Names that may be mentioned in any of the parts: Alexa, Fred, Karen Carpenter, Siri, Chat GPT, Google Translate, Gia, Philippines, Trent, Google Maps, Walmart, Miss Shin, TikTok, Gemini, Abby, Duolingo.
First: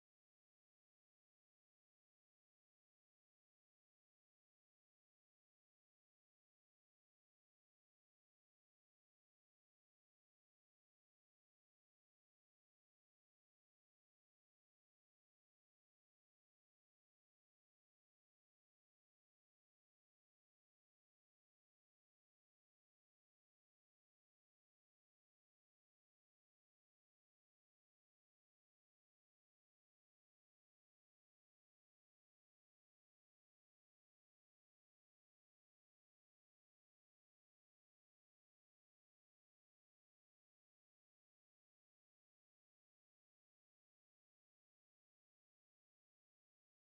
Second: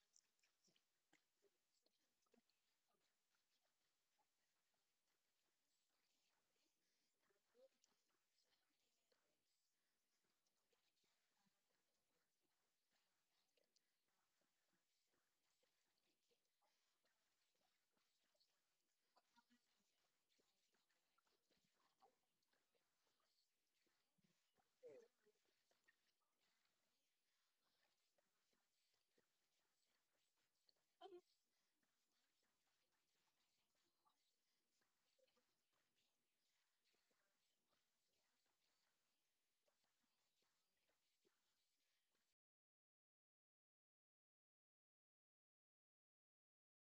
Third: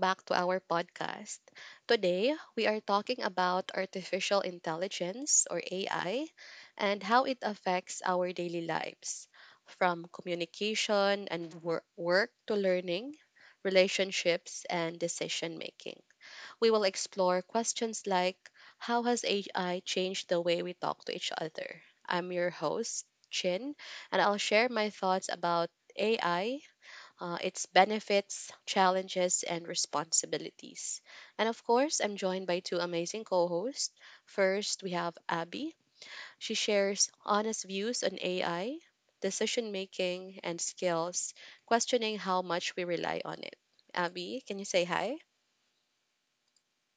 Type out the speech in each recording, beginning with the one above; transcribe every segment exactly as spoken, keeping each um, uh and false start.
back to our podcast. Today, we are talking about artificial intelligence, or A I, and how it affects our daily lives from communication and wor- work to learning, relationships, and decision making. We will explore questions like how has A I changed the way we talk to each other? I'm your host, Chin, and I'll share my thoughts about. A I uh, its benefits, challenges, and responsibilities. And of course, I'm joined by two amazing co hosts. First, we have Abby. She shares honest views on A I, decision making, and skills, questioning how much we rely on it. Abby, can you say hi?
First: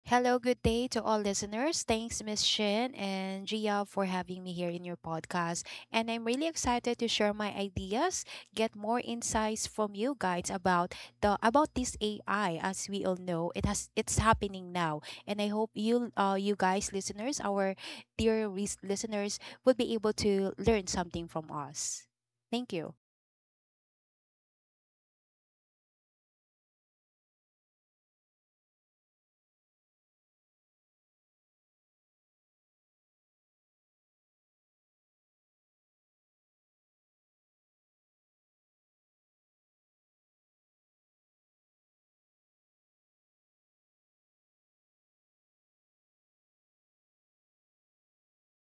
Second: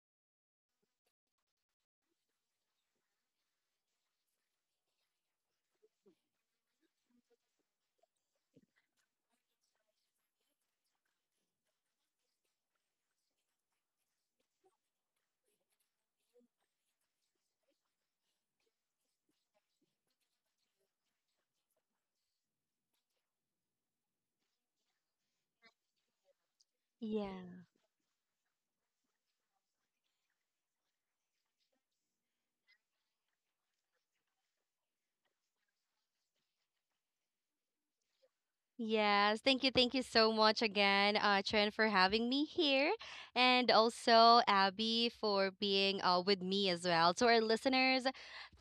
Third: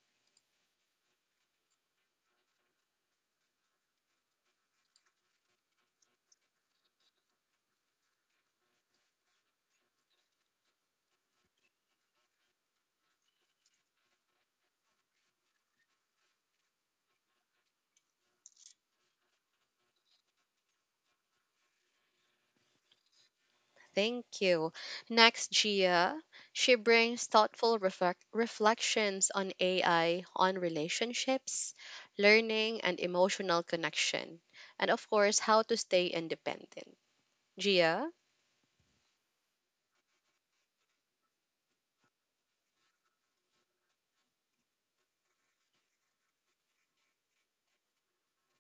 Hello, good day to all listeners. Thanks, Miss Shin and Gia, for having me here in your podcast. And I'm really excited to share my ideas, get more insights from you guys about the about this A I. As we all know, it has it's happening now, and I hope you, uh, you guys, listeners, our dear res- listeners, would be able to learn something from us. Thank you. Thank you. Next, Gia. She brings Yeah. thoughtful reflect- reflections on A I, on relationships, learning, and emotional connection, and of course, how to stay independent. Gia, Yes. Thank you. Thank you so much again, uh, Trent, for having me here. And also Abby for being uh, with me as well. To our listeners,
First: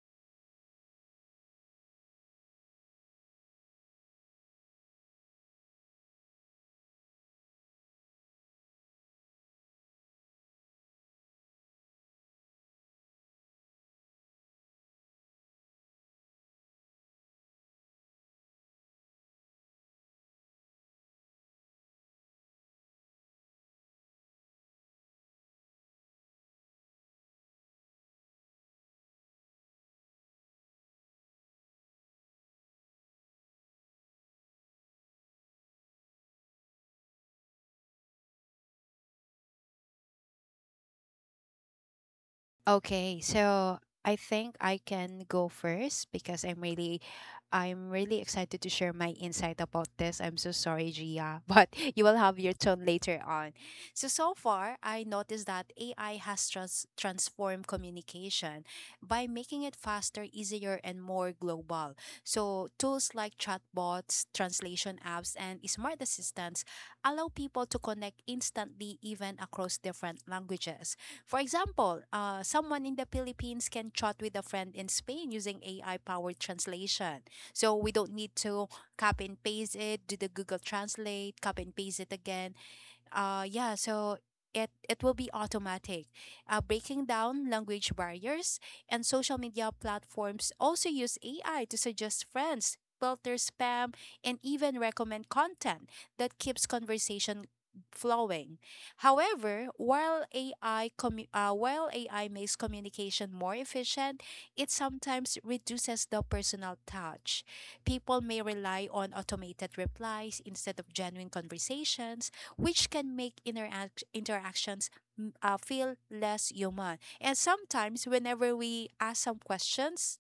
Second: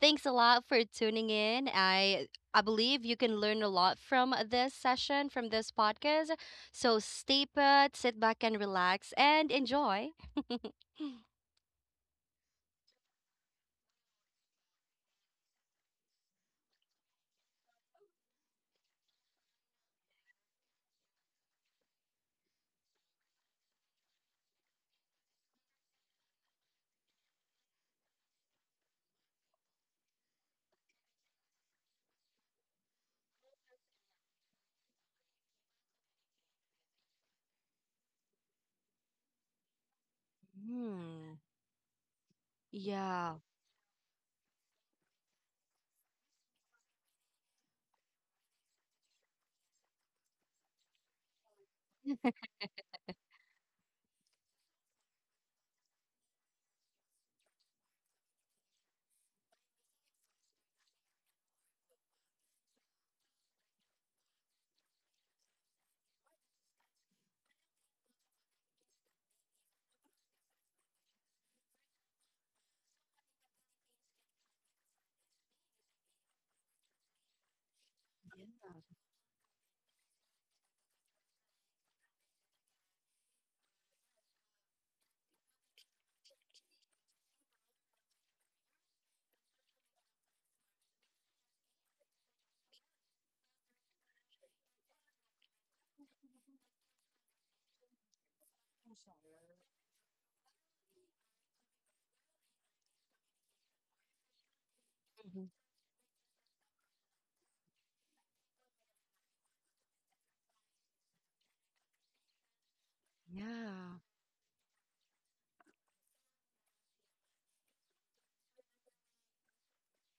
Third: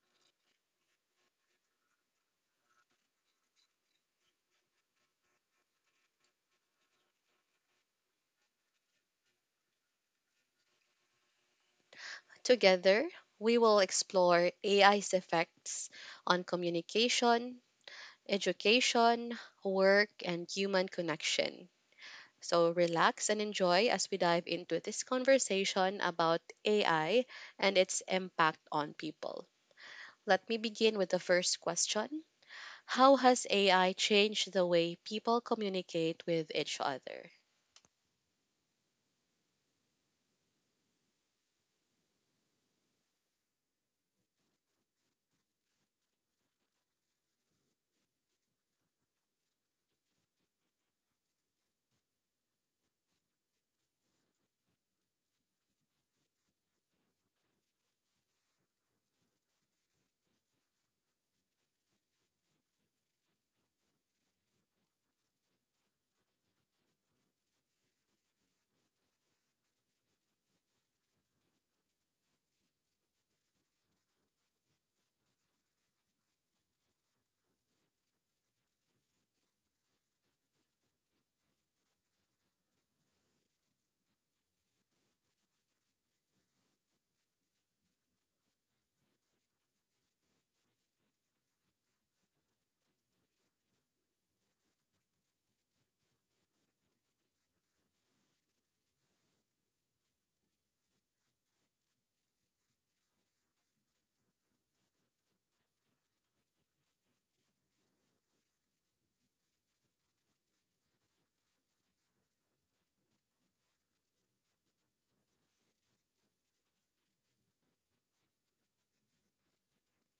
thanks a lot for tuning in. I I believe you can learn a lot from this session, from this podcast. So stay put, sit back and relax and enjoy. together, we will explore A I's effects on communication, education, work, and human connection. So relax and enjoy as we dive into this conversation about A I and its impact on people. Let me begin with the first question. How has A I changed the way people communicate with each other? Mm, Okay, yeah. so I think I can go first because I'm really I'm really excited to share my insight about this. I'm so sorry, Gia, but you will have your turn later on. So so far, I noticed that A I has trans- transformed communication by making it faster, easier, and more global. So tools like chatbots, translation apps, and smart assistants allow people to connect instantly even across different languages. For example, uh, someone in the Philippines can chat with a friend in Spain using A I powered translation. So we don't need to copy and paste it, do the Google Translate, copy and paste it again uh yeah so it it will be automatic, uh, breaking down language barriers. And social media platforms also use AI to suggest friends, filter spam, and even recommend content that keeps conversation flowing. However, while ai commu- uh, while AI makes communication more efficient, it sometimes Mhm. reduces the personal touch. People may rely on automated replies instead of genuine conversations, which can make Yeah. interact- interactions mm, uh, feel less human. And sometimes, whenever we ask some questions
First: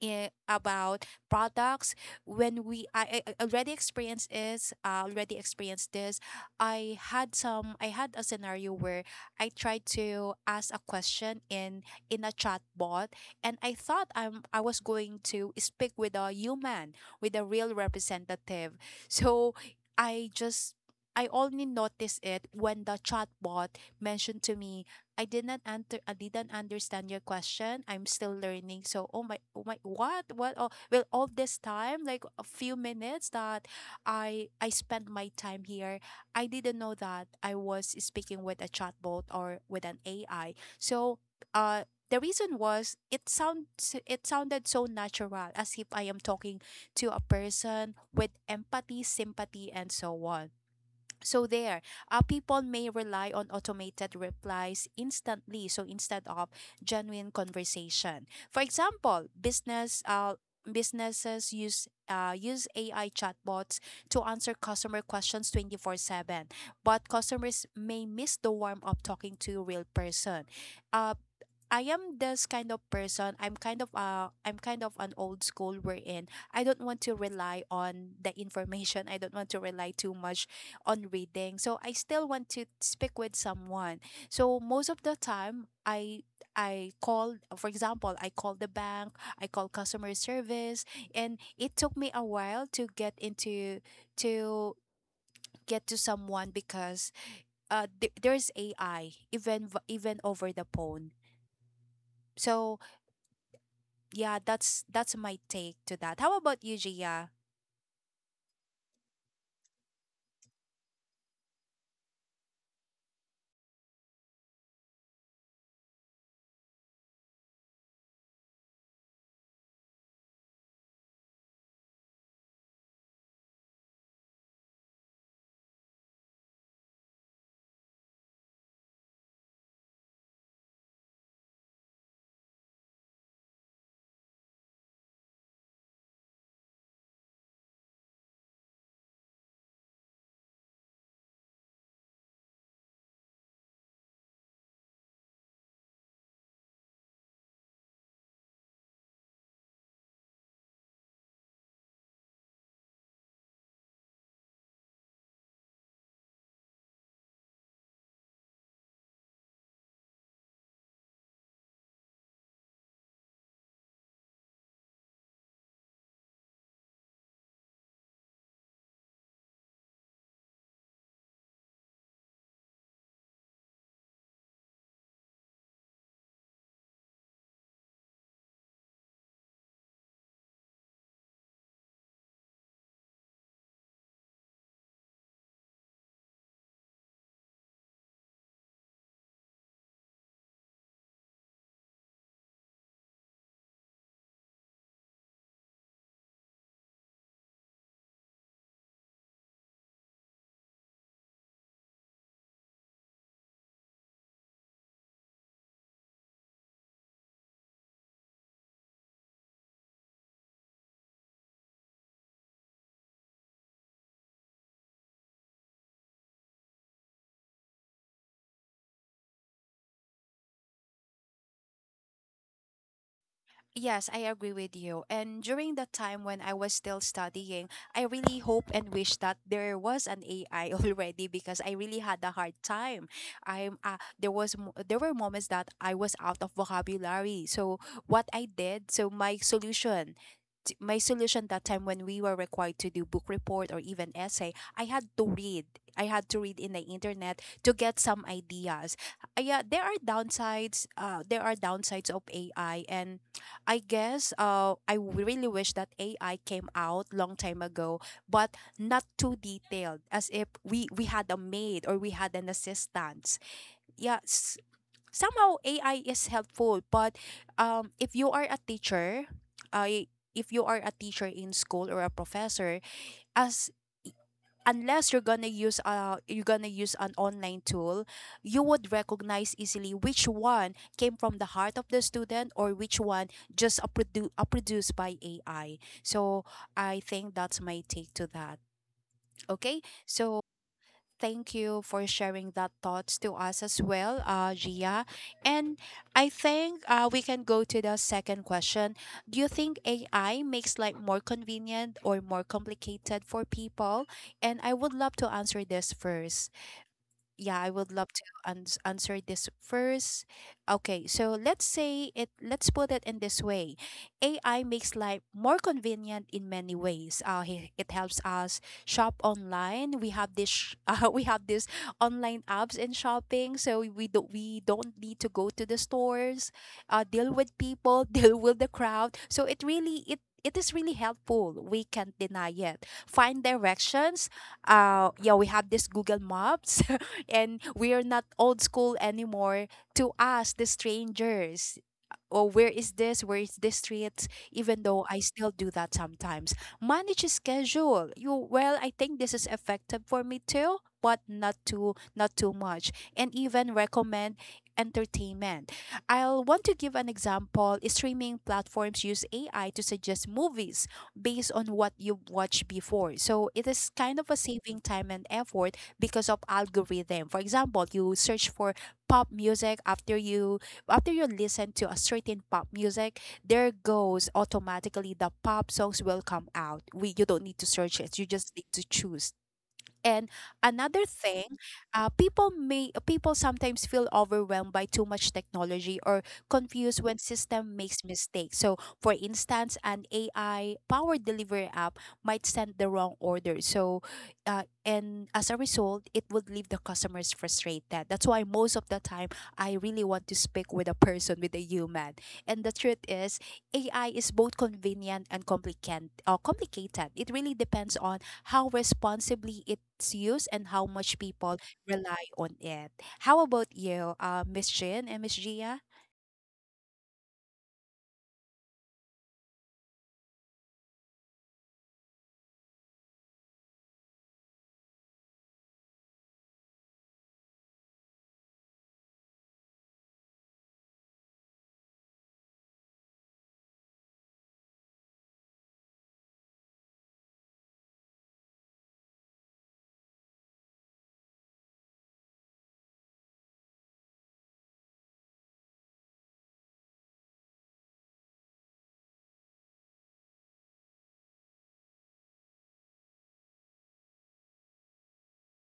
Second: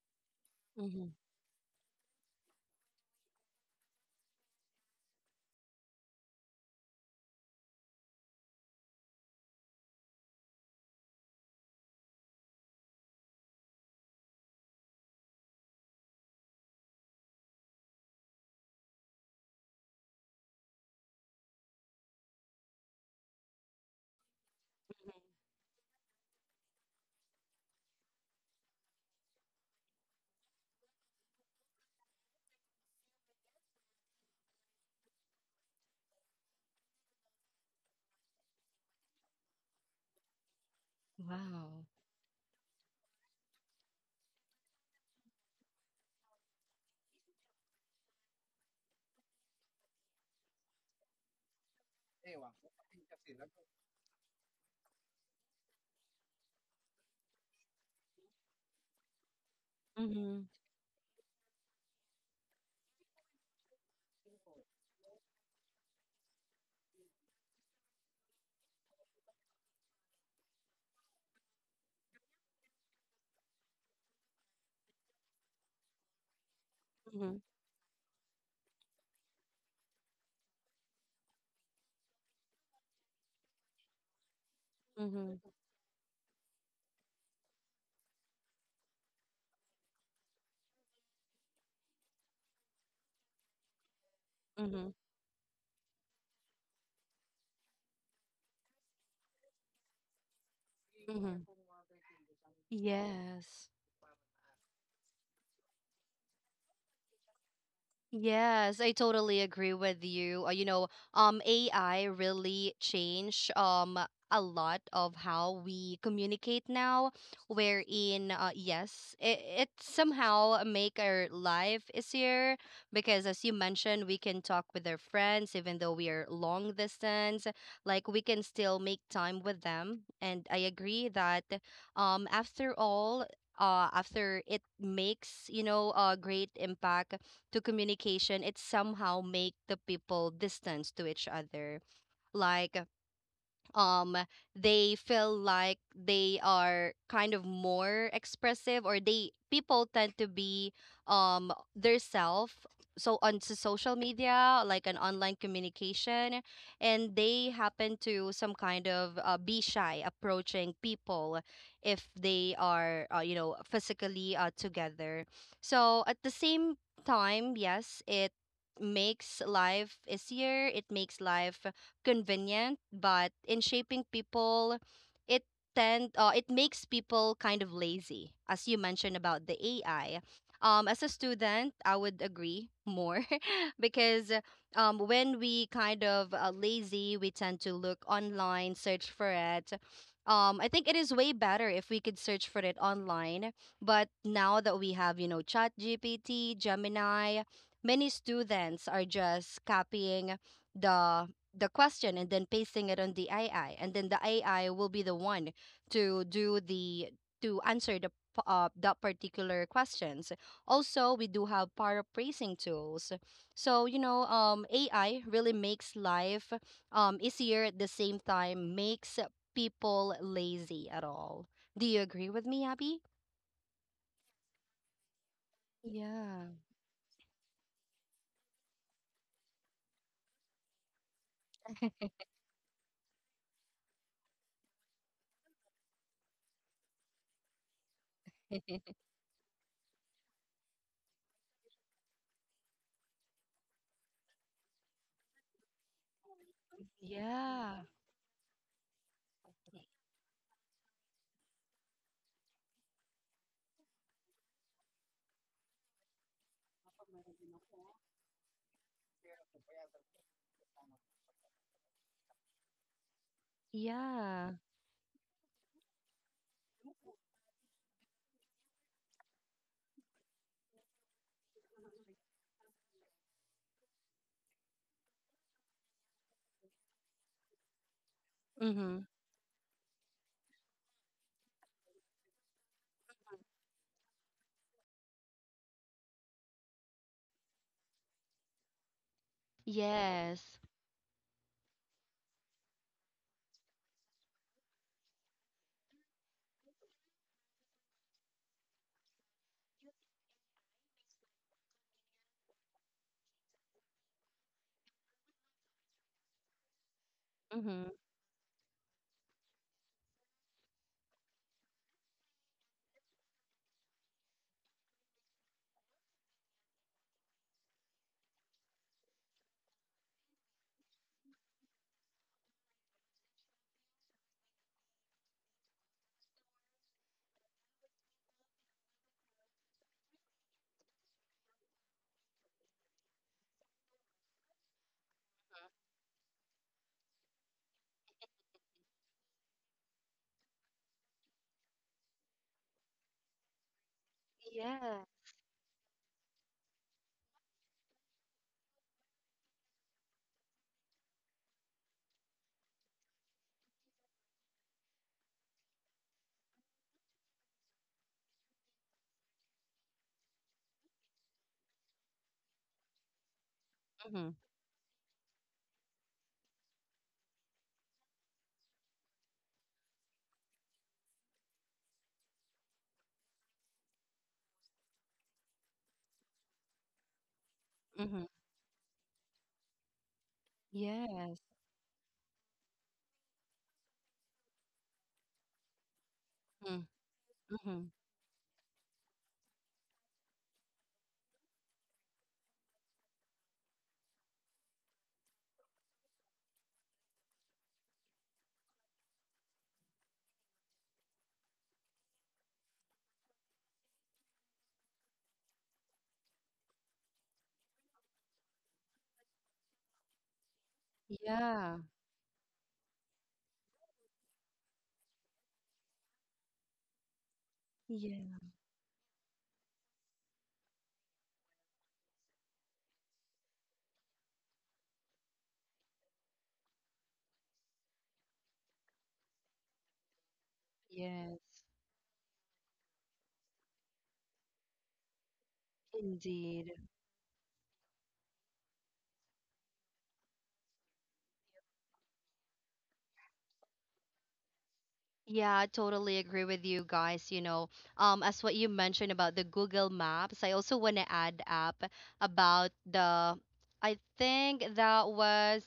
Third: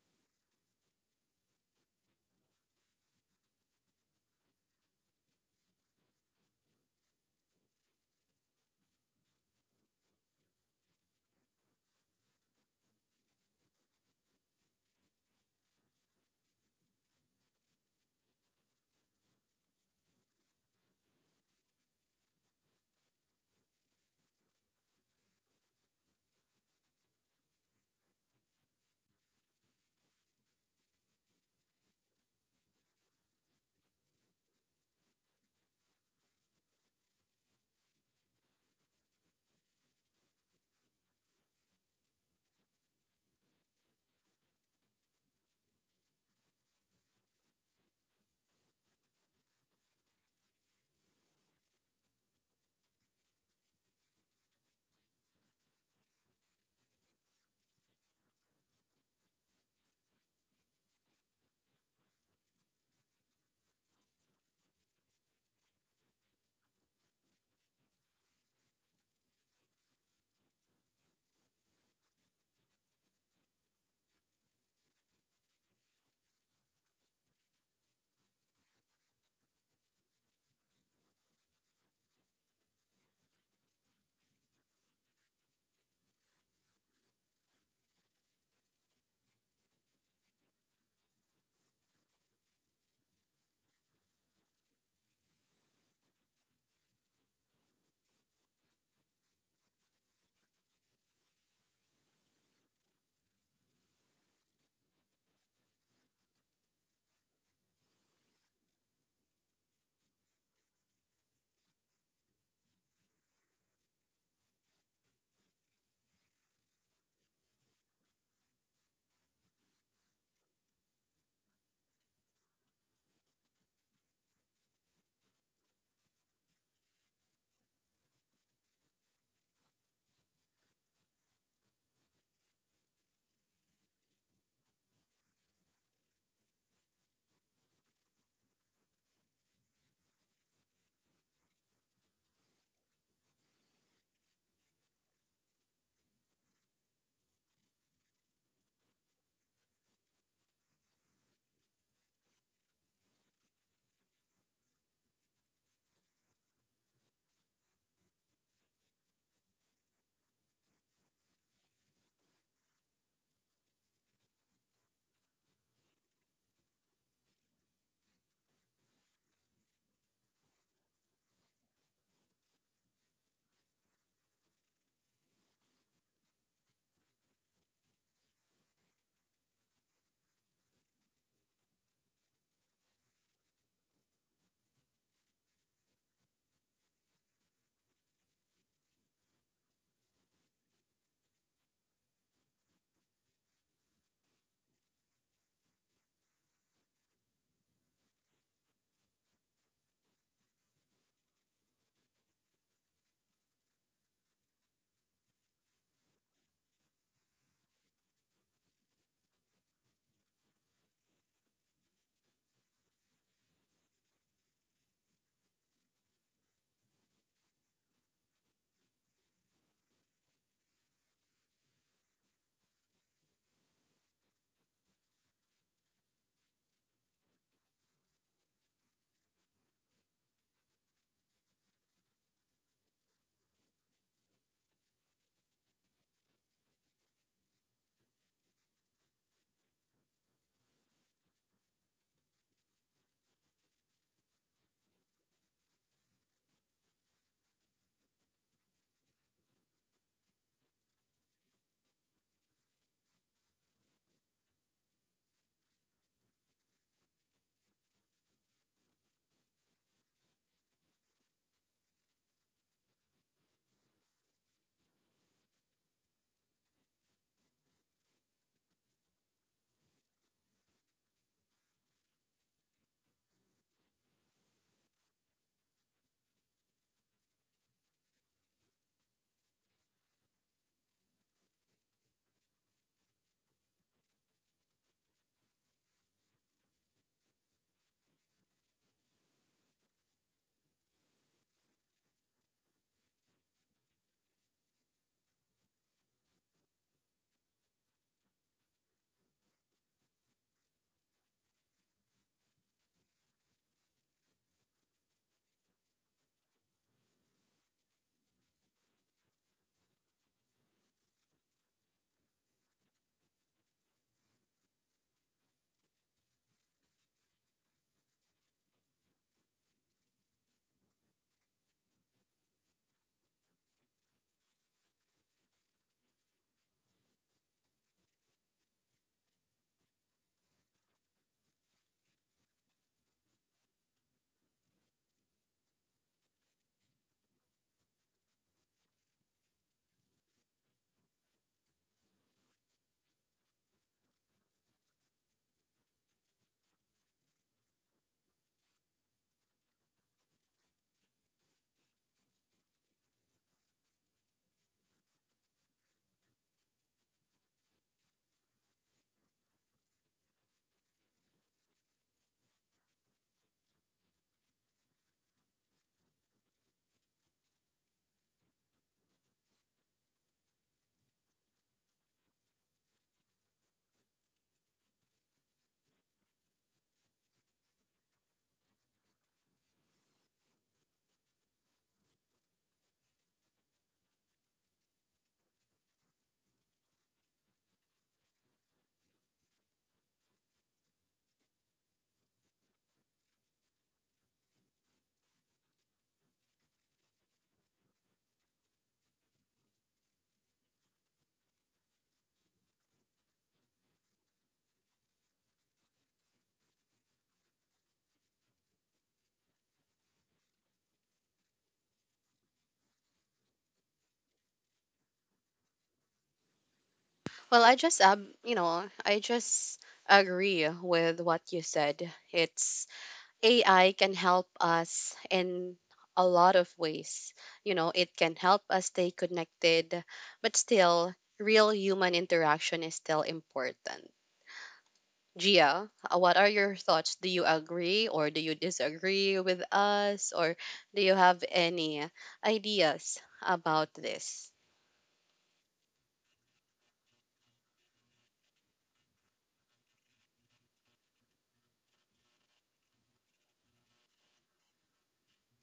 in, hmm about products, when we I, I I already experienced this I already experienced this. I had some I had a scenario where I tried to ask a question in in a chat bot, and I thought I'm I was going to speak with a human, with a real representative. So I just, I only noticed it when the chatbot mentioned to me, I did not answer, I didn't understand your question, I'm still learning. So, oh my, oh my, what, what? Oh, well, all this time, like a few minutes that I I spent my time here, I didn't know that I was speaking with a chatbot or with an A I. So, uh, Wow. the reason was it sounds it sounded so natural, as if I am talking to a person with empathy, sympathy, and so on. So there, uh, people may rely on automated replies instantly, so instead of genuine conversation. For example, business uh, hmm businesses use uh, use A I chatbots to answer customer questions twenty four seven, but customers may miss the warmth of talking to a real person. Uh, I am this kind of person. I'm kind of uh I'm kind of an old school, wherein I don't want to hmm rely on the information. I don't want to rely too much on reading. So I still want to speak with someone. So most of the hmm time I I called, for example, I called the bank, I called customer service, and it took me a while to get into to hmm get to someone because uh th- there's A I even v- even over the phone. Mm-hmm. So Yes. yeah, that's that's my take to that. How about you, Gia? Yes, I totally agree with you. Uh, you know, um, A I really changed um a lot of how we communicate now, wherein uh, yes, it, it somehow make our life easier because as you mentioned, we can talk with our friends even though we are long distance, like we can still make time with them. And I agree that um after all, uh, after it makes you know a great impact to communication, it somehow make the people distance to each other. Like um they feel like they are kind of more expressive or they people tend to be um their self so on to social media like an online communication, and they happen to some kind of uh, be shy approaching people if they are uh, you know physically uh, together. So at the same time, yes, it makes life easier, it makes life convenient, but in shaping people, it tend uh, it makes people kind of lazy, as you mentioned about the A I. Um, as a student, I would agree more because um, when we kind of uh, lazy, we tend to look online, search for it. Um, I think it is way better if we could search for it online. But now that we have, you know, Chat G P T, Gemini, many students are just copying the the question and then pasting it on the A I, and then the A I will be the one to do the to answer the p- uh, that particular questions. Also, we do have paraphrasing tools. So you know, um, A I really makes life um easier. At the same time, makes people lazy at all. Do you agree with me, Abby? Yes, I agree with you. And during the time when I Yeah. was still studying, I really hope and wish that there was an A I already because I really had a hard time. I'm uh, there was mo- There were moments that I was out of vocabulary. So what I did, so my solution t- my solution that time, when we were required to do book report or even essay, I had to read. I had to read in the internet to Yeah. get some ideas. Uh, yeah, there are downsides. Uh, there are downsides of A I, and I guess uh I w- really wish that A I came out long time ago, but not too detailed, as if we we had a maid or we had an assistant. Yeah, Yeah. somehow A I is helpful, but um, if you are a teacher, I if you are a teacher in school or a professor, as unless you're gonna use uh you're gonna use an online tool, you would Mhm. recognize easily which one came from the heart of the student or which one just a, produ- a produced by A I. So I think that's my take to that. Okay, so Yes. thank you for sharing that thoughts to us as well, uh, Gia. And I think uh, we can go to the second question. Do you think A I makes life more convenient or more complicated for people? And I would love to answer this first yeah, I would Mhm. love to ans answer this first. Okay, so let's say it, let's put it in this way. A I makes life more convenient in many ways. Uh, he- it helps us shop online. We have this sh- uh, we have this online apps in shopping, so we don't we don't need to go to the stores, uh, deal with people, deal with the crowd. So it really, it it is really helpful. We can't deny it. Find directions, uh yeah we have this Google Maps and we are not old school anymore to us, the strangers, or where is this, where is this street, even Yeah. though I still do that sometimes. Manage a schedule. You Well, I think this is effective for me too, but not too not too much. And even recommend entertainment. I'll want to give an example. Streaming platforms use A I to suggest movies based on what you've watched before. So it is kind of Mhm. a saving time and effort because of algorithm. For example, you search for pop music after you after you listen to a certain pop music, there goes automatically, the pop songs will come out. We You don't need to search it. You Mhm. just need to choose. And another Yes. thing, uh, people may people sometimes feel overwhelmed by too much technology or Mm, confused when system mhm. makes mistakes. So, for instance, an A I powered delivery app might send the wrong order. So, uh, and as a result, it would leave the customers frustrated. That's why most of the time I really want to speak with a person, with a human. And the truth is, A I is both convenient and complicated. Uh, complicated. It really depends on how responsibly it's used and how much people Yeah. rely on it. How about you, uh, Miss Chin and Miss Gia? Well, I just, Yeah. um, you know, I just agree with what you said. It's A I can help us in a lot of ways. You know, it can help us stay connected, but still, Yes. real human interaction is still important. Gia, uh, what are Indeed. your thoughts? Do you agree or do you disagree with us? Or do you have any ideas about this? Yeah, I totally agree with you guys. You know, um, as what you mentioned about the Google Maps, I also want to add up about the, I think that was…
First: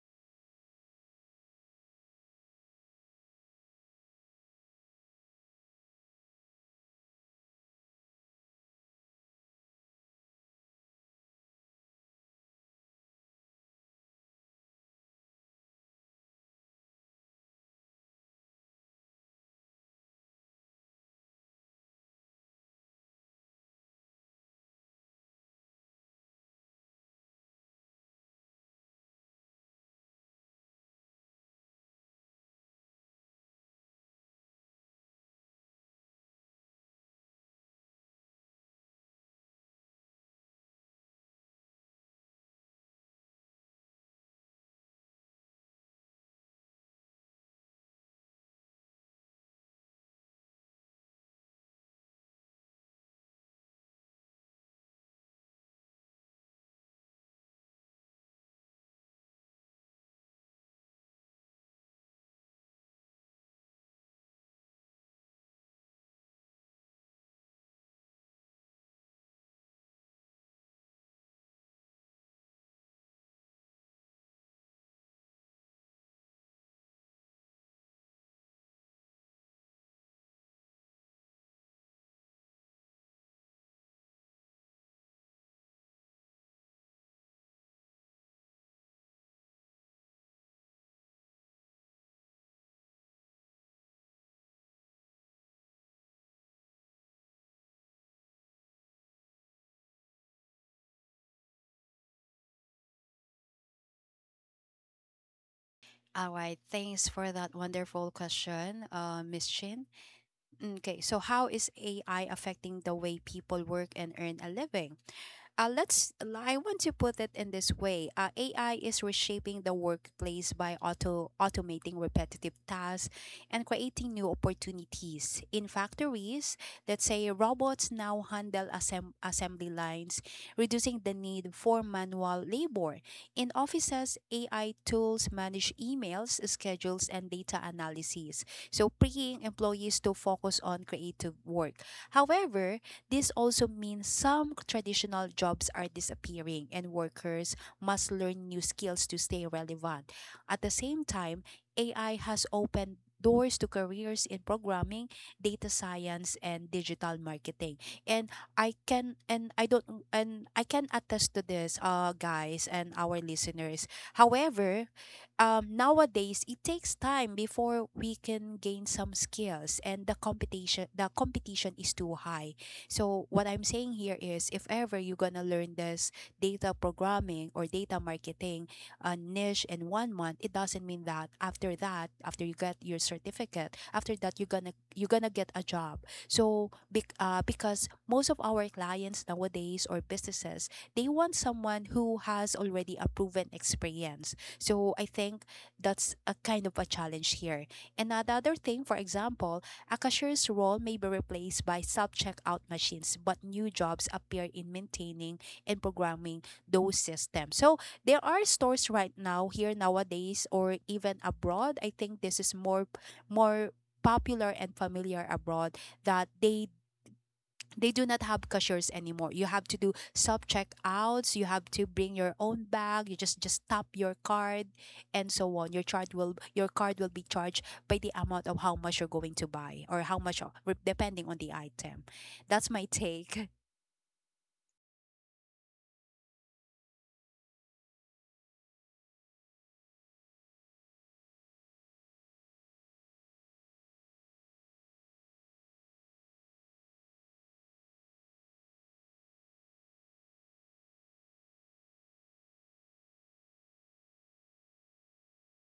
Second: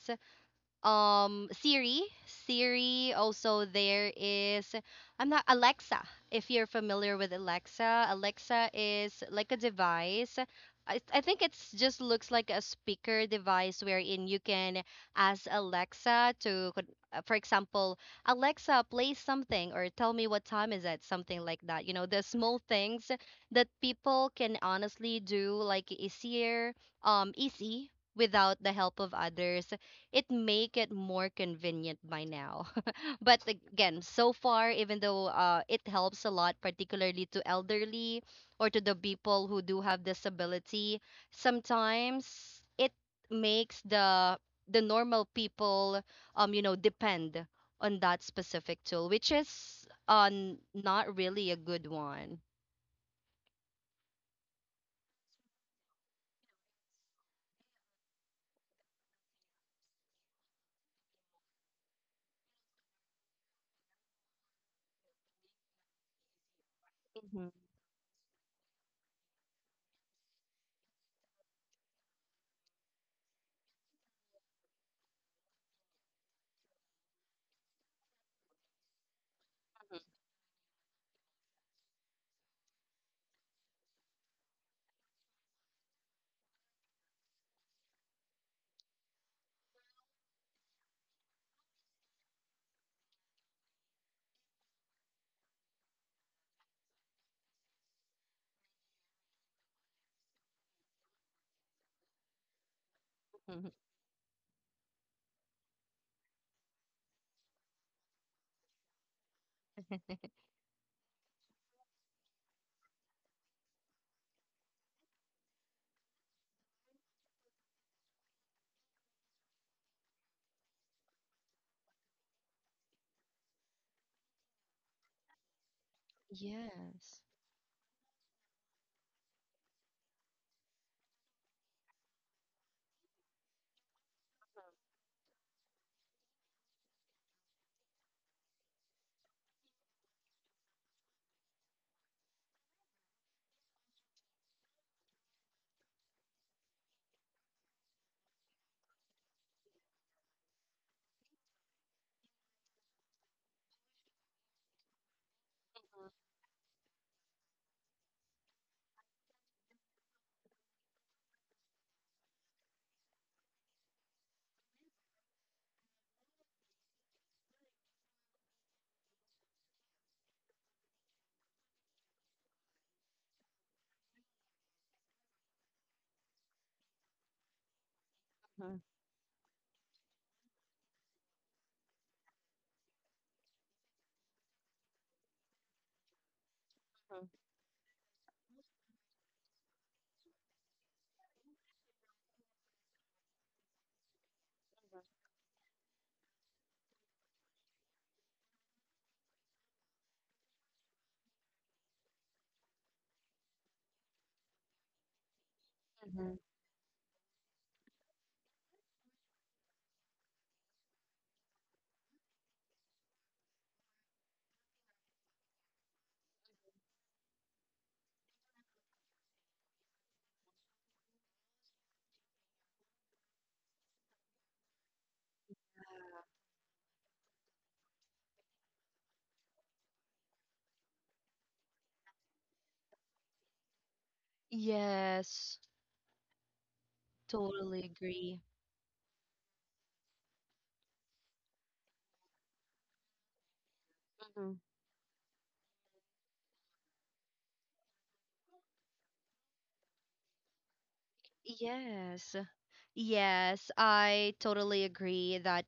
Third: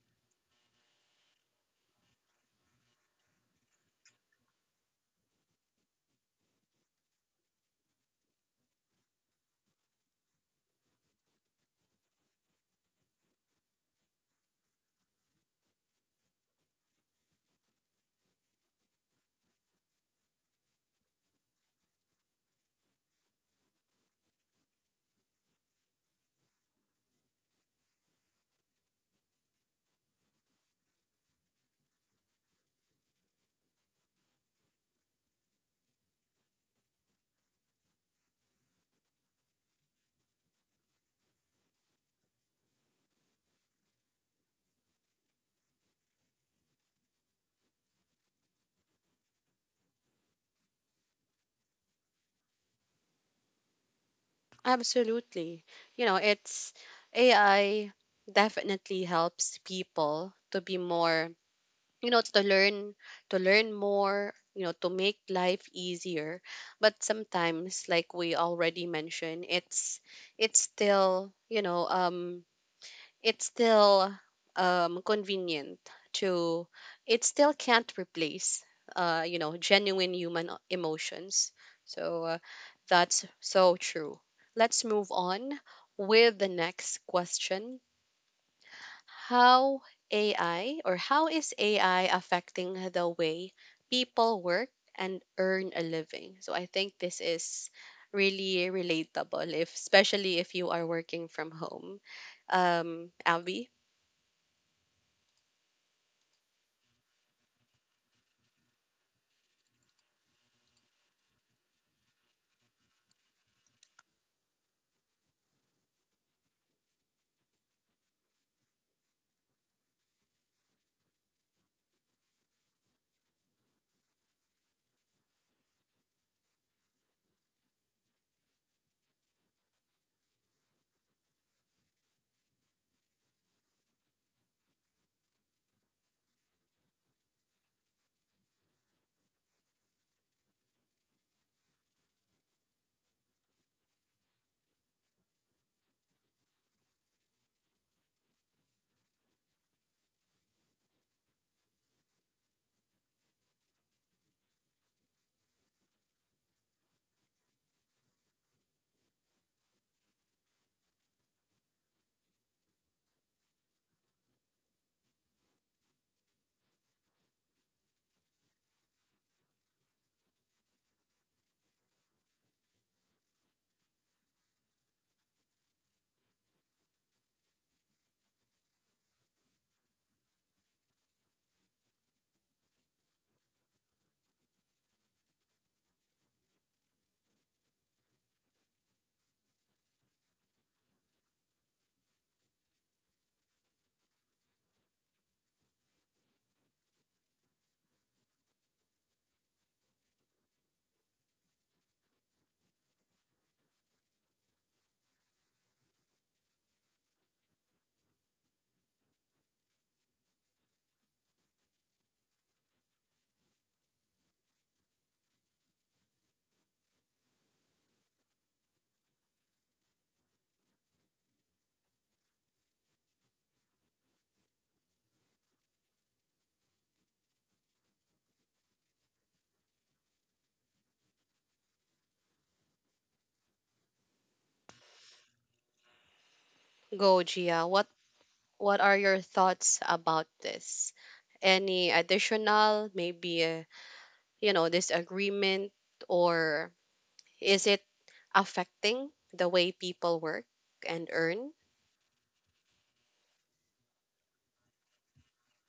um Siri. Siri also, there is… I'm not Alexa. If you're familiar with Alexa, Alexa is like a device. I, I think it's just looks like a speaker device wherein you can ask Alexa to con- uh, for example, Alexa, play something or tell me what time is it, something like that. You know, the small things that people can honestly do like easier, um easy, without the help of others, it make it more convenient by now. But again, so far, even though uh, it helps a lot, particularly to elderly or to the people who do have disability, sometimes it makes the the normal people, um, you know, depend on that specific tool, which is uh, n- not really a good one. Absolutely. You know, it's A I definitely helps people to be more, you know, to learn, to learn more, you know, to make life easier, but Mhm. sometimes, like we already mentioned, it's it's still, you know um it's still, um convenient to, it still can't replace uh you know genuine human o- emotions. So uh, that's so true. Let's move on with the next question. How A I or how is A I affecting the way people work and earn a living? So I think this is really relatable, if especially if you are working from home. Um, Abby, Mhm. All right, thanks for that wonderful question, uh, Miss Chin. Mm, Okay, so how is A I affecting the way people work and earn a living? Uh, let's. I want to put it in this way: uh, A I is reshaping the workplace by auto automating repetitive tasks and creating new opportunities. In factories, let's Yes. say, robots now handle assemb- assembly lines, reducing the need for manual labor. In offices, A I tools manage emails, schedules, and data analysis, so freeing employees to focus on creative work. However, this also means some traditional jobs are disappearing and workers must learn new skills to stay relevant. At the same time, A I has opened doors to careers in programming, data science, and digital marketing. And I can and I don't and I can attest to this, uh, guys and our listeners. However, um, nowadays it takes time before we can gain some skills, and the competition the competition is too high. So what I'm saying here is, if ever you're gonna learn this data programming or data marketing uh, niche in one month, it doesn't mean that after that, after you get your certificate, after that you're gonna, you're gonna get a job. So bec- uh, because most of our clients nowadays or businesses, they want someone who has already a proven experience. So I think that's a kind of a challenge here. And another thing, for example, a cashier's role may be replaced by self checkout machines, but new jobs appear in maintaining and Mhm. programming those systems. So there are stores right now here nowadays or even abroad. I think this is more more popular and familiar abroad, that they they do not have cashiers anymore. You have to do self checkouts. You have to bring your own bag. You just just tap your card, and so on. Your charge will your card will be charged by the amount of how much you're going to buy, or how much re- depending on the item. That's my take. Yes. go Gia. Totally What agree. what are your thoughts about this? Any additional, maybe, uh, you Mhm. know, disagreement, or is it affecting the way people work and earn? Yes. Yes, I totally agree that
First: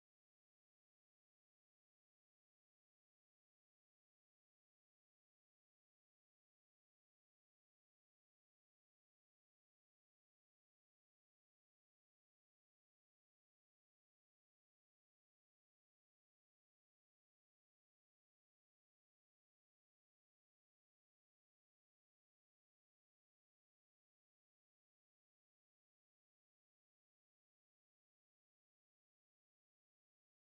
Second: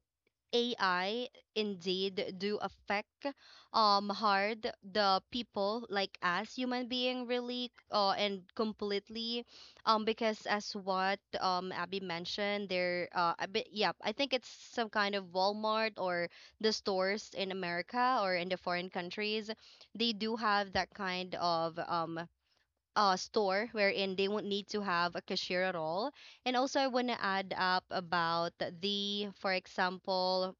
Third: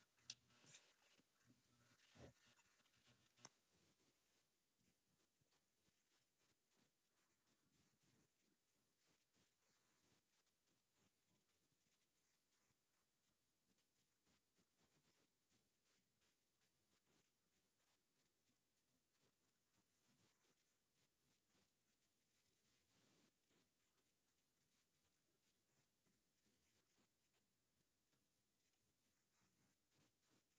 A I indeed do affect um hard the people like us human being really uh, and completely. Um because as what um Abby mentioned there uh a bit, yeah, I think it's some kind of Walmart or the stores in America or in the foreign countries, they do have that kind of um uh, store wherein they won't need to have a cashier at all. And also, I want to add up about the, for example,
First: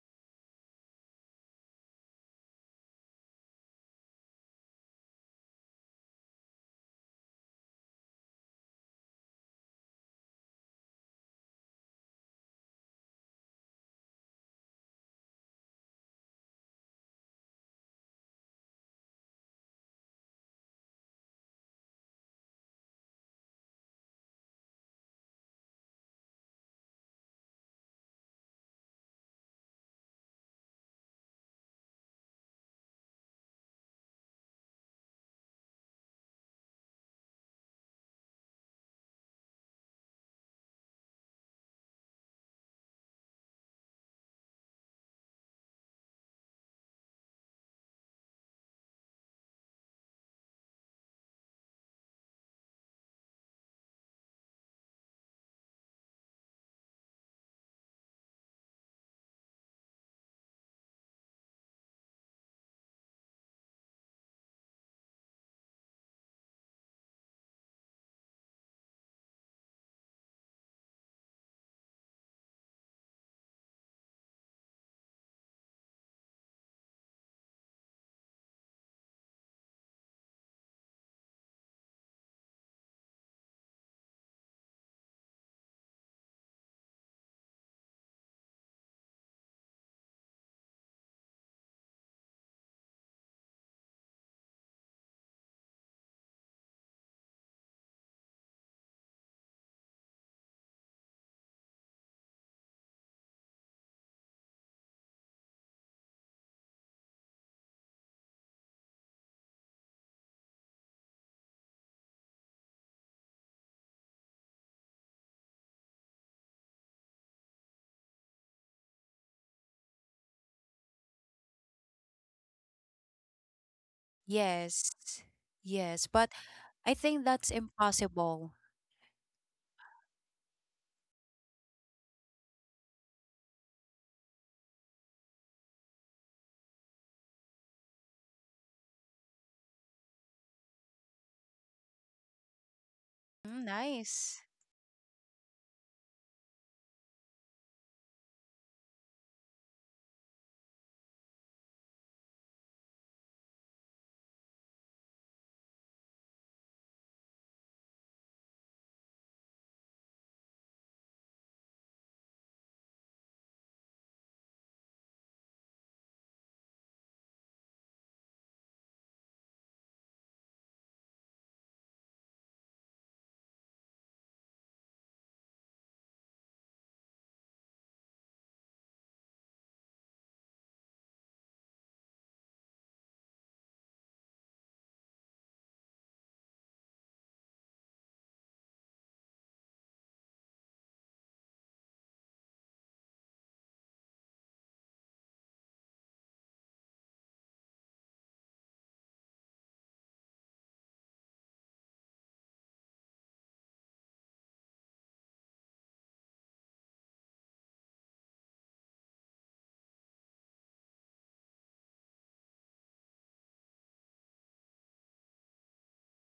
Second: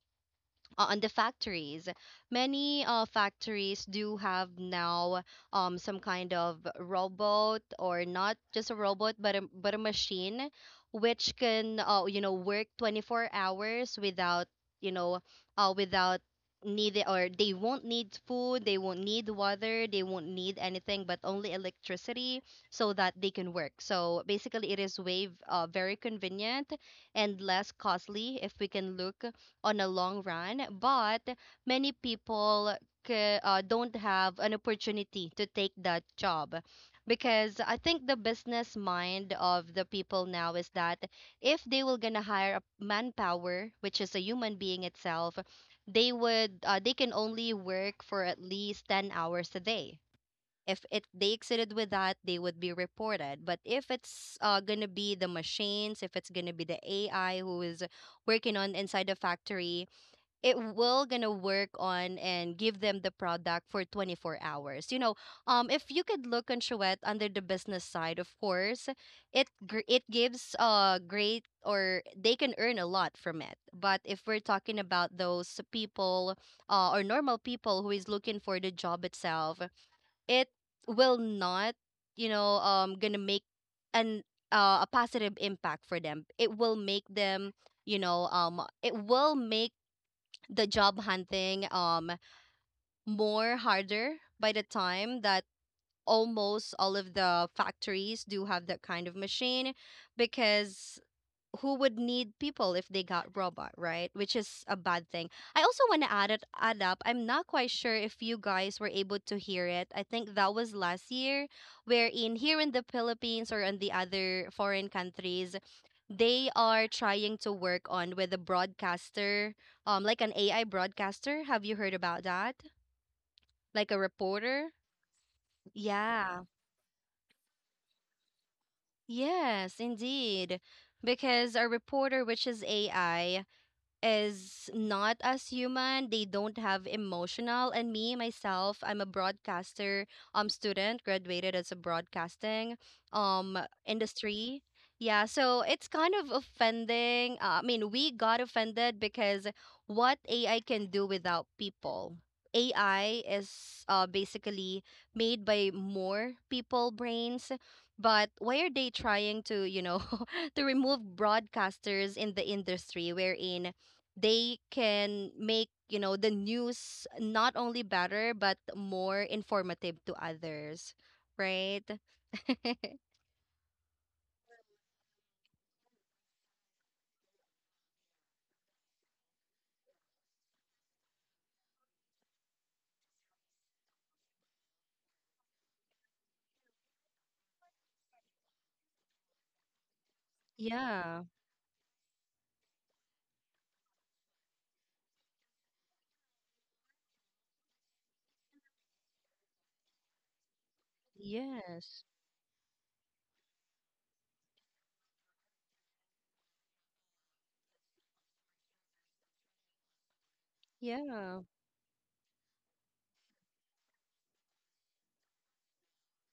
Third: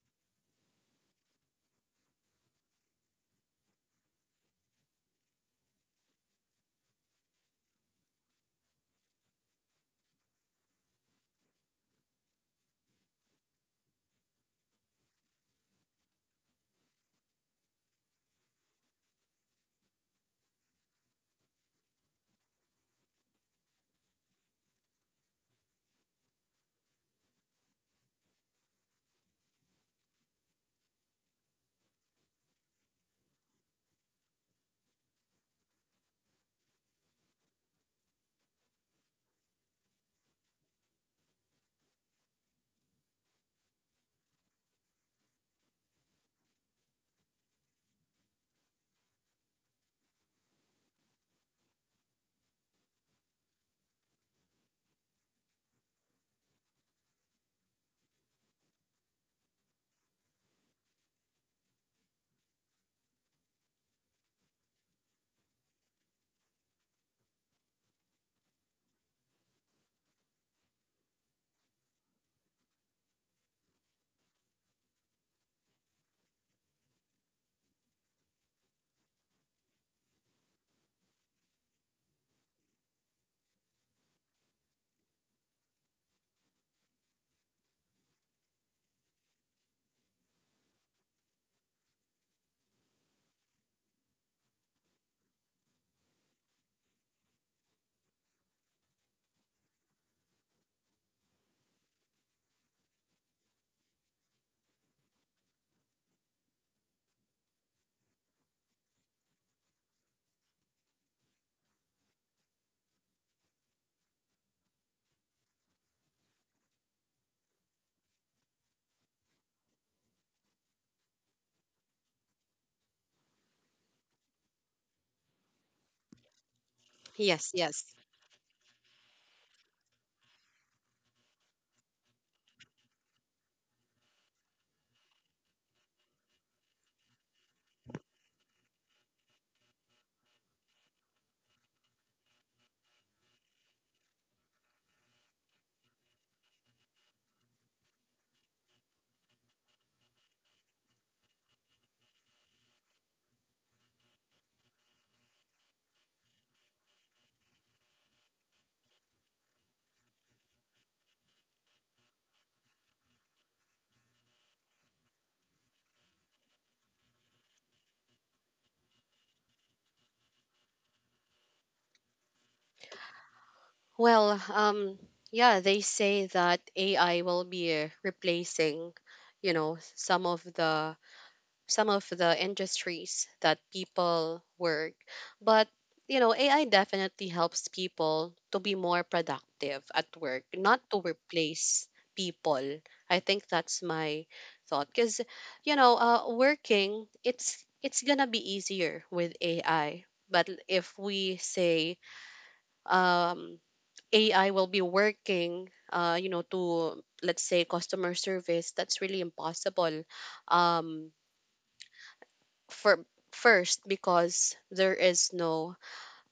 uh, on the factories. Many uh, factories do have now um, some kind of robot, or not just a robot, but a, but a machine, which can uh, you know work twenty four hours without you know uh, without need, or they won't need food, they won't need water, they won't need anything but only electricity, so that they can work. So basically, it is way v- uh, very convenient and less costly if we can look on a long run, but many people ca- uh, don't have an opportunity to take that job because I think the business mind of the people now is that if they were gonna hire a manpower, which is a human being itself, they would uh, they can only work for at least ten hours a day. If it they exceeded with that, they would be reported. But if it's uh, gonna be the machines, if it's gonna be the AI who is working on inside the factory, it will gonna work on and give them the product for twenty-four hours, you know. Um if you could look on Chouette under the business side, of course, it gr- it gives uh great, or they can earn a lot from it. But if we're talking about those people, uh, or normal people who is looking for the job itself, it will not, you know um gonna make an uh, a positive impact for them. It will make them, you know um it will make the job hunting um more harder by the time that almost all of the factories do have that kind of machine, because who would need people if they got robot, right? Which is a bad thing. I also want to add it add up. I'm not quite sure if you guys were able to hear it. I think that was last year, wherein here in the Philippines or in the other foreign countries, they are trying to work on with a broadcaster, um, like an A I broadcaster. Have you heard about that? Like a reporter? Yes, yes, but Yeah. I think that's Yes, yes. impossible. Yes, indeed. Because a reporter, which is A I, is not as human. They don't have emotional. And me, myself, I'm a broadcaster um student, graduated as a broadcasting um Mm, nice. industry. Yeah, so it's kind of offending. Uh, I mean, we got offended because what A I can do without people. A I is uh, basically made by more people brains, but why are they trying to, you know, to remove broadcasters in the industry, wherein they can make, you know, the news not only better but more informative to others, right? Well, um, yeah, they say that A I will be replacing, you know, some of the some of the industries that people work. But, you know, A I definitely helps people to be more productive at work, not to Yeah. replace people. I think that's my thought, cuz you know, uh working, it's it's going to be easier with A I. But if we say, Yes. um A I will be working, uh, you know, to, let's say, customer service, that's really impossible. Um, Yeah. for first, because there is no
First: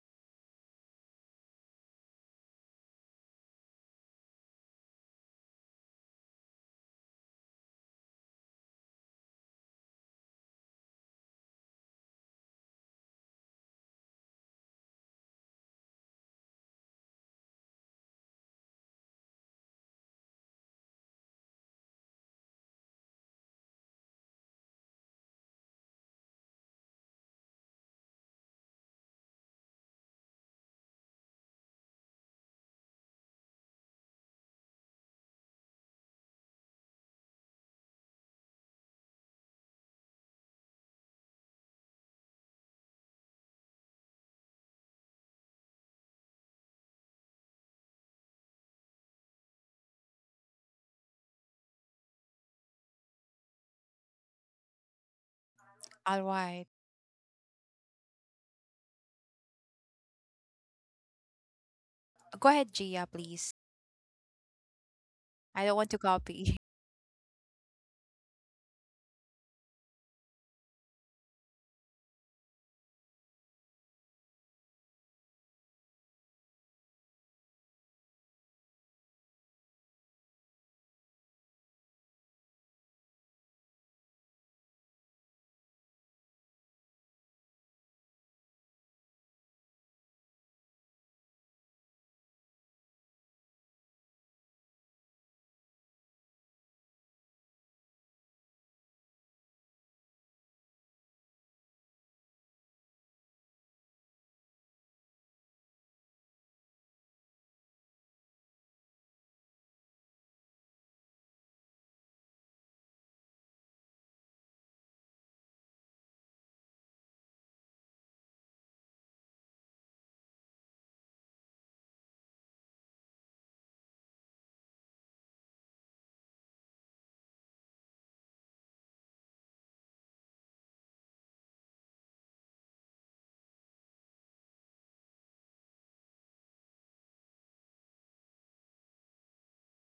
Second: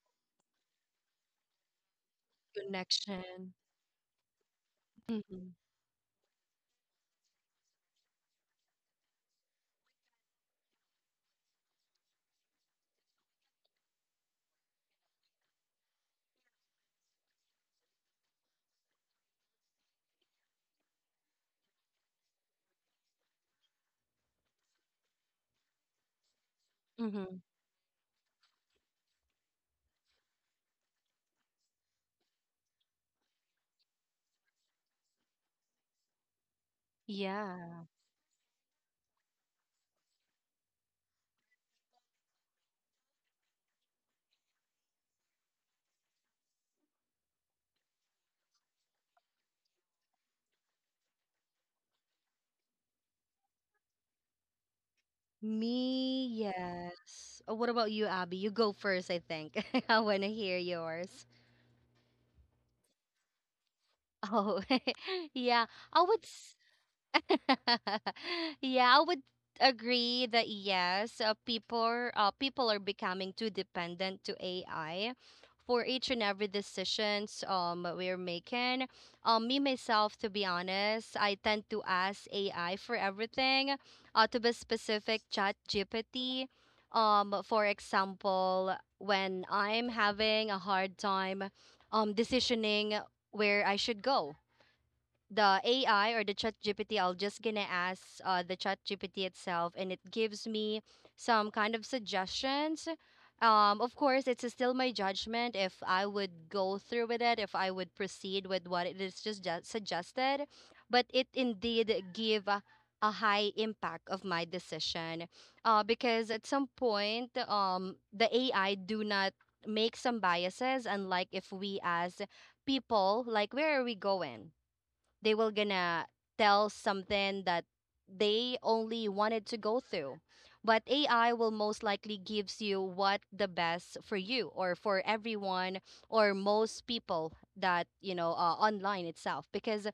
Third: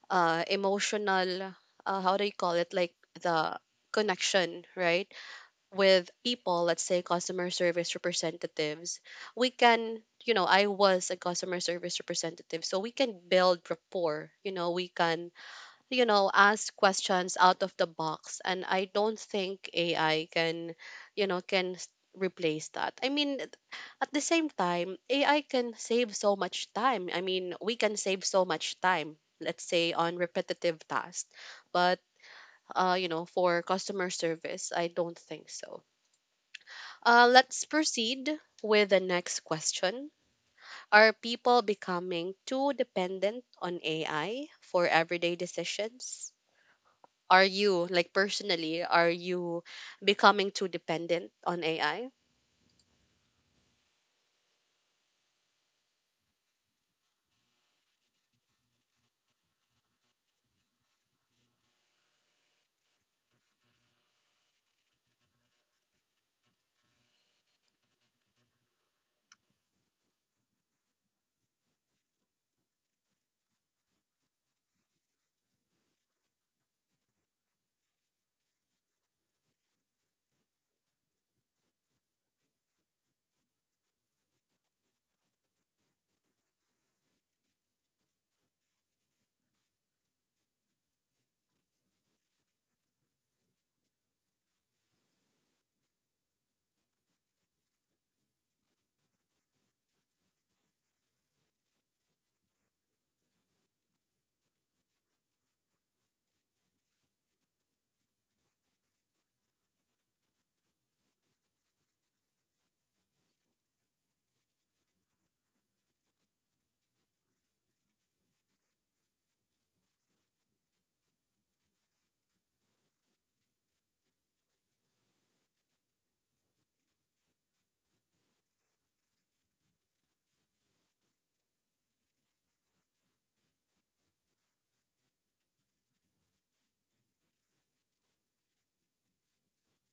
uh, emotional, uh, how do you call it, like Connection. the connection, right, Mm-hmm. with people. Let's say customer service representatives. We can. You know, I was a customer service representative, so we can build rapport. You know, we can, you know, ask questions out of the box. And I don't think A I can, you know, can s- replace that. I mean, th- at the same time, A I can save so much time. I Mm-hmm. mean, we can save so much time, let's say on repetitive tasks. But, uh, you know, for customer service, I don't think so. Uh, let's Yeah. proceed with the next question. Are people becoming too dependent on A I for everyday decisions? Are you, like personally, are you becoming too dependent on A I? All Me? right, Yes. Oh, what about you, Abby? You go first. I think I want to hear yours. go ahead, Gia, please. Oh. I Yeah. don't want to I would copy. Yeah, I would agree that yes, uh, people uh, people are becoming too dependent to A I for each and every decisions um we're making. Um, me myself, to be honest, I tend to ask A I for everything. Uh, to be specific, Chat G P T. Um, for example, when I'm having a hard time um decisioning where I should go, the A I or the chat G P T, I'll just gonna ask uh, the chat G P T itself, and it gives me some kind of suggestions. Um, of course, it's still my judgment if I would go through with it, if I would proceed with what it is just ju- suggested, but it indeed give a, a high impact of my decision, uh, because at some point, um, the A I do not make some biases, unlike if we as people, like where are we going, they will gonna tell something that they only wanted to go through. But AI will most likely gives you what the best for you or for everyone or most people that, you know, uh, online itself, because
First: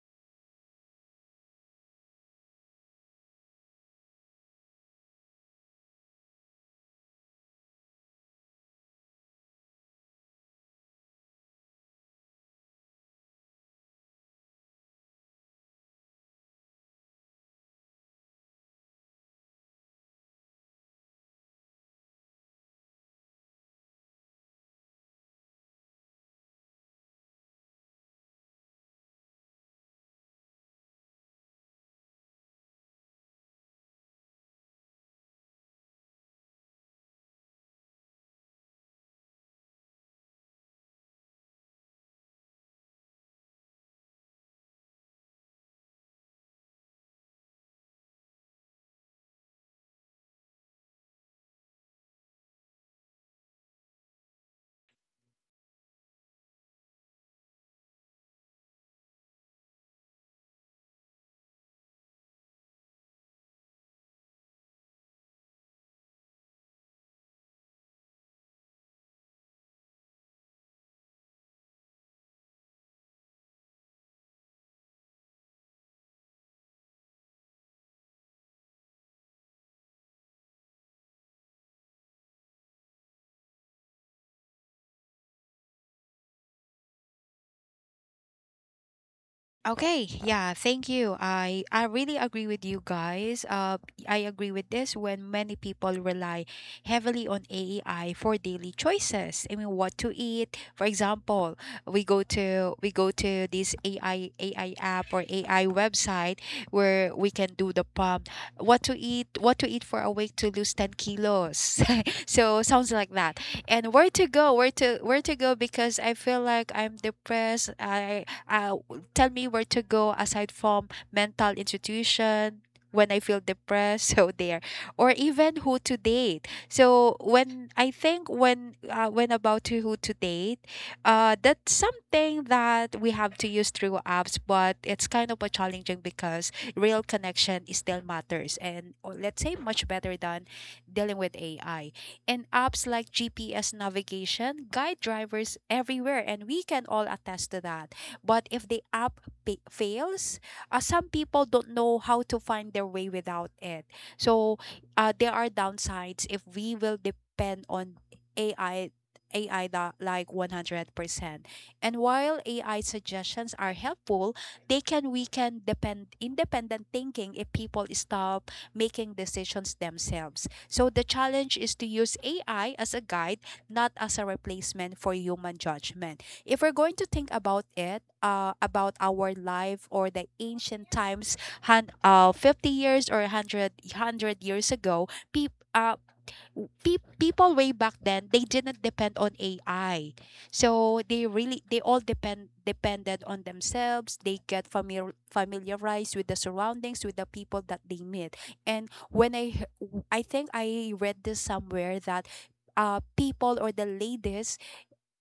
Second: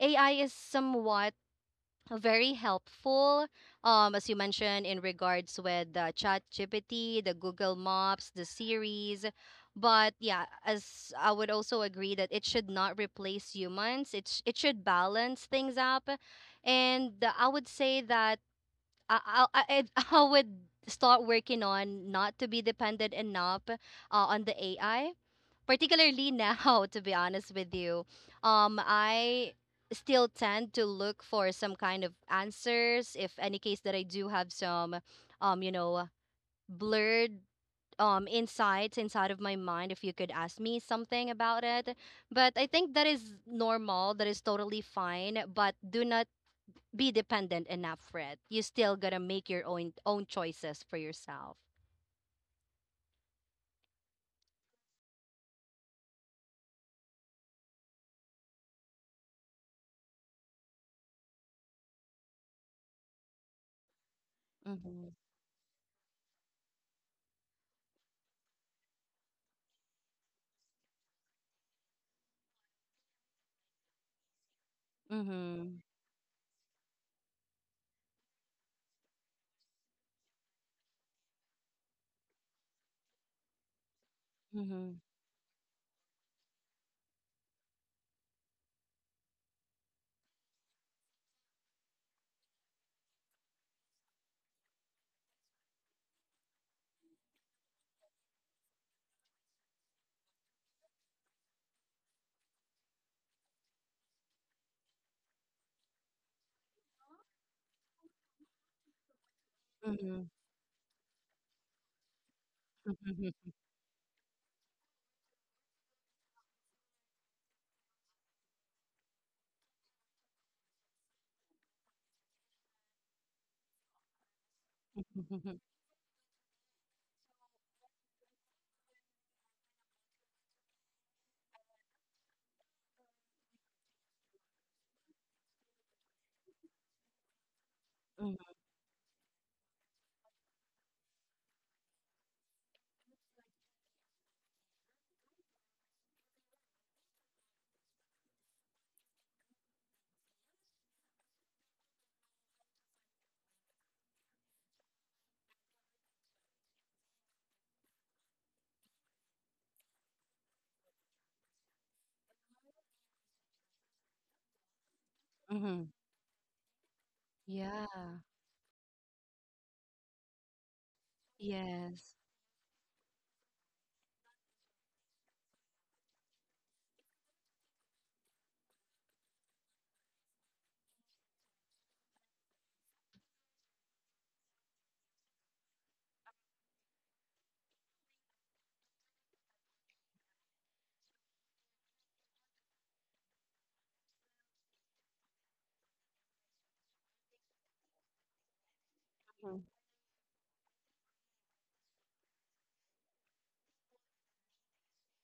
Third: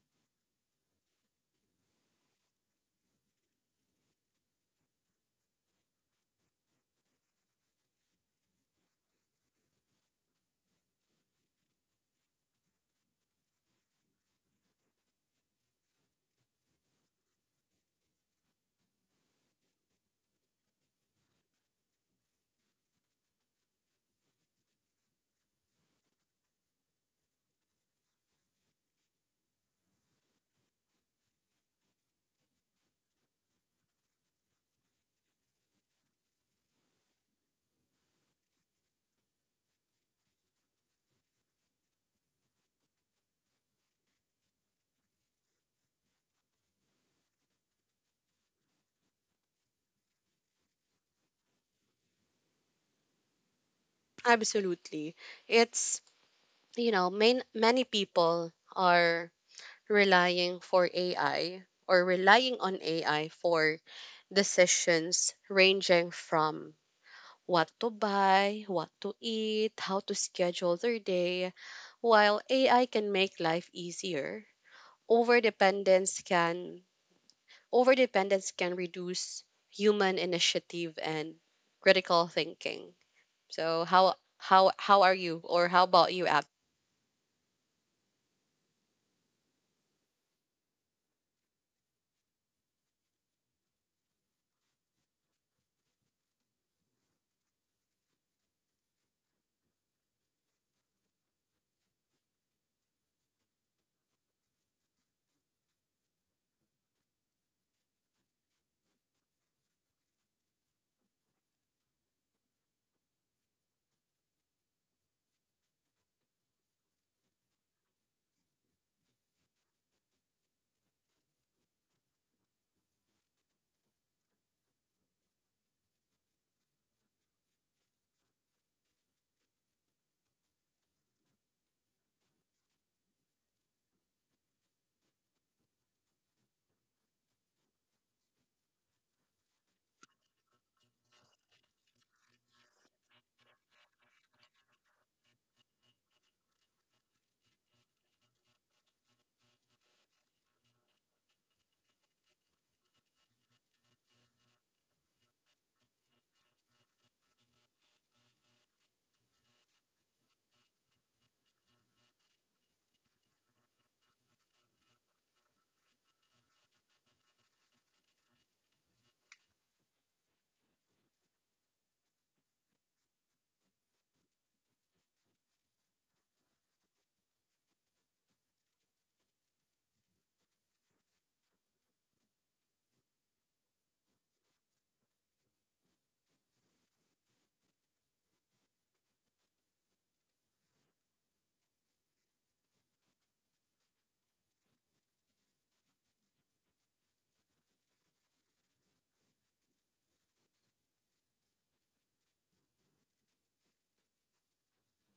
AI is somewhat very helpful, um as you mentioned in regards with the Chat GPT, the Google Maps, the Series. But yeah, as I would also agree that it should not replace humans. It's it should balance things up. And uh, I would say that i i, I, I would start working on not to be dependent enough uh, on the AI particularly now. To be honest with you, um I still tend to look for some kind of answers if any case that I do have some um you know blurred um insights inside of my mind if you could ask me something about it. But I think that is normal, that is totally fine, but do not be dependent enough, Fred. You still gotta make your own own choices for yourself. Absolutely. It's, you know, main, many people are relying for A I or relying on A I for Mm-hmm. decisions ranging from what to buy, what to eat, how to schedule their day. While A I can make life easier, Mm-hmm. overdependence can overdependence can reduce human initiative and critical thinking. So how how Mm-hmm. how are you, or how about you, Ab? Okay, yeah, thank you. I I really agree with you guys. Uh I agree with this, when many people rely heavily on A I for daily choices. I mean what to eat. For example, we go to we go to this A I A I app or A I website where we can do the pump, what to eat, what to eat for a Mm-hmm. week to lose ten kilos. So sounds like that. And where to go, where to where to go because I feel like I'm depressed. I uh, Tell me where to go aside from mental institution when I feel depressed. So there. Or Mm-hmm. even who to date. So when I think when uh, when about to who to date, uh, that's something that we have to use through apps, but it's kind of a challenging because real connection is still matters, and or let's say much better than dealing with A I. And apps like G P S navigation guide drivers everywhere, and we can all attest to that. But if the app pa- fails, uh, some people don't know how to find their way without it. So uh, there are downsides if we will depend on A I. A I that like one hundred percent. And while A I suggestions are helpful, they can weaken Mm-hmm. depend independent thinking if Yeah. people stop making decisions themselves. So the challenge is to Yes. use A I as a guide, not as a replacement for human judgment if we're going to think about it, uh, about our life or the ancient times, hun- uh, fifty years or one hundred, years ago, peop, uh, w- pe- people way back then they didn't depend on A I. So they really they all depend depended on themselves. They get familiar familiarized with the surroundings, with the people that they meet. And when I he- w- I think I read this somewhere that uh people or the ladies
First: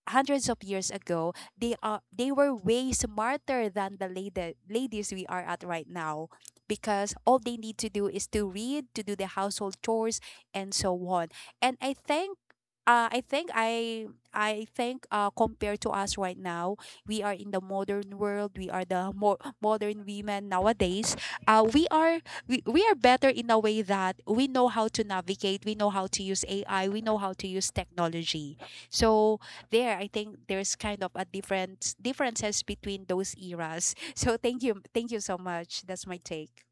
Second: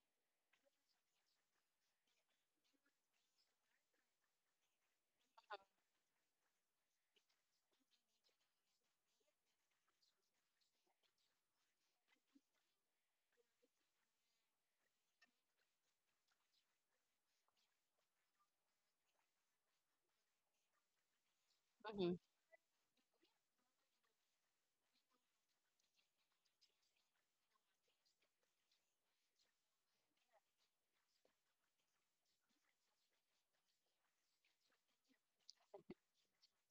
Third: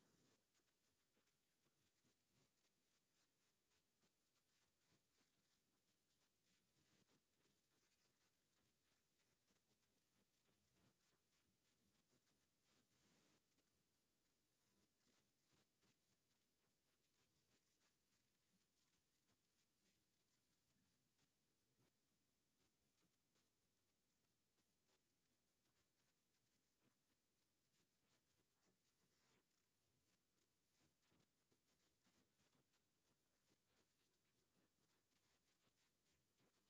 hundreds of years ago, they are they were way smarter than the lady, ladies we are at right now because all they need to do is to read, to do the household chores and so on. And I think uh, I think I I think uh, compared to us right now, we are in the modern world. We are the more modern women nowadays. Uh, we Mm-hmm. are we, we are better in a way that we know how to navigate. We know how to use A I. We know how to use technology. So there i think there's kind of a different differences between those eras. So thank you, thank you so much. That's my take.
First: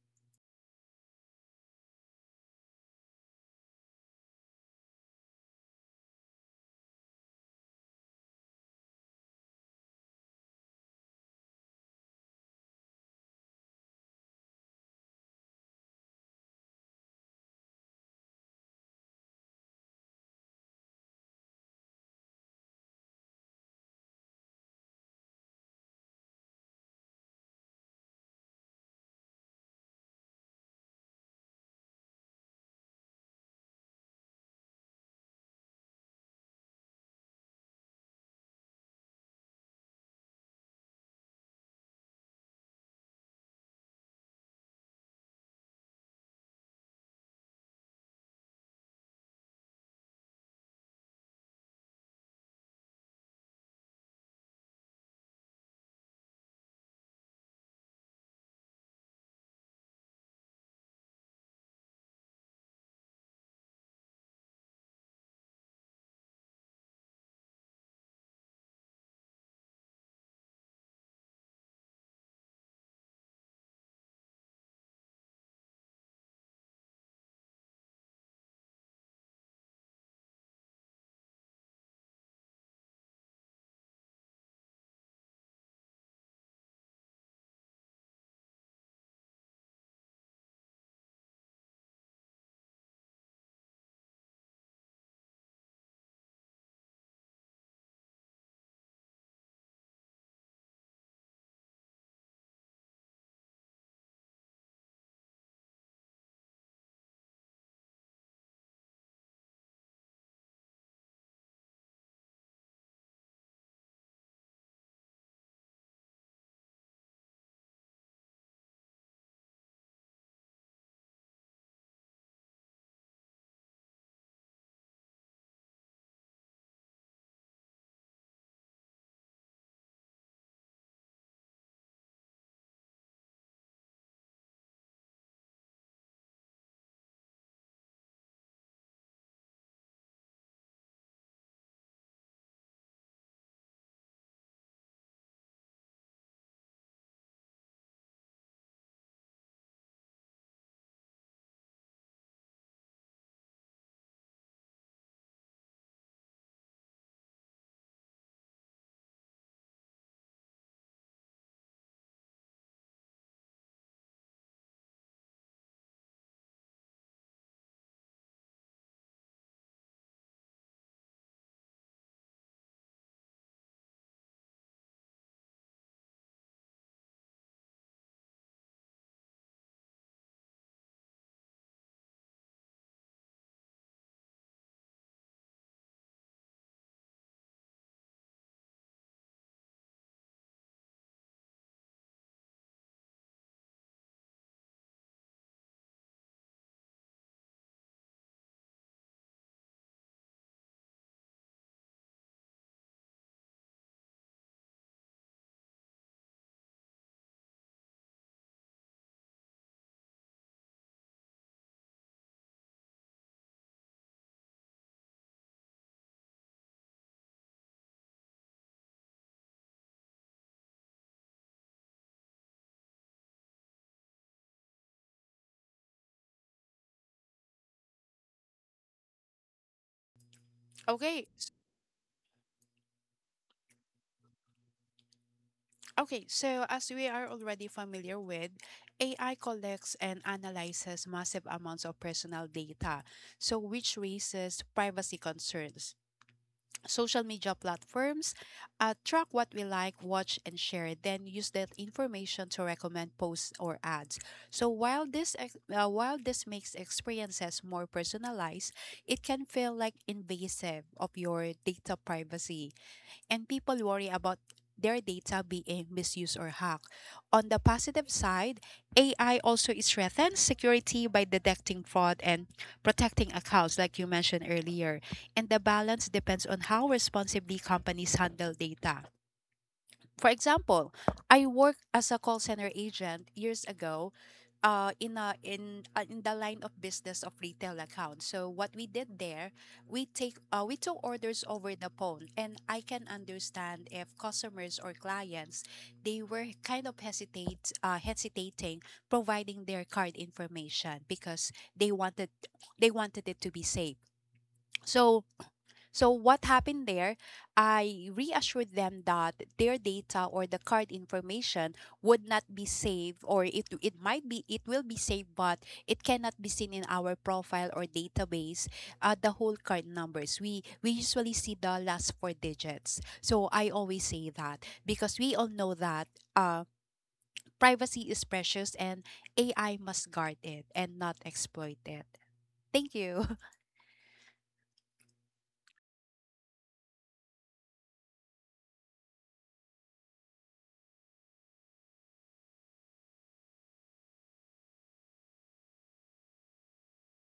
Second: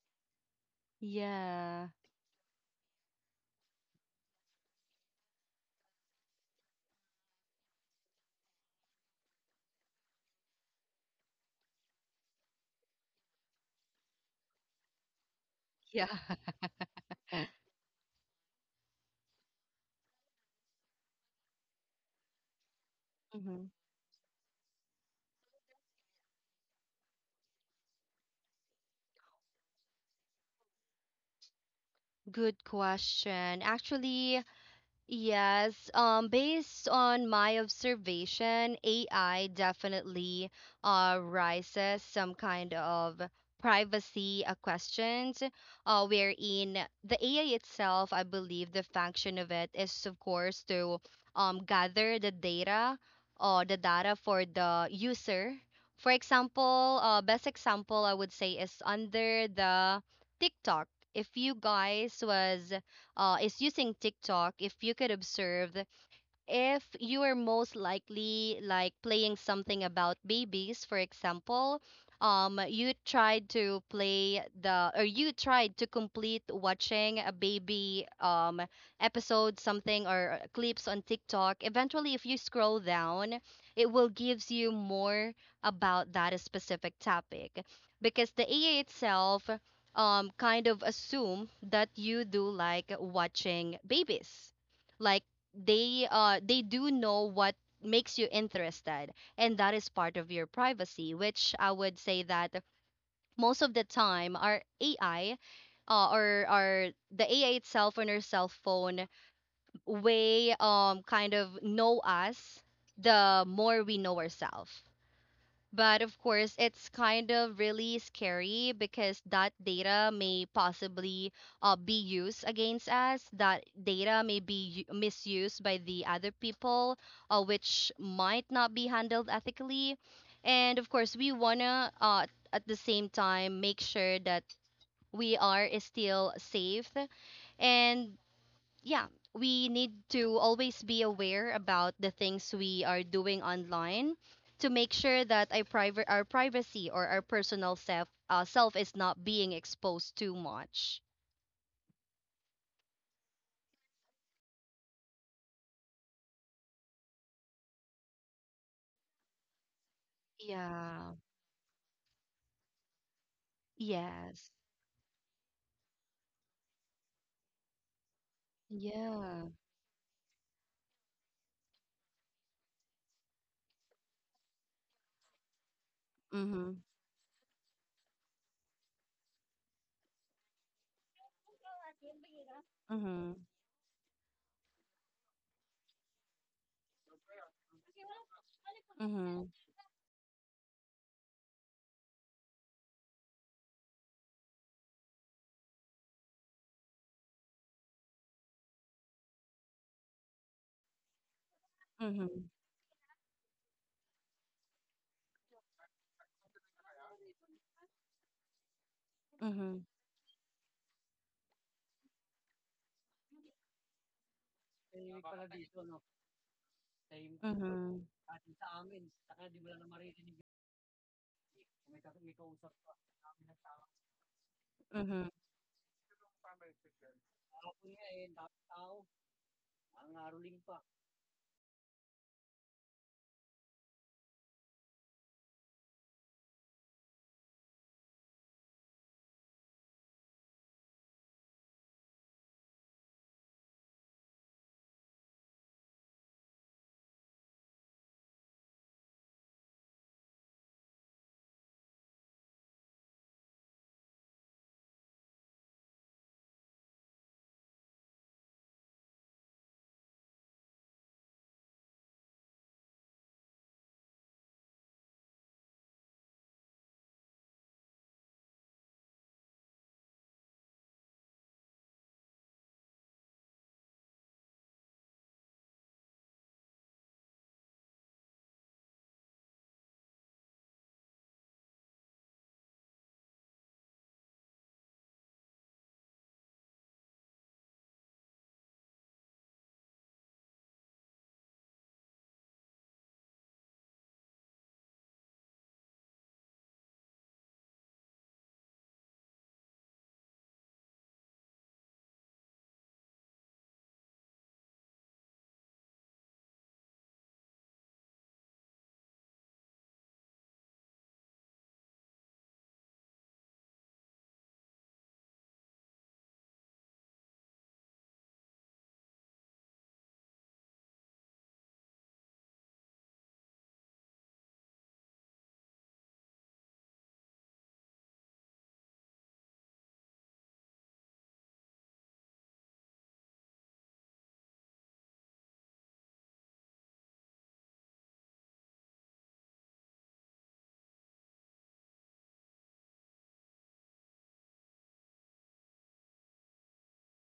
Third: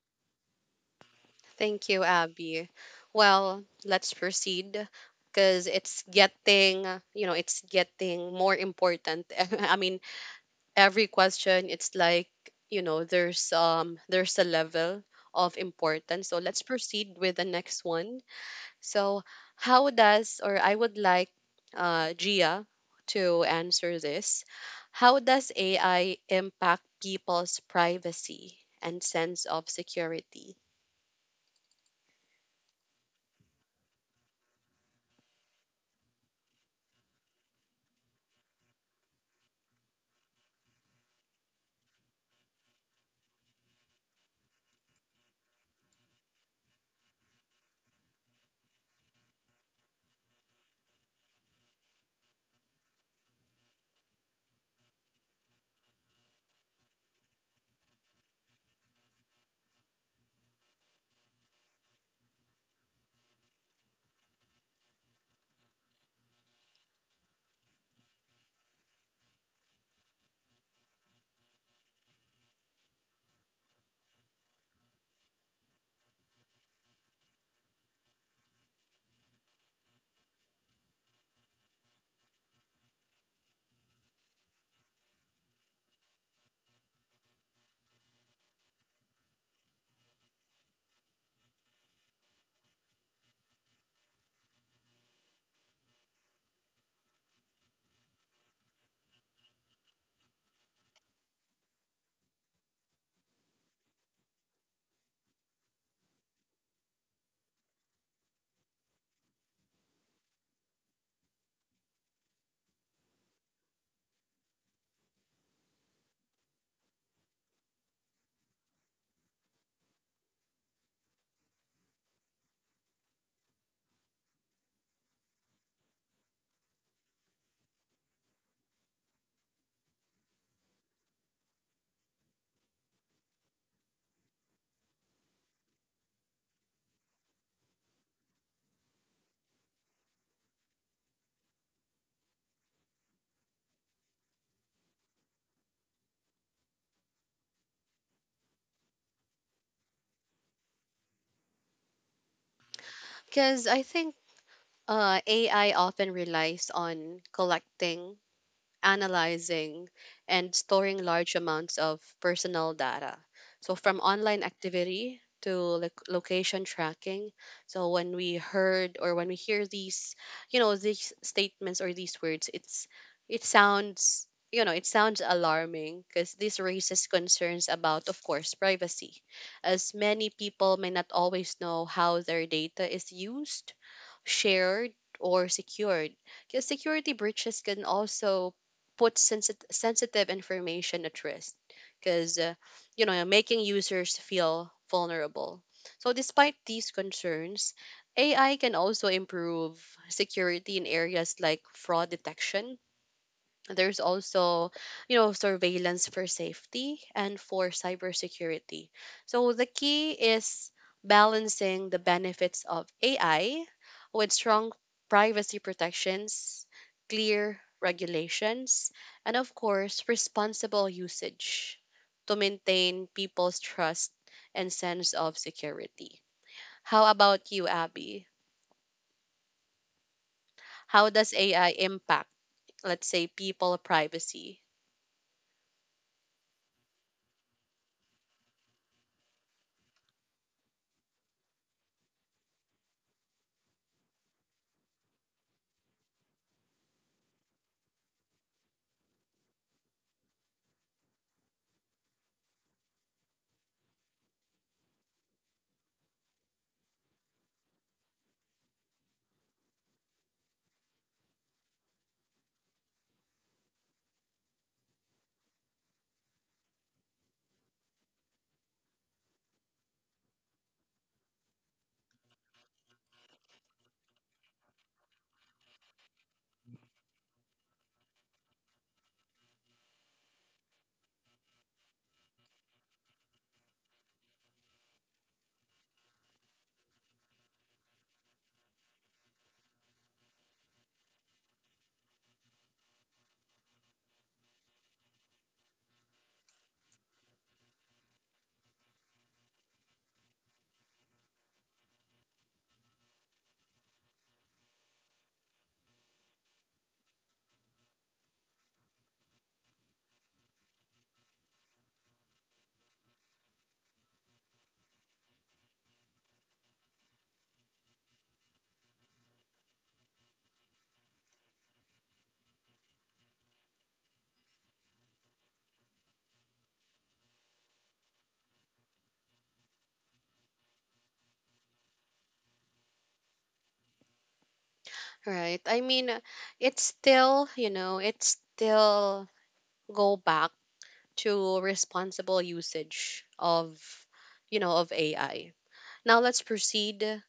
Yeah. Thank you, Abby. Well, let's proceed because it's getting, you know, it's getting more important. I mean, every question, it's like, you know, there's um there's a level of Yeah. importance. So let's proceed with the next one. So, how does, or I would like uh, Gia to Mm-hmm. answer this. How does A I impact people's privacy and sense of security? Good question. Actually, yes, um, based on my observation, A I definitely uh, raises some kind of privacy uh, questions, uh, wherein the A I itself, I believe the function of it is, of course, to um, gather the data or the data for the user. For example, uh, best example I would say is under the TikTok. If you guys was uh, is using TikTok, if you could observe, if you are most likely like playing something about babies, for example, um you tried to play the or you tried to complete watching a baby um episode something or uh, clips on TikTok. Eventually, if you scroll down, it will gives you more about that specific topic because the A I itself um kind of assume that you do like watching babies. Like, they uh they do know what makes you interested, and that is part of your privacy, which I would say that most of the time our AI uh, or or the AI itself on our cell phone way um kind of know us the more we know ourselves. But of course, it's kind of really scary because that data may possibly uh, be used against us. That data may be u- misused by the other people, uh, which might not be handled ethically. And of course, we want to, uh, at the same time, make sure that we are still safe and yeah, we need to always be aware about the things we are doing online to make sure that our, priva- our privacy or our personal self uh, self is not being exposed too much. Because I think uh, A I often relies on collecting, analyzing, and storing Yeah. large amounts of personal data. So, from online Yes. activity to loc- location tracking. So, when we heard, or when we Yeah. hear these, you know, these statements or these words, it's, it sounds, you know, it sounds alarming because this Mhm. raises concerns about, of course, privacy, as many people may not always know how their data is Mhm. used, shared, or secured. Because security breaches can also put Mhm. sensit- sensitive information at risk, because, uh, you know, making users feel vulnerable. So, despite these concerns, A I can also improve security in areas like fraud Mhm. detection. There's also, you know, surveillance for safety and for cybersecurity. So the Mhm. key is balancing the benefits of A I with strong privacy protections, clear regulations, and of course, responsible usage to maintain people's trust and sense of Mhm. security. How about you, Abby? How does Okay, s- A I impact, let's say, people privacy? okay. So as we are already familiar with, A I collects and analyzes massive amounts of personal data, so which raises privacy concerns. Social media platforms, uh, track what we like, watch, and share, then use that information to recommend posts or ads. So while this ex- uh, while this makes experiences more personalized, it can feel like invasive of your data privacy and people worry about their data being misused or hacked. On the positive side, A I also strengthens security by detecting fraud and protecting accounts, like you mentioned earlier. And the balance depends on how responsibly companies handle data. For example, I worked as a call center agent years ago uh, in, a, in, uh, in the line of business of retail accounts. So what we did there, we take uh, we took orders over the phone and I can understand if customers or clients, they were kind of hesitate, uh, hesitating providing their card information because they wanted they wanted it to be safe. So so what happened there, I reassured them that their data or the card information would not be saved, or it it might be it will be saved, but it cannot be seen in our profile or database, uh, the whole card numbers. We we usually see the last four digits. So I always say that because we all know that uh, privacy is precious and A I must guard it and not exploit it. Thank you. Right. I mean, uh, it's still, you know, it's still go back to responsible usage of, you know, of A I. Now let's proceed.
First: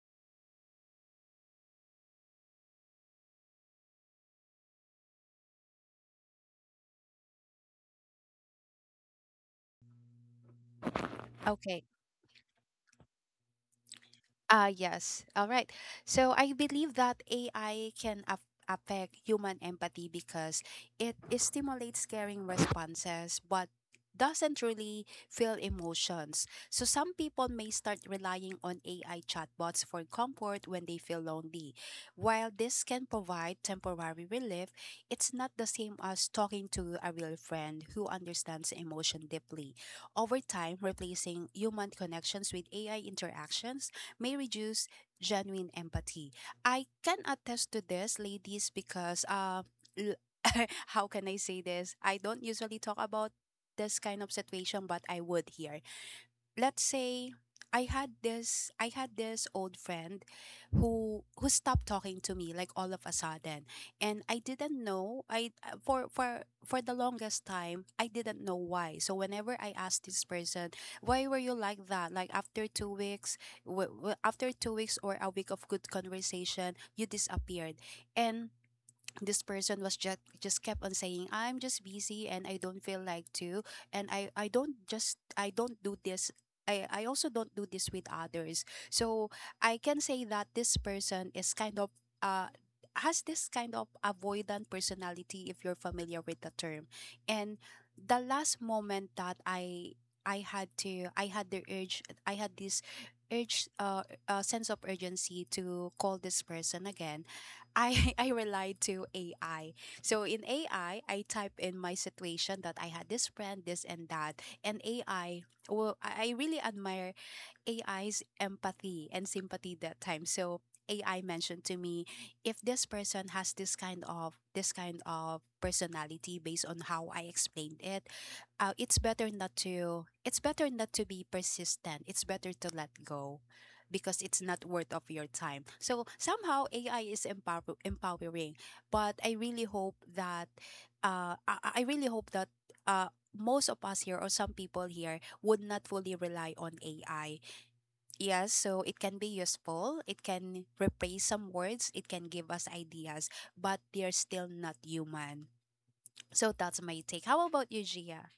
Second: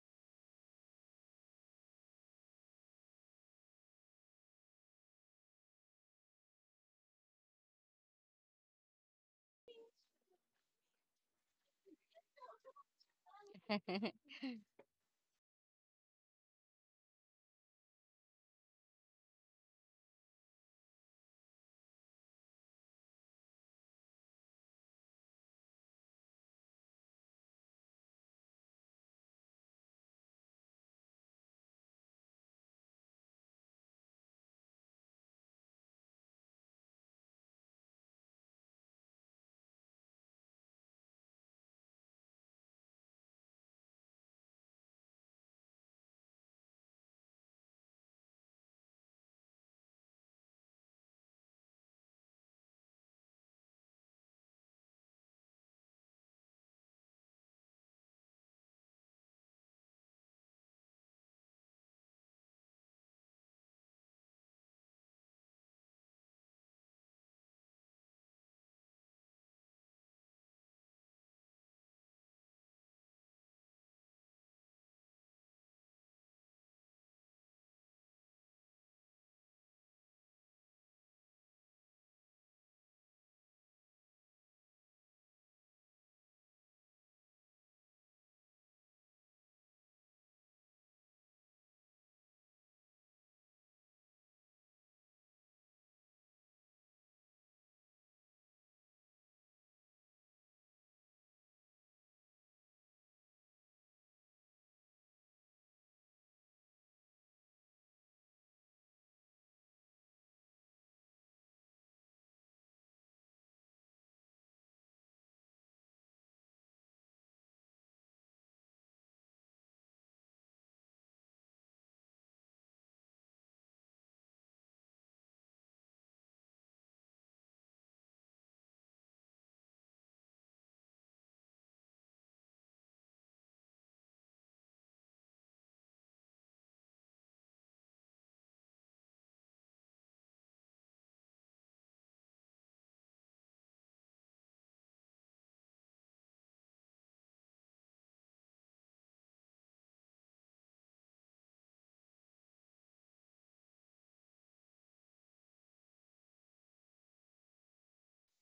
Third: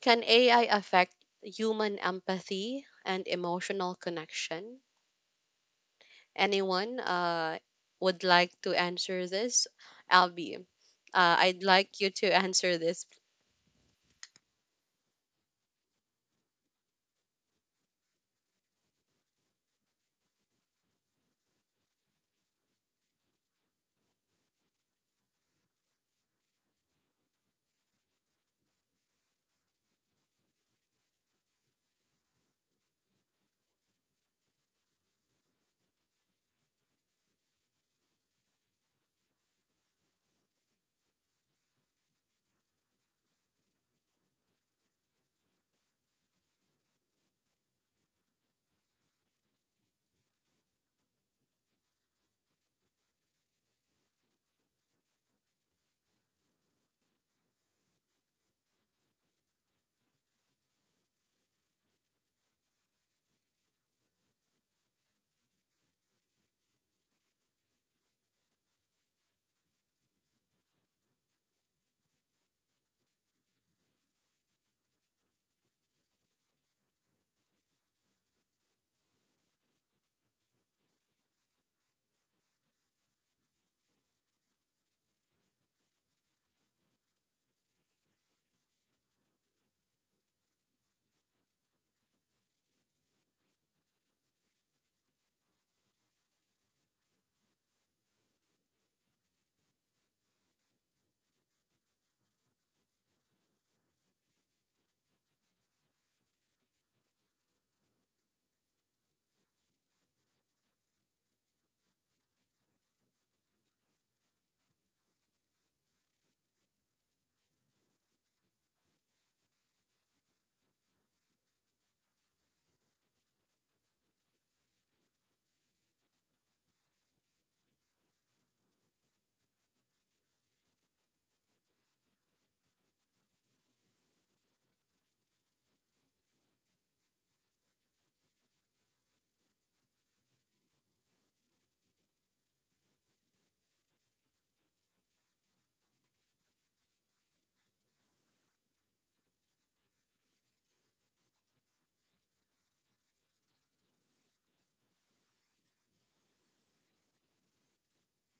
Can A I affect human empathy and emotional connection? Anyone uh, would like to answer this? Albie, uh, I'd Okay. like you to answer this. Ah, yes. All right. So I believe that A I can af- affect human empathy because it stimulates caring responses, but doesn't really feel emotions. So some people may start relying on A I chatbots for comfort when they feel lonely. While this can provide temporary relief, it's not the same as talking to a real friend who understands emotion deeply. Over time, replacing human connections with A I interactions may reduce genuine empathy. I can attest to this, ladies, because uh, l- how can I say this? I don't usually talk about this kind of situation, but I would here. Let's say I had this I had this old friend who who stopped talking to me like all of a sudden and I didn't know. I uh, For for for the longest time I didn't know why. So whenever I asked this person, why were you like that? Like after two weeks, w- w- after two weeks or a week of good conversation you disappeared. And this person was just just kept on saying, I'm just busy and I don't feel like to. And i i don't just, I don't do this. I, I also don't do this with others. So I can say that this person is kind of uh has this kind of avoidant personality, if you're familiar with the term. And the last moment that I I had to I had the urge I had this urge, uh, uh sense of urgency to call this person again, I I relied to A I. So in A I, I I type in my situation that I had this friend, this and that, and A I. Well, I I really admire A I's empathy and sympathy that time. So A I mentioned to me if this person has this kind of this kind of personality based on how I explained it, uh, it's better not to it's better not to be persistent. It's better to let go because it's not worth of your time. So somehow A I is empower- empowering, but I really hope that uh, I-, I really hope that uh, most of us here or some people here would not fully rely on A I. Yes, so it can be useful. It can replace some words. It can give us ideas, but they're still not human. So that's my take. How about you, Gia?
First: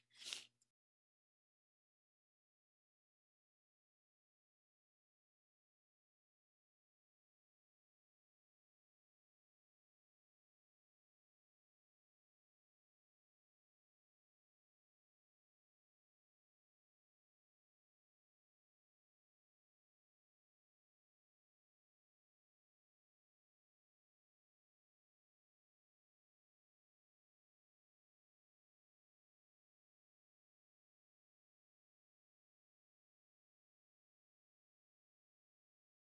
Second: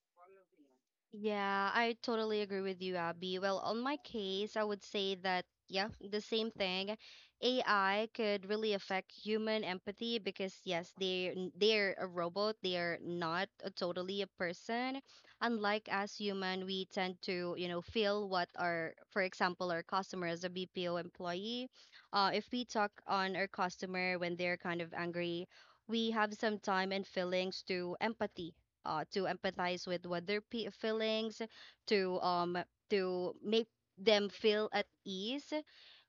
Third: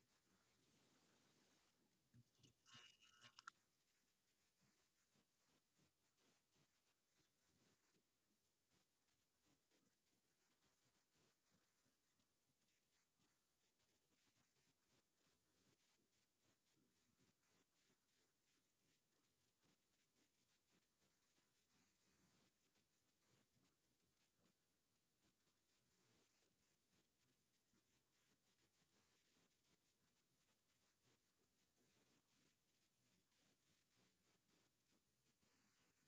Yeah, I totally agree with you, Abby. Well, on my case, I would say that, yeah, the same thing. A I could really affect human empathy because yes, they they're a robot, they are not a, totally a person. Unlike us human, we tend to, you know, feel what our, for example, our customer as a B P O employee. Uh, if we talk on our customer when they're kind of angry, we have some time and feelings to empathy uh, to empathize with what their pe- feelings, to um to make them feel at ease.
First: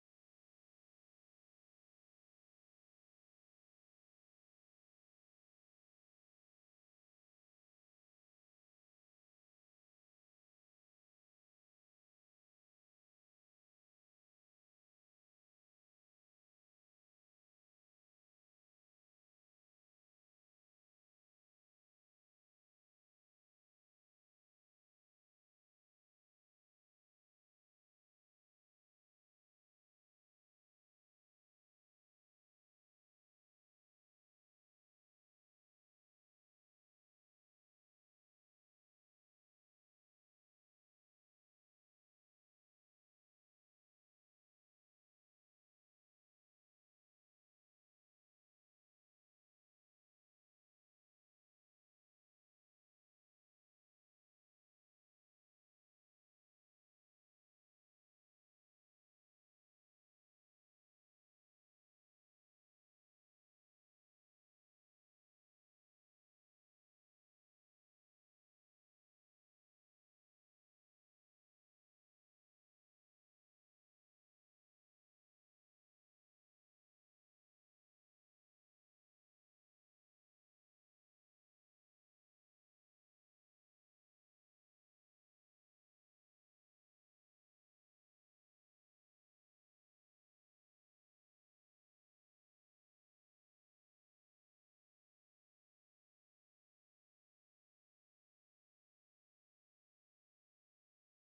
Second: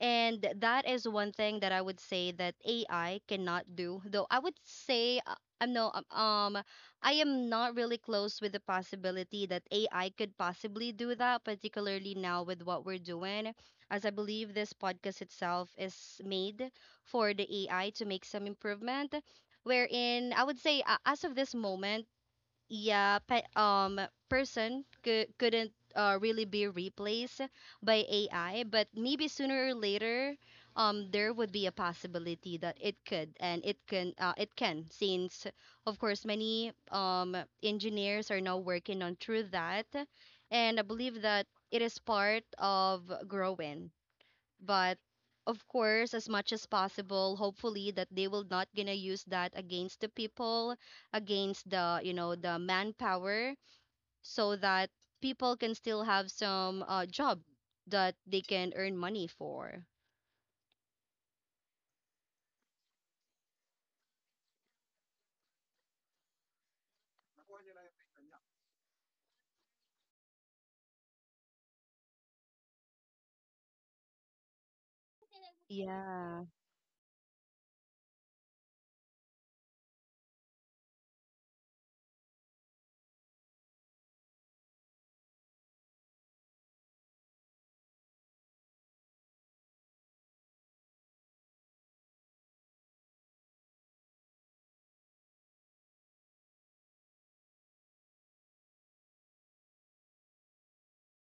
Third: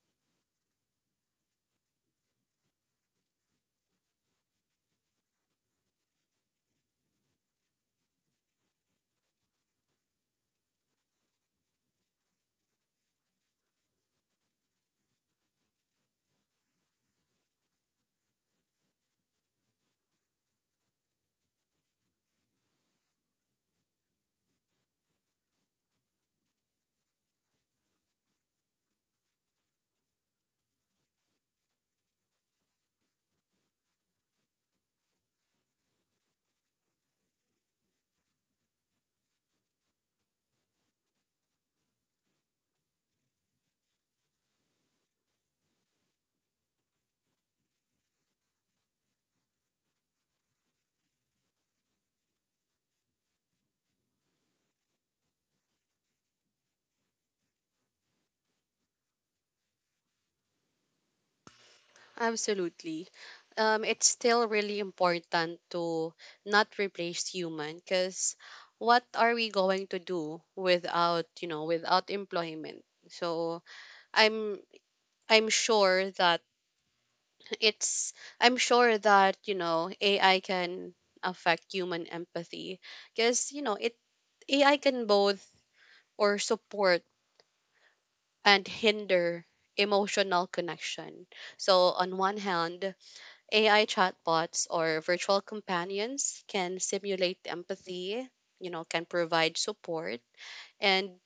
And that is one thing that I would say that A I cannot do. Though I would say uh, I'm no um um, I am not really close with the possibility that A I could possibly do that, particularly now with what we're doing, as I believe this podcast itself is made for the A I to make some improvement. Wherein I would say, uh, as of this moment, yeah pe- um person cou- couldn't uh, really be replaced by A I, but maybe sooner or later um there would be a possibility that it could and it can uh, it can since of course many um engineers are now working on through that, and I believe that it is part of growing. But of course, as much as possible, hopefully that they will not gonna use that against the people, against the, you know, the manpower, so that people can still have some uh, job that they can earn money for. Absolutely. Um, it's still really important to not replace human because what are we going to do without, you know, without employment? So I'm I'm sure that Yeah. it's I'm sure that, you know, A I can affect human empathy because, you know, it A I can both, or support and hinder emotional connection. So on one hand, A I chatbots or virtual companions can simulate empathy, you know, can provide support and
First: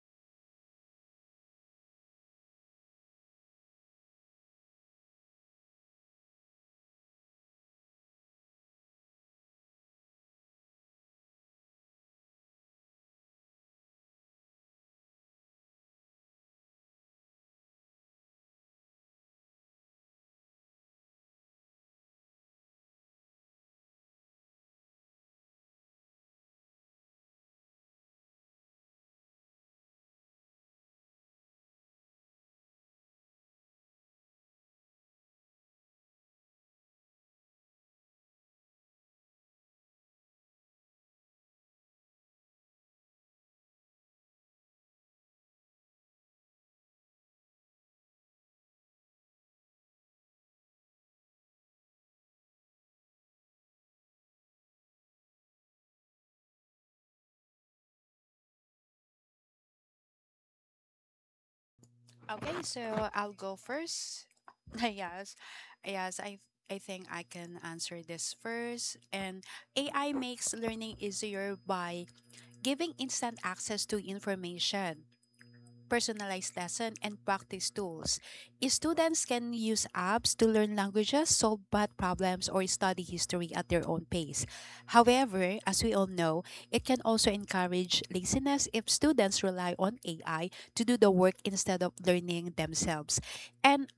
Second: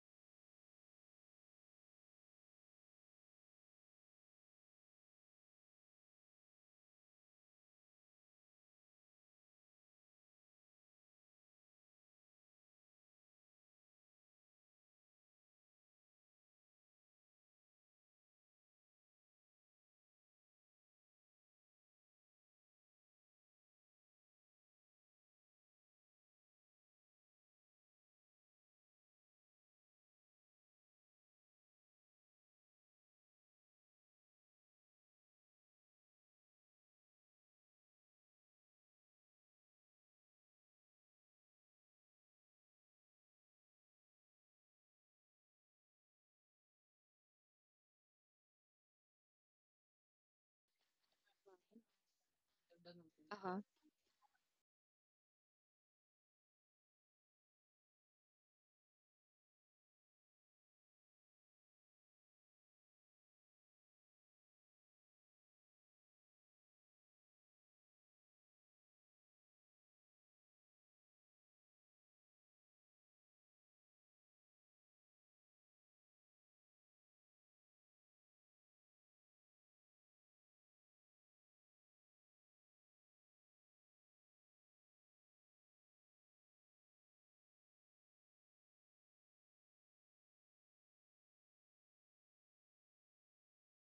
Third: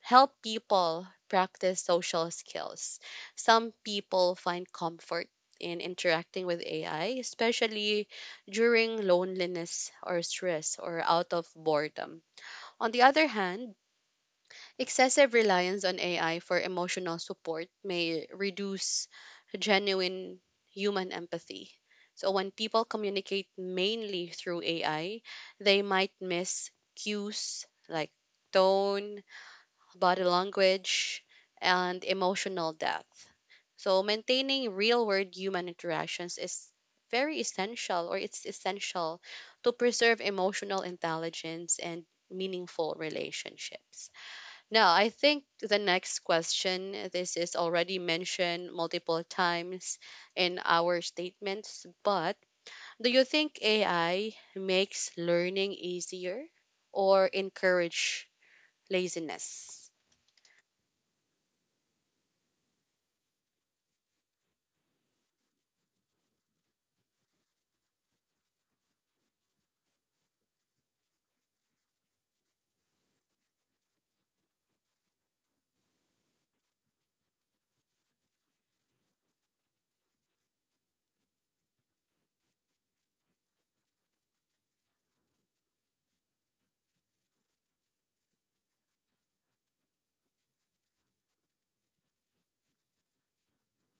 help people practice social skills. Some people find comfort in interacting with A I, especially during loneliness or stress or out of boredom. On the other hand, excessive reliance on A I for emotional support may reduce genuine human empathy. So, when people communicate mainly through A I, they might miss cues like tone, body language, and emotional depth. So, maintaining real world human interactions is very essential, or it's essential to preserve emotional intelligence and meaningful relationships. Now I think the next question, this is already mentioned multiple times in our statements, but do you think Uh-huh. A I makes learning easier or encourage laziness? Okay, so I'll go first. Yes, yes, I I think I can answer this first. And A I makes learning easier by giving instant access to information, personalized lesson, and practice tools. Students can use apps to learn languages, solve math problems, or study history at their own pace. However, as we all know, it can also encourage laziness if students rely on A I to do the work instead of learning themselves. And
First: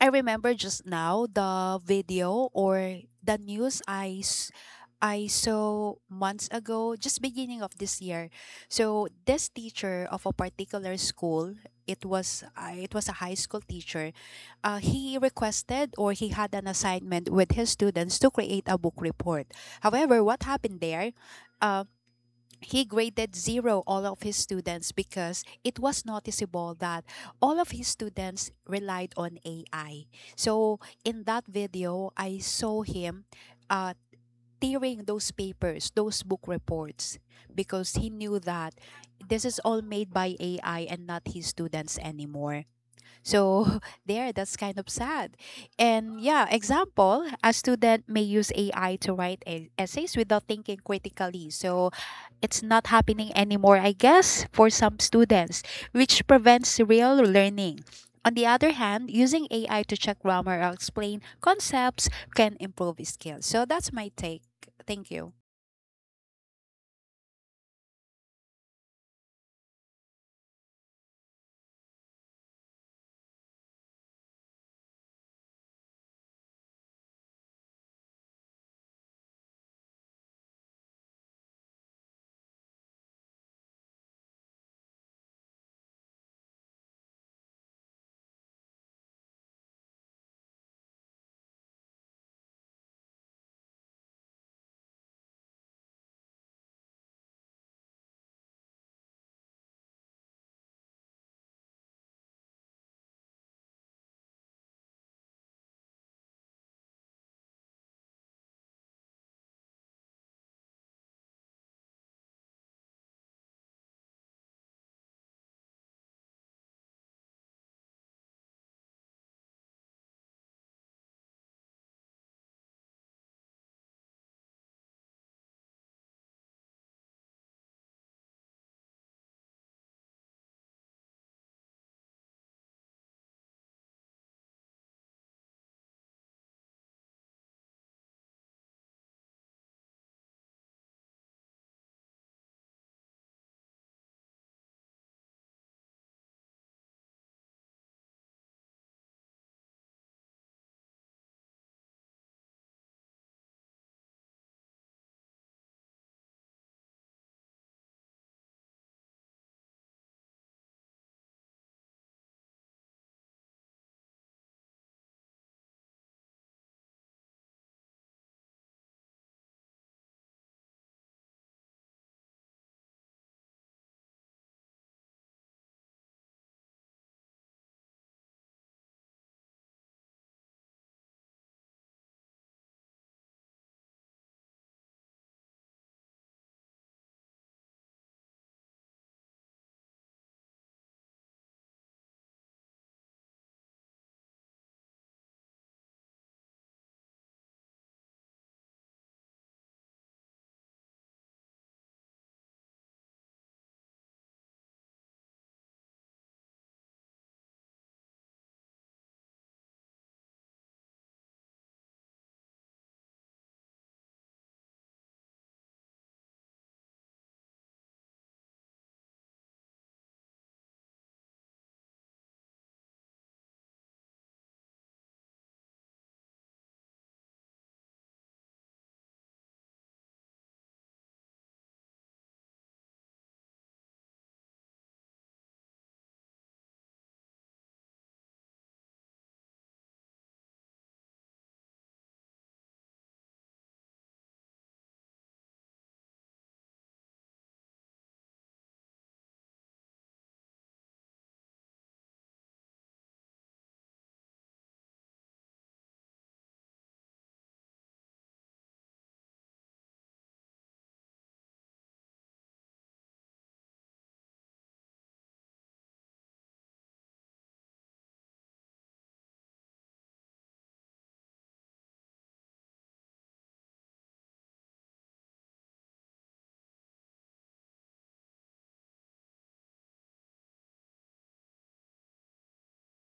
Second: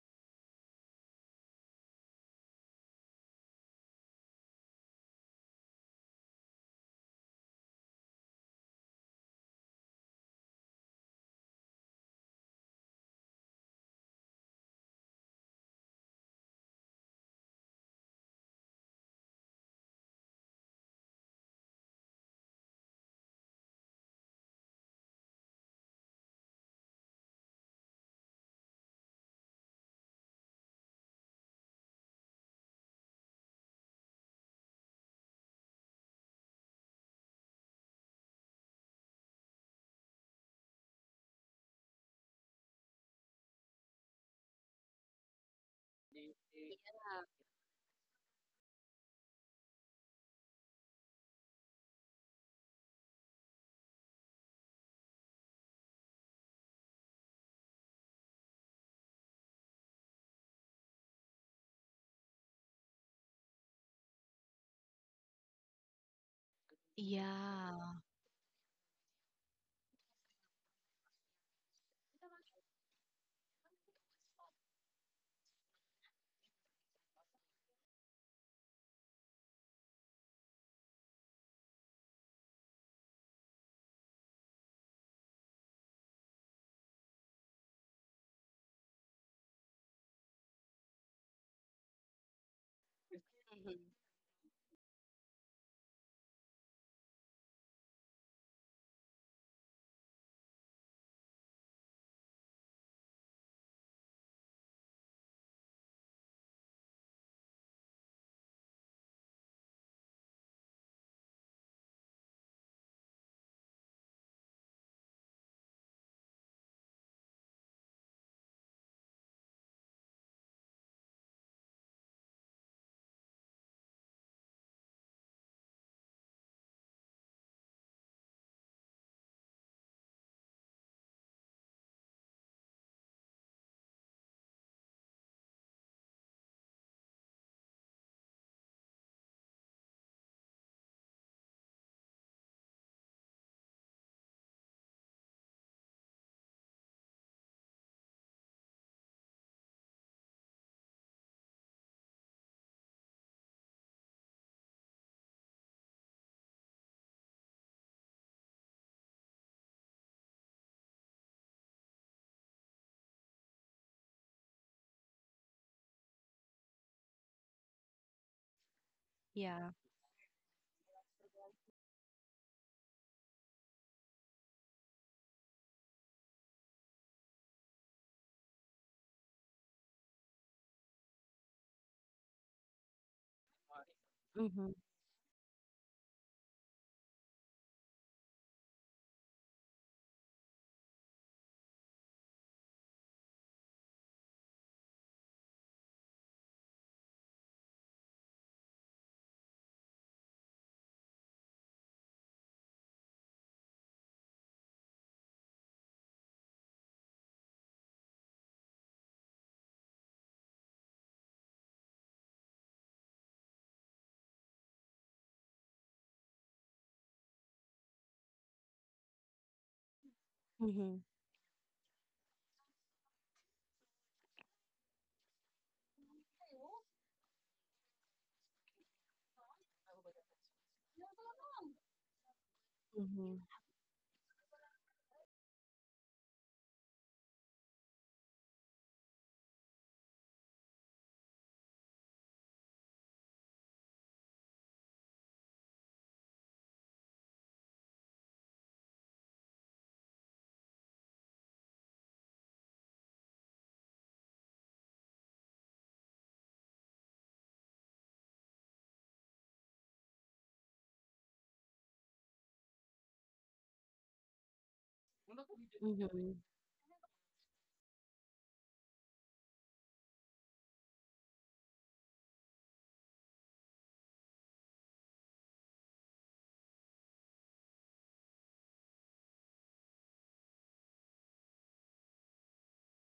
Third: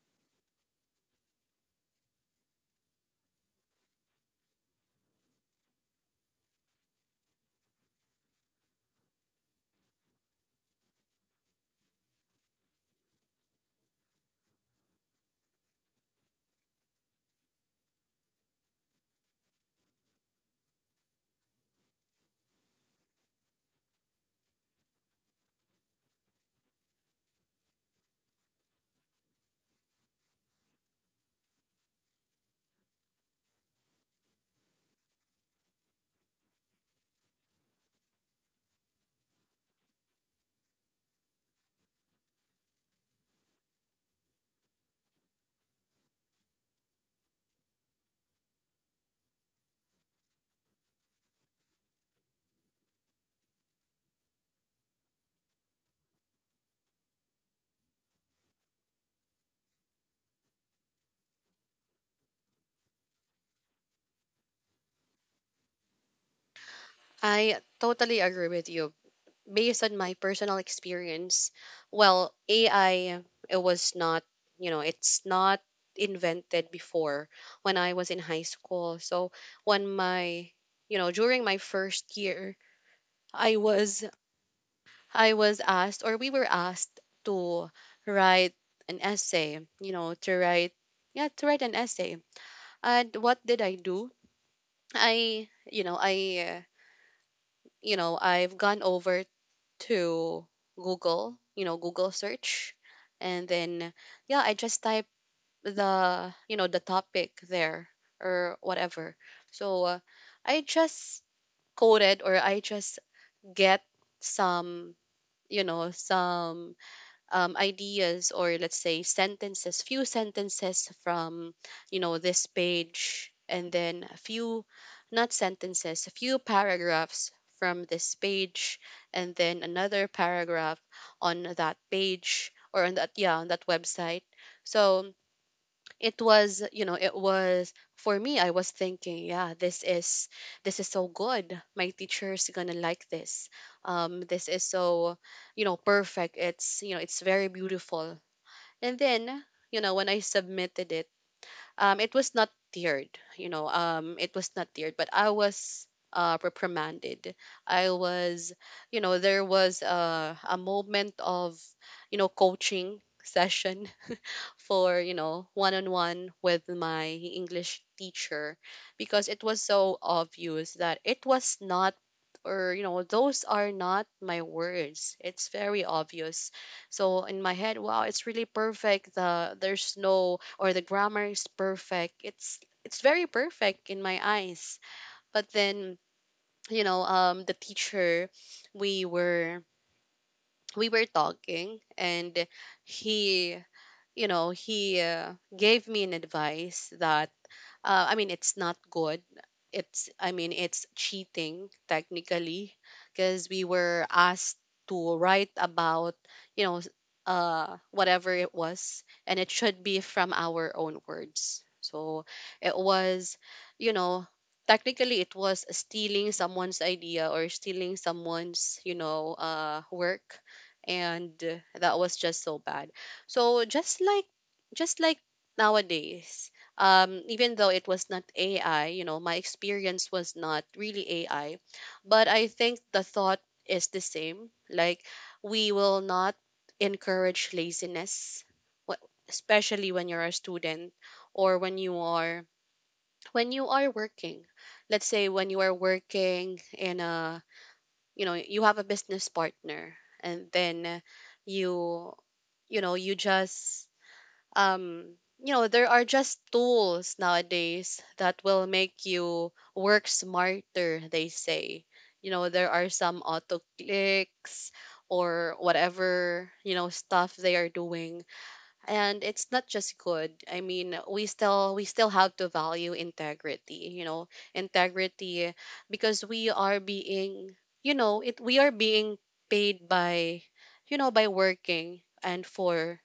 I remember just now the video or the news I s- I saw months ago, just beginning of this year. So this teacher of a particular school, it was uh, it was a high school teacher. Uh, he requested, or he had an assignment with his students to create a book report. However, what happened there? um, he graded zero all of his students because it was noticeable that all of his students relied on A I. So in that video, I saw him uh, tearing those papers, those book reports, because he knew that this is all made by A I and not his students anymore. So there, that's kind of sad. And yeah, example, a student may use A I to write e- essays without thinking critically. So it's not happening anymore, I guess, for some students, which prevents real learning. On the other hand, using A I to check grammar or explain concepts can improve skills. So that's my take. Thank you. I Yeah. totally agree with you. Based on my personal experience, well, A I it was not, you know, it's not invented before when I was in high school. So when my, you know, during my first year, I was I was asked, or we were asked to write an essay, you know, to write, yeah, to write an essay. And what did I do? I, you know, I uh, you know, I've gone over to Google, you know, Google search, and then, yeah, I just type the, you know, the topic there or whatever. So uh, I just coded, or I just get some, you know, some um, ideas, or let's say sentences, few sentences from, you know, this page, and then a few, not sentences, a few paragraphs from this page, and then another paragraph on that page, or on that, yeah, on that website. So it was, you know, it was, for me I was thinking, yeah, this is, this is so good, my teacher's gonna like this. Um this is so, you know, perfect. It's, you know, it's very beautiful. And then, you know, when I submitted it, um it was not tiered, you know, um it was not tiered, but I was uh reprimanded. I was, you know, there was a, a moment of, you know, coaching session, for, you know, one-on-one with my English teacher, because it was Yeah. so obvious that it was not, or you know, those are not my words, it's very obvious. So in my head, wow, it's really perfect, the there's no, or the grammar is perfect, it's it's very perfect in my Mm-hmm. eyes. But then, you know, um the teacher, we were we were talking, and he, you know, he uh, gave me an advice that uh, I mean, it's not good. It's, I mean, it's cheating technically, because we were asked to write about, you know, s- uh, whatever it was, and it should be from our own words. So it was, you know, technically it was stealing someone's idea, or stealing someone's, you know, uh, work. Mm-hmm. And uh, that was just so bad. So just like, just like nowadays, um, even though it was not A I, you know, my experience was not really A I, but I think the thought is the same. Like we will not encourage laziness, wh- especially when you're a student, or when you are, when you are working. Let's say when you are working in a, you know, you have a business partner, and then you you know you just um you know there are just tools nowadays that will make you work smarter, they say. You know, there are some auto clicks or Mm. whatever, you know, stuff they are doing. And it's not just good. I mean, we still we still have to value integrity, you know. Integrity, because we are being, you know, it we are being paid by, you know, by working and for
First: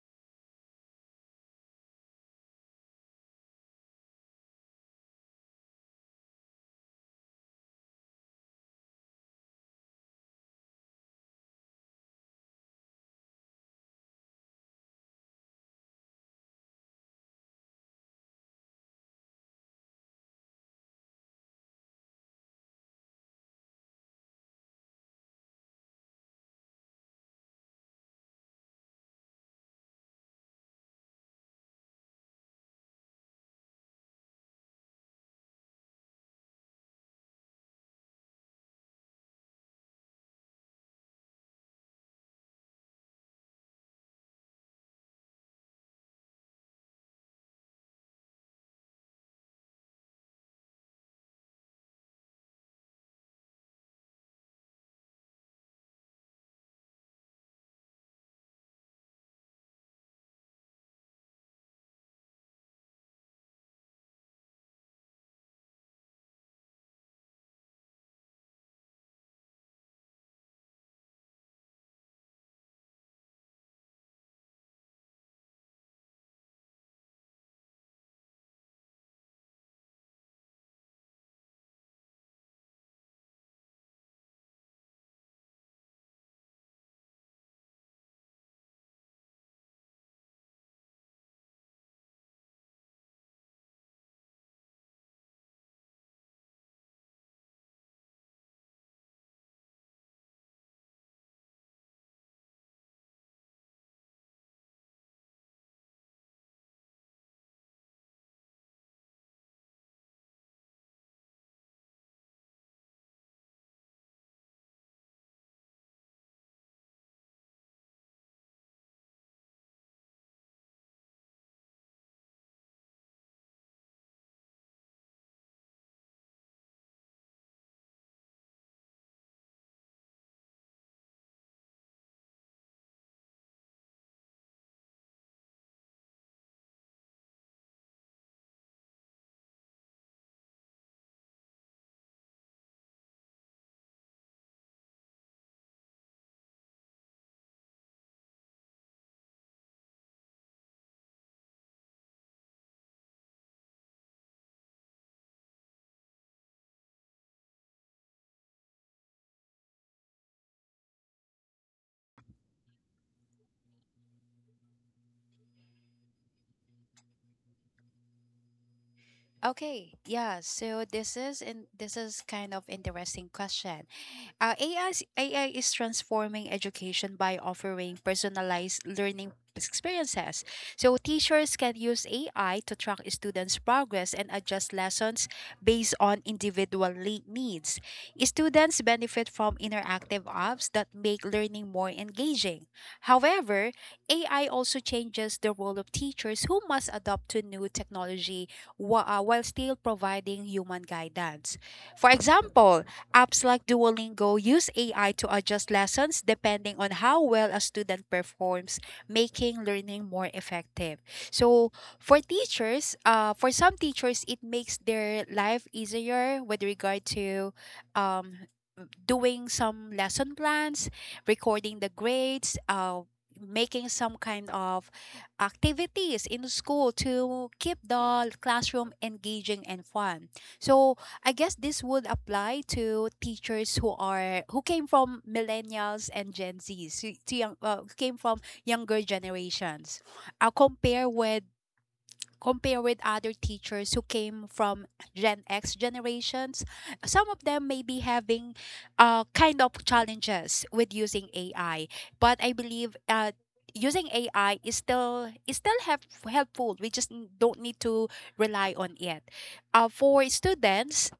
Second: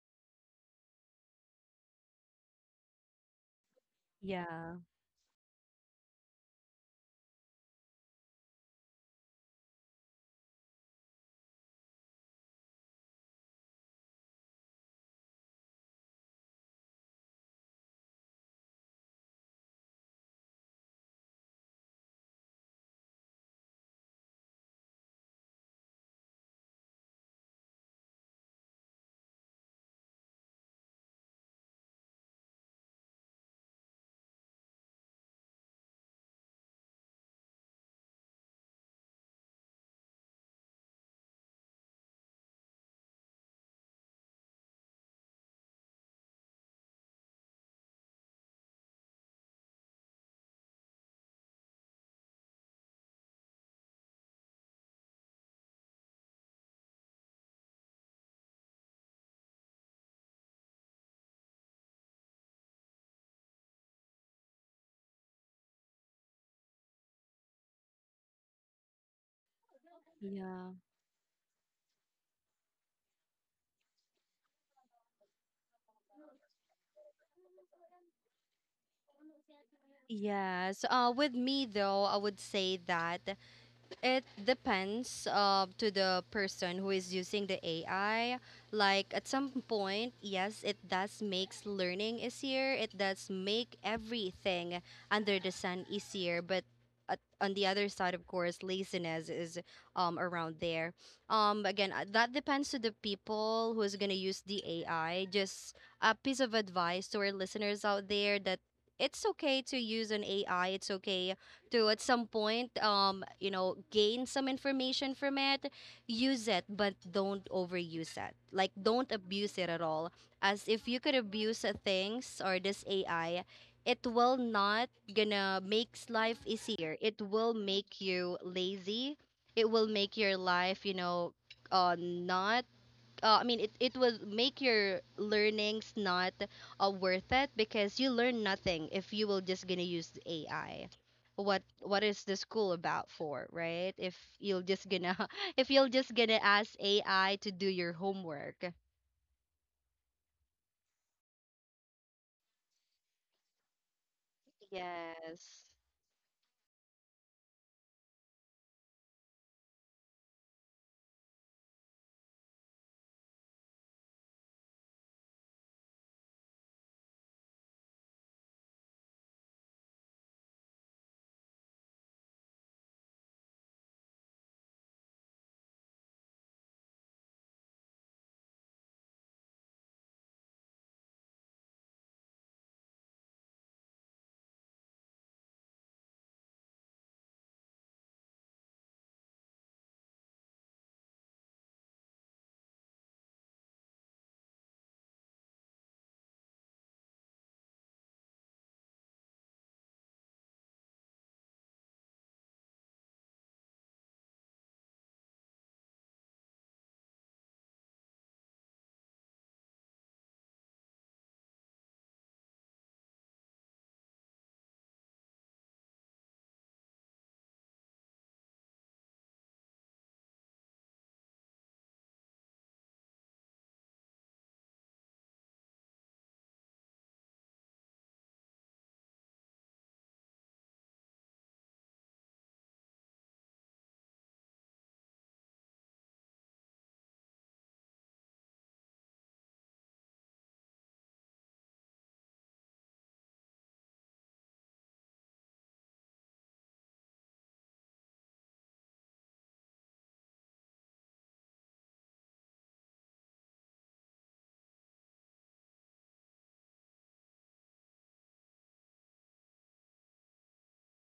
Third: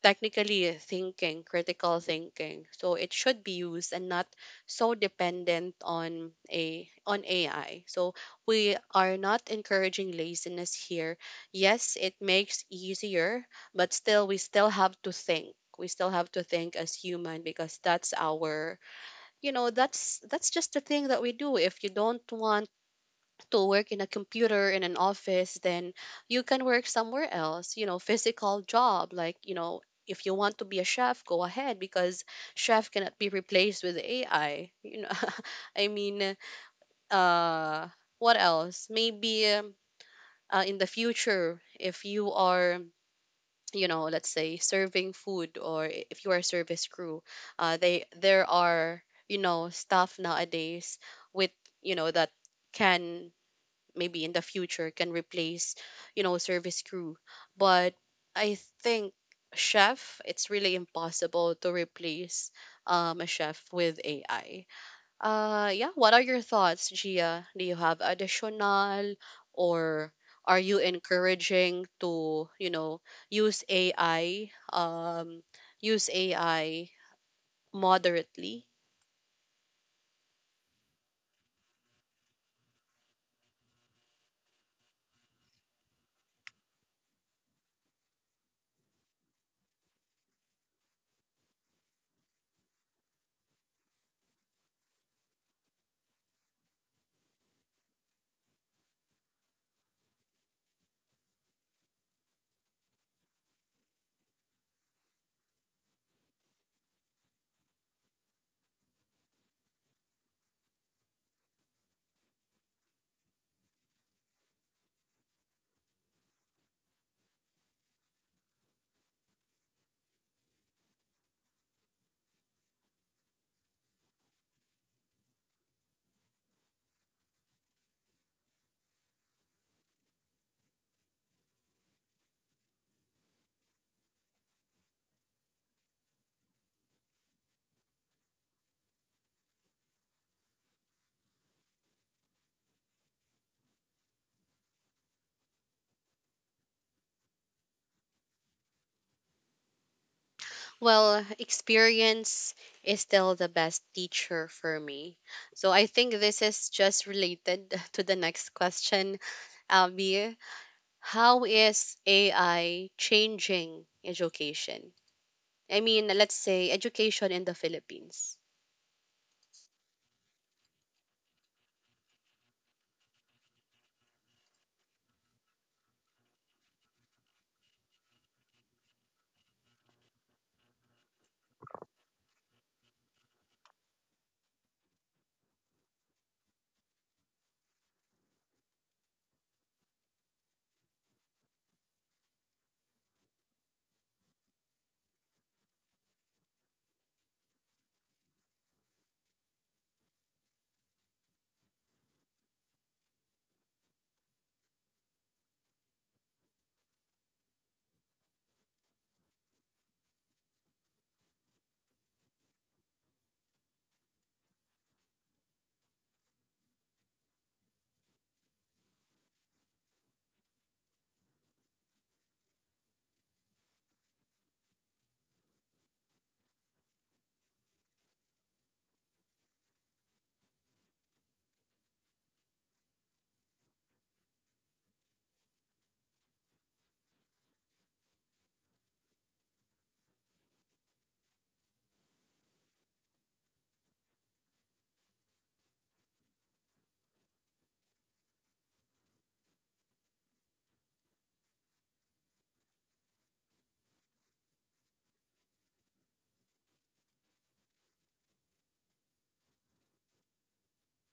technically thinking, critical thinking. So it should be used and not Yeah. so dependent on a on A I. So we are not encouraging laziness here. Yes, it makes easier, but still we still have to think. We still have to think as human, because that's our, you know, that's that's just the thing that we do. If you don't want to work in a computer in an office, then you can work somewhere else, you know, physical job. Like, you know, if you want to be a chef, go ahead, because chef cannot be replaced with ai, you know. I mean, uh what else? Maybe um, uh, in the future, if you are, you know, let's say serving food, or i- if you are a service crew, uh they there are, you know, staff nowadays with, you know, that can maybe in the future can replace, you know, service crew. But I think chef, it's really impossible to replace um, a chef with ai. Uh yeah, what are your thoughts, Gia? Do you have additional or are Yeah. you encouraging to, you know, use ai? Um use ai moderately? Yes. Uh, with me though, I would say that. It depends uh, to the person who is using the A I. Like at some point, yes, it does makes learning easier. It does make everything under the sun easier. But at, on the other side, of course, laziness is um around there. Um, again, uh, that depends to the people who is gonna use the A I. Just a piece of advice to our listeners out there that. It's okay to use an A I. It's okay to at some point um you know gain some information from it, use it, but don't overuse it, like don't abuse it at all. As if you could abuse uh, things or this AI, it will not gonna makes life easier, it will make you lazy, it will make your life, you know, uh, not uh, I mean, it, it will make your learnings not uh, worth it because you learn nothing if you will just gonna use the A I. What what is the school about for, right? If you'll just gonna if you'll just gonna ask A I to do your homework. Well, experience is still the best teacher for me. Yes. So I think this is just related to the next question, Abby. How is A I changing education? I mean, let's say education in the Philippines. Okay, yeah. So this is in this is kind of interesting question. Uh, A I is, A I is transforming education by offering personalized learning experiences. So teachers can use A I to track students' progress and adjust lessons based on individual le- needs. Students benefit from interactive apps that make learning more engaging. However, A I also changes the role of teachers who must adapt to new technology wh- uh, while still providing human guidance. For example, apps like Duolingo use A I to adjust lessons depending on how well a student performs, making learning more effective. So, for teachers, uh, for some teachers, it makes their life easier with regard to um, doing some lesson plans, recording the grades, uh, making some kind of activities in school to keep the classroom engaging and fun. So I guess this would apply to teachers who are who came from millennials and Gen Zs, to, to young, uh, came from younger generations. I compare with Compare with other teachers who came from Gen X generations, some of them may be having uh, kind of challenges with using A I. But I believe uh, using A I is still is still help, helpful. We just n- don't need to rely on it. Uh, for students,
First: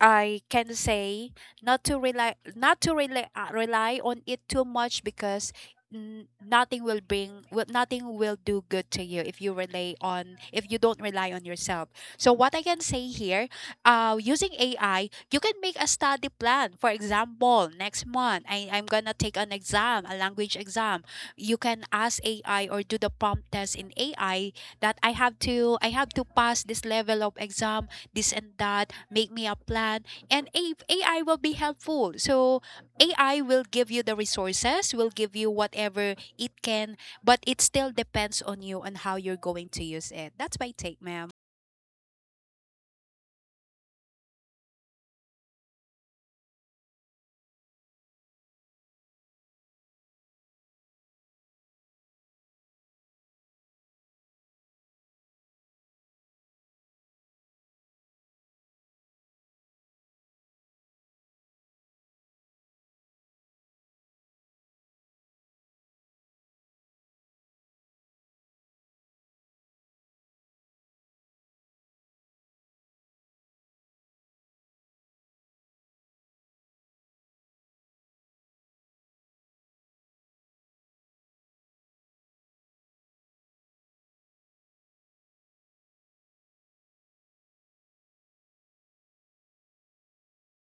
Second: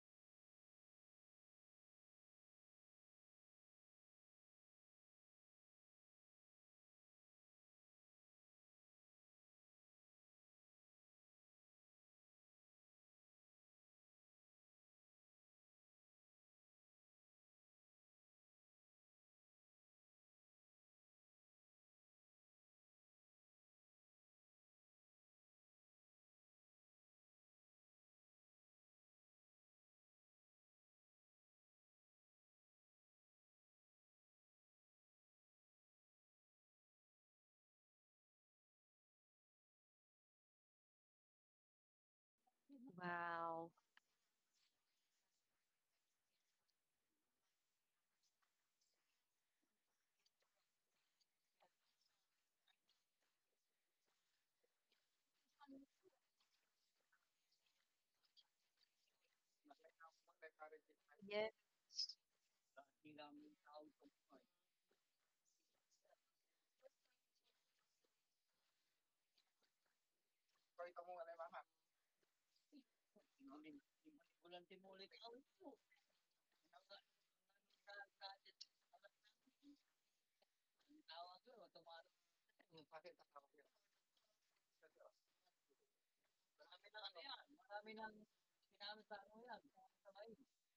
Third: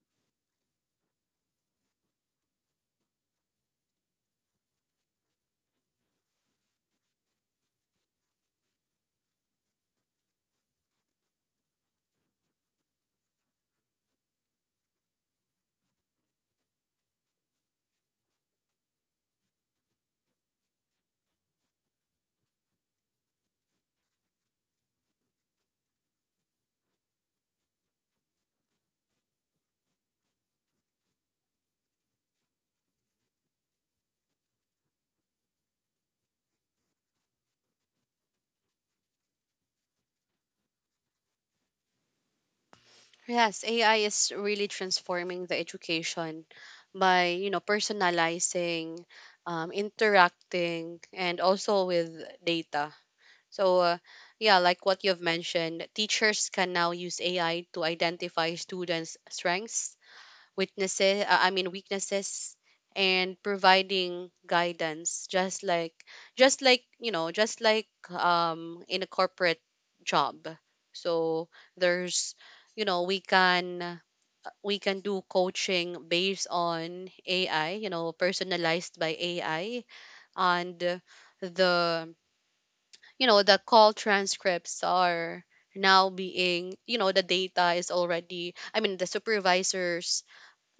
I can say not to rely not to rely uh, rely on it too much because n- nothing will bring will, nothing will do good to you if you rely on if you don't rely on yourself. So what I can say here, uh, using AI, you can make a study plan. For example, next month I, I'm gonna take an exam, a language exam. You can ask AI or do the prompt test in AI that i have to i have to pass this level of exam, this and that, make me a plan. And A- AI will be helpful. So A I will give you the resources, will give you whatever it can, but it still depends on you on how you're going to use it. That's my take, ma'am. Yes, Wow. A I is really transforming the education by, you know, personalizing, um, interacting, and also with data. So, uh, yeah, like what you've mentioned, teachers can now use A I to identify students' strengths, weaknesses, uh, I mean weaknesses, and providing guidance, just like, just like you know, just like, um in a corporate job. So there's, you know, we can uh, we can do coaching based on A I, you know, personalized by A I. And the, you know, the call transcripts are now being, you know, the data is already, I mean, the supervisors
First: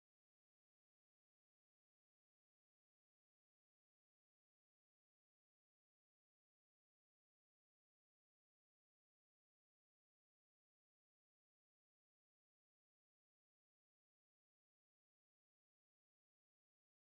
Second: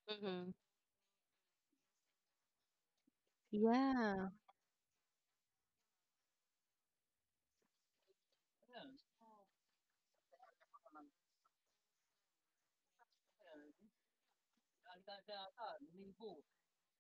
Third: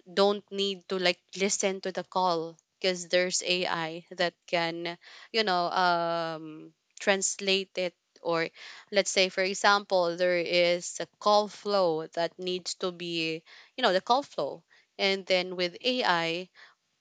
don't Mm-hmm. need to like listen to the call because there's ai Yeah. that can, you know, um translate it. Or let's say for example there is a call flow that needs to be, you know, the call flow, and then with ai,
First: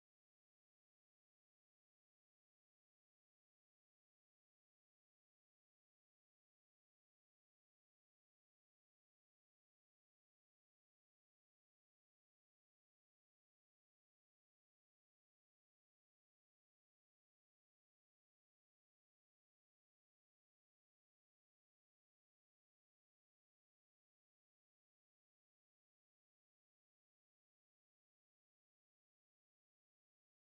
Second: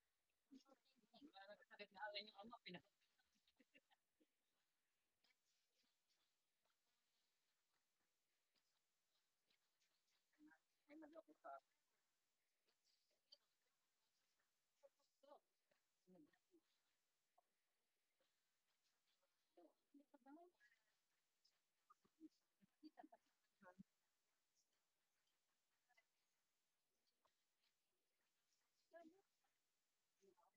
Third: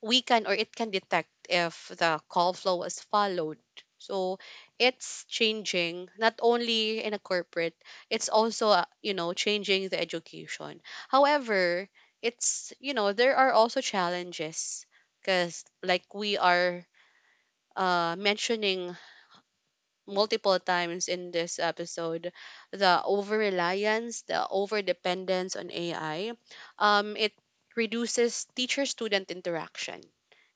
we can or it can detect if the call flow was followed. So it's changing not only in a corporate, it's also, uh, you know, changing the education. However, it's, you know, there are also challenges, because like we are uh, mentioning multiple times in this episode, the over reliance, the over dependence on A I, um, it reduces teacher student interaction,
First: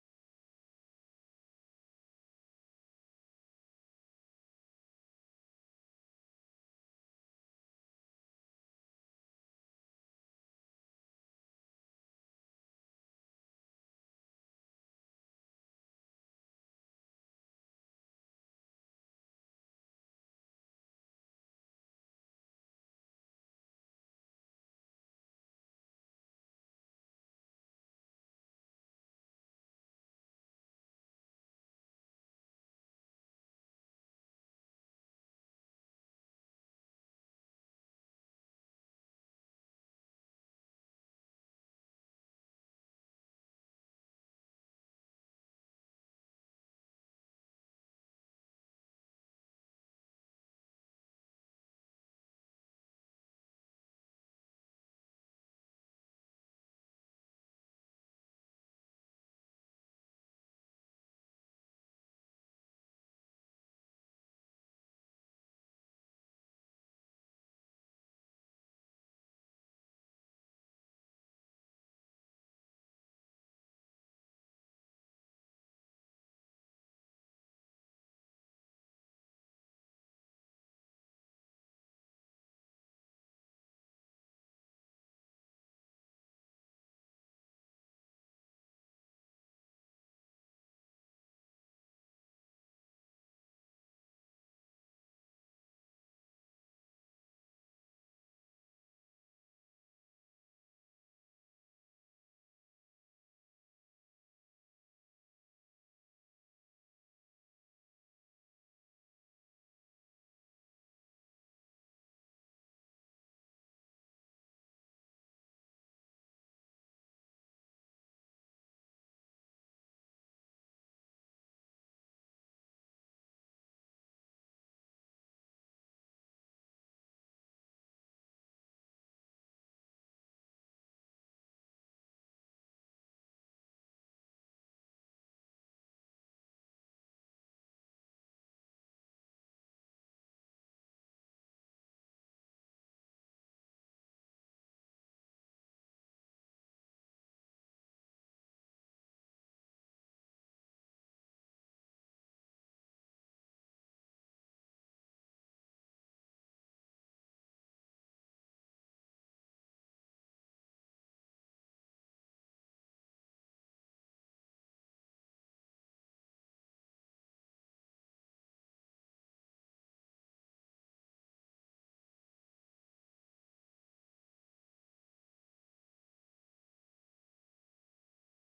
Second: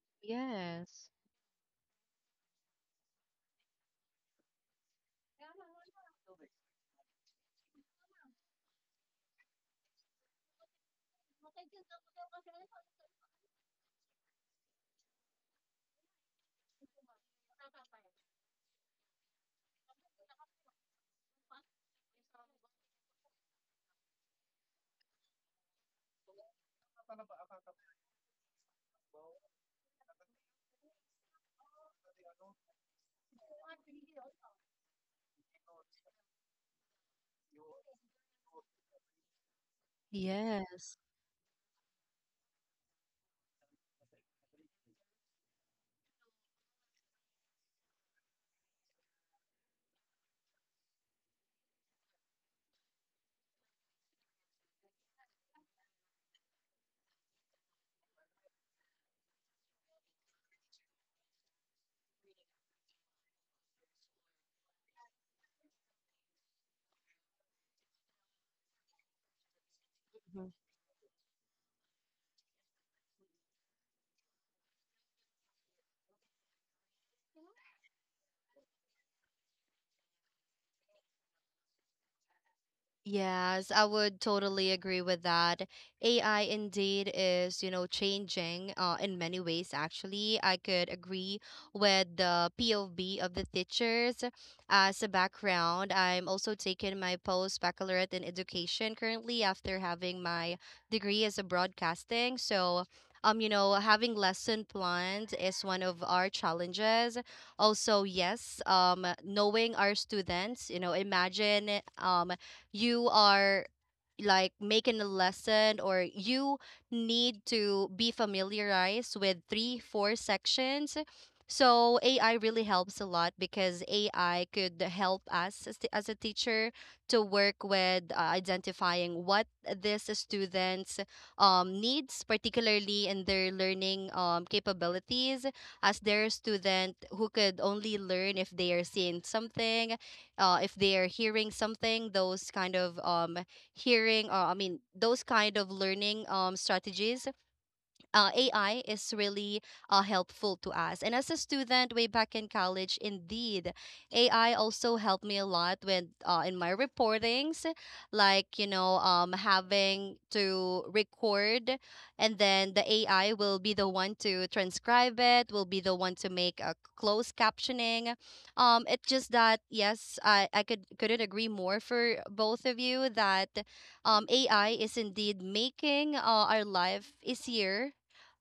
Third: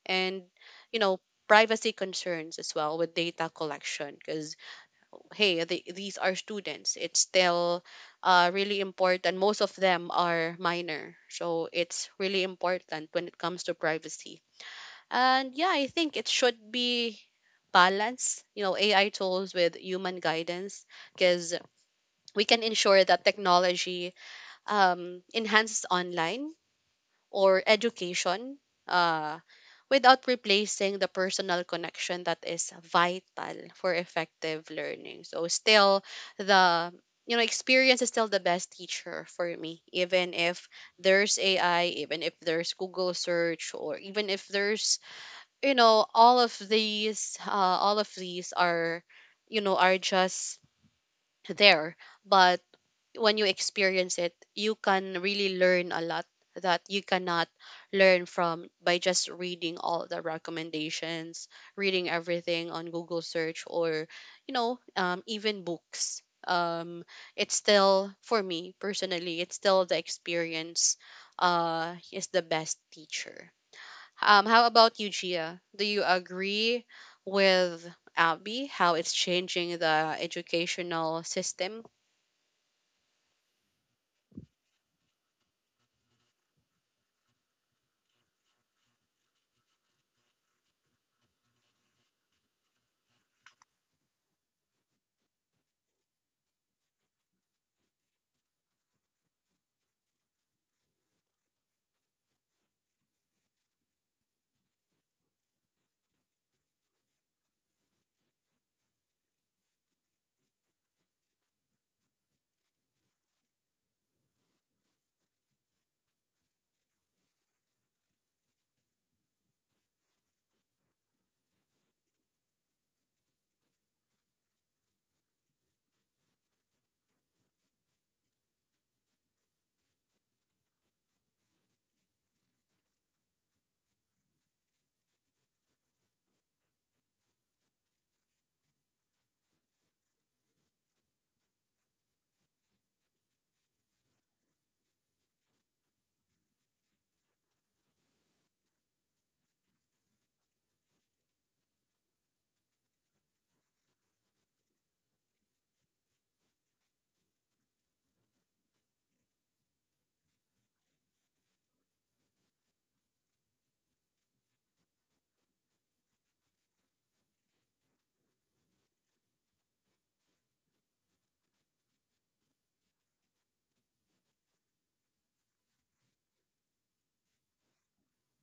and, you Yes. know, privacy concerns as well with data collection, because hey, the, these are students, it's still uh, really important. Most of them are minor, so it's really important when it comes to privacy. And yeah, I think it should be balance, you know, ai tools with human guidance, because we can ensure that technology um, enhances online or education uh, without replacing the personal connection that is vital for effective learning. So still, the, you know, experience is still the best teacher for me, even if Yes. there's A I, even if there's Google search, or even if there's, you know, all of these uh, all of these are, you know, are just there. But when you experience it, you can really learn a lot that you cannot learn from by just reading all the recommendations, reading everything on Google search, or, you know, um, even books. Um, it's still, for me personally, it's still the experience uh is the best teacher. Um, how about you, Gia? Do you agree with Abby how it's changing the educational system? Yes, I would totally agree with that. A I indeed is, you know, changing uh, in many ways, actually. I could agree with the P O V of the teachers as a background. I'm also taking my post baccalaureate in education currently after having my degree as a broadcasting. So, um, you know, having lesson plans is one of our challenges. Also, yes, um, knowing our students, you know, imagine um you are like making a lesson or you need to be familiarized with three, four sections. So A I really helps a lot because A I could help us as, the, as a teacher to work with uh, identifying what this students um, needs, particularly in their learning um, capabilities, as their student who could only learn if they are seeing something, uh, if they're hearing something, those kind of um, hearing or I mean those kind of learning um, strategies uh, A I is really uh, helpful to us. And as a student way back in college, indeed, A I also helped me a lot with uh, in my reportings, like you know, um, having to record, and then the A I will be the one to transcribe it, will be the one to make a closed captioning. Um, it's just that yes, I I could couldn't agree more for both of you that um, A I is indeed making uh, our life easier,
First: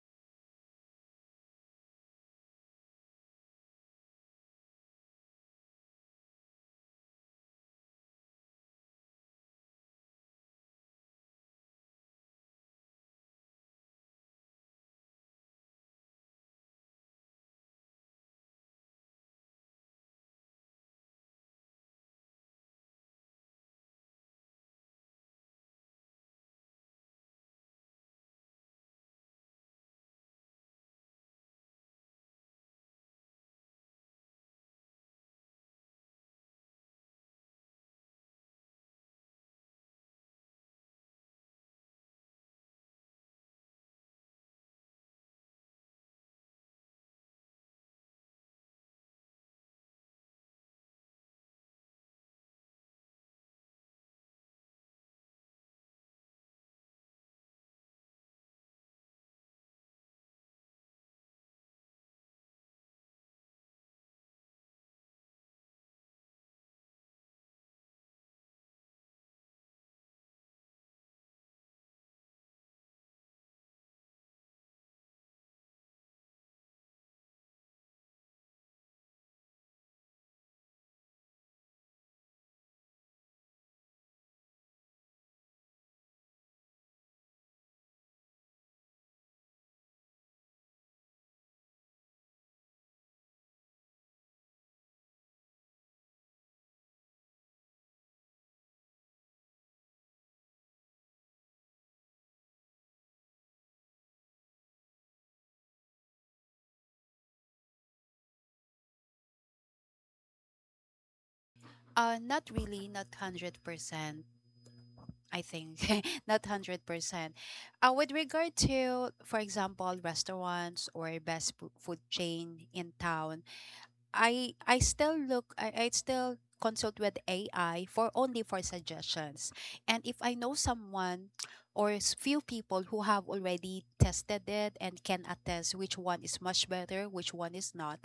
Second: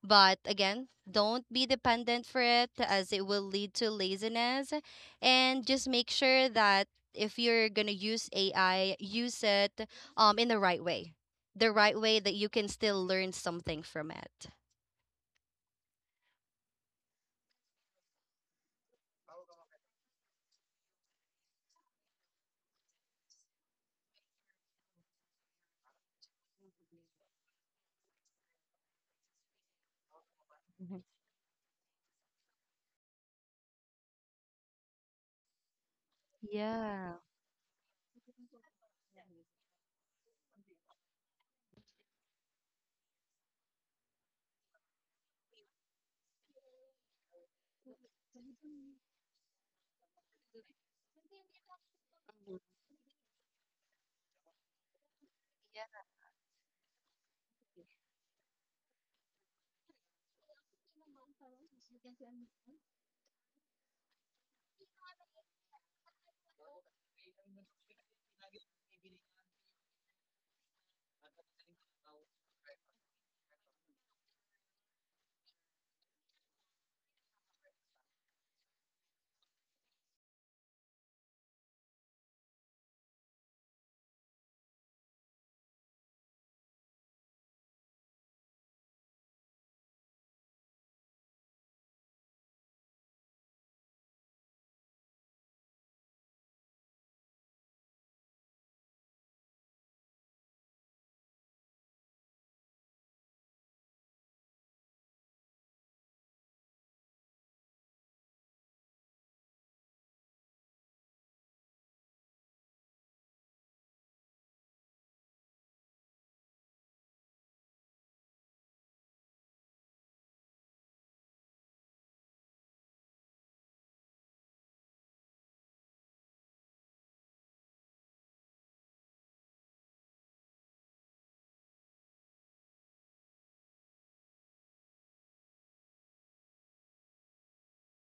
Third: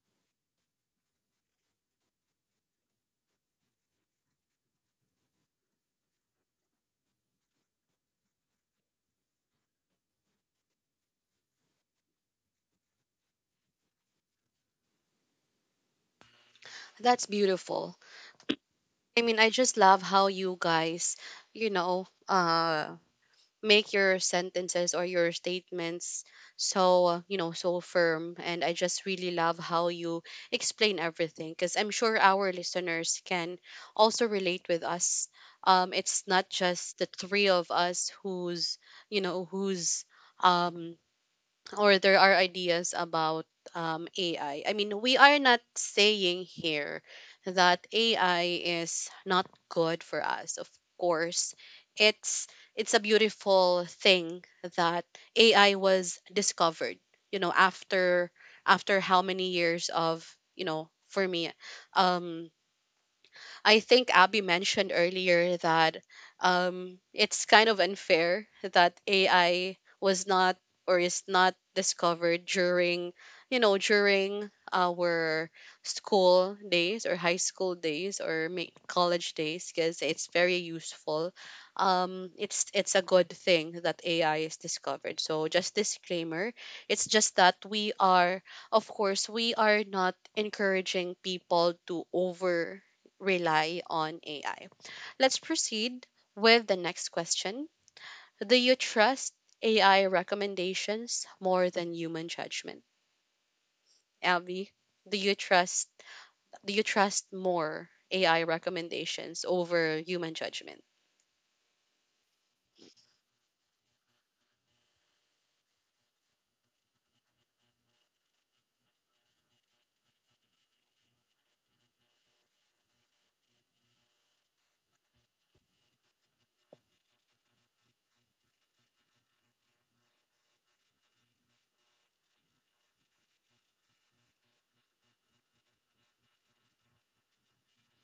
but again, don't be dependent for it as it will lead to laziness. And just make sure that if you're gonna use A I, use it um in the right way. The right way that you can still learn something from it. That's beautiful. I mean, I just love how you guys, you know, uh, make your sentences or your statements so, uh, you know, so firm. And I just really love how you explain Mhm. everything, because I'm sure our listeners can also relate with us. Um, it's not just the Yeah. three of us who's, you know, who's, um or there are ideas about um, A I. I I mean, we are not saying here that A I is not good for us. Of course, it's it's a beautiful thing that A I was discovered. You know, after after how many years of, you know, for me, um, I think Abby mentioned earlier that um, it's kind of unfair that A I was not or is not discovered during, you know, during our school days or high school days or may- college days, because it's very useful. Um, it's it's a good thing that A I is discovered. So just disclaimer, it's just that we are, of course, we are not encouraging people to over rely on A I. Let's proceed with the next question. Do you trust A I recommendations more than human judgment? Abby, do you trust do you trust more A I recommendations over human judgment? Uh, not really, not one hundred percent. I think not one hundred percent. Uh, with regard to, for example, restaurants or best fu- food chain in town, I I still look I, I still consult with A I for only for suggestions. And if I know someone or s- few people who have already tested it and can attest which one is much better, which one is not,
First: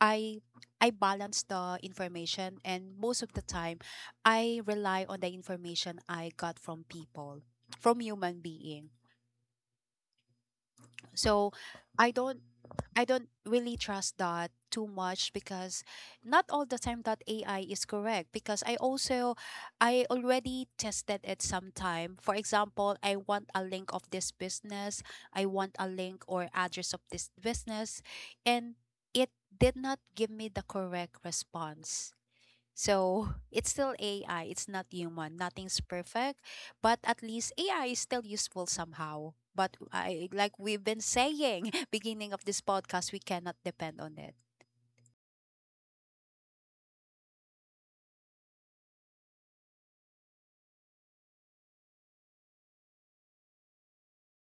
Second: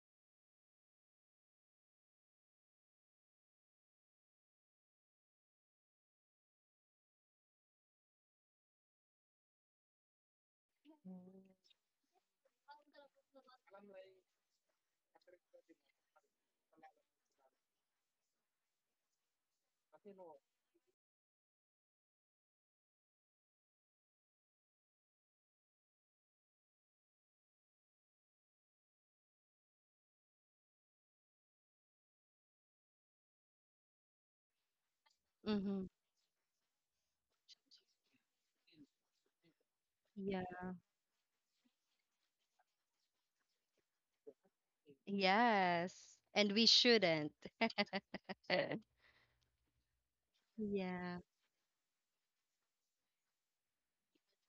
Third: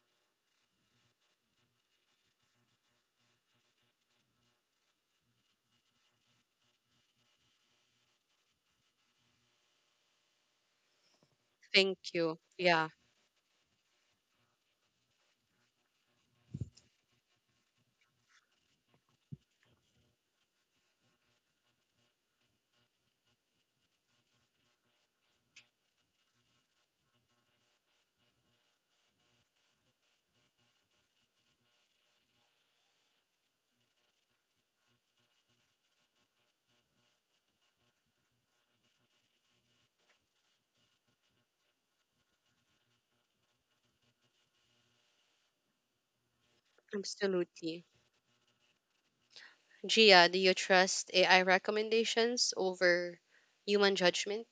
I I balance the information and most of the time I rely on the information I got from people, from human being. So Thank I you. don't Yeah, I don't really trust that too much because not all the time that A I is correct because I also I already tested it sometime. For example, I want a link of this business, I want a link or address of this business and it did not give me the correct response. So it's still A I, it's not human, Mhm, nothing's hmm perfect, but at least A I is still useful somehow. But I Yeah. like we've been saying, beginning of this podcast, we cannot depend on it. Yes. And we shouldn't. absolutely. Gia, do you trust Yeah. A I recommendations over human judgment?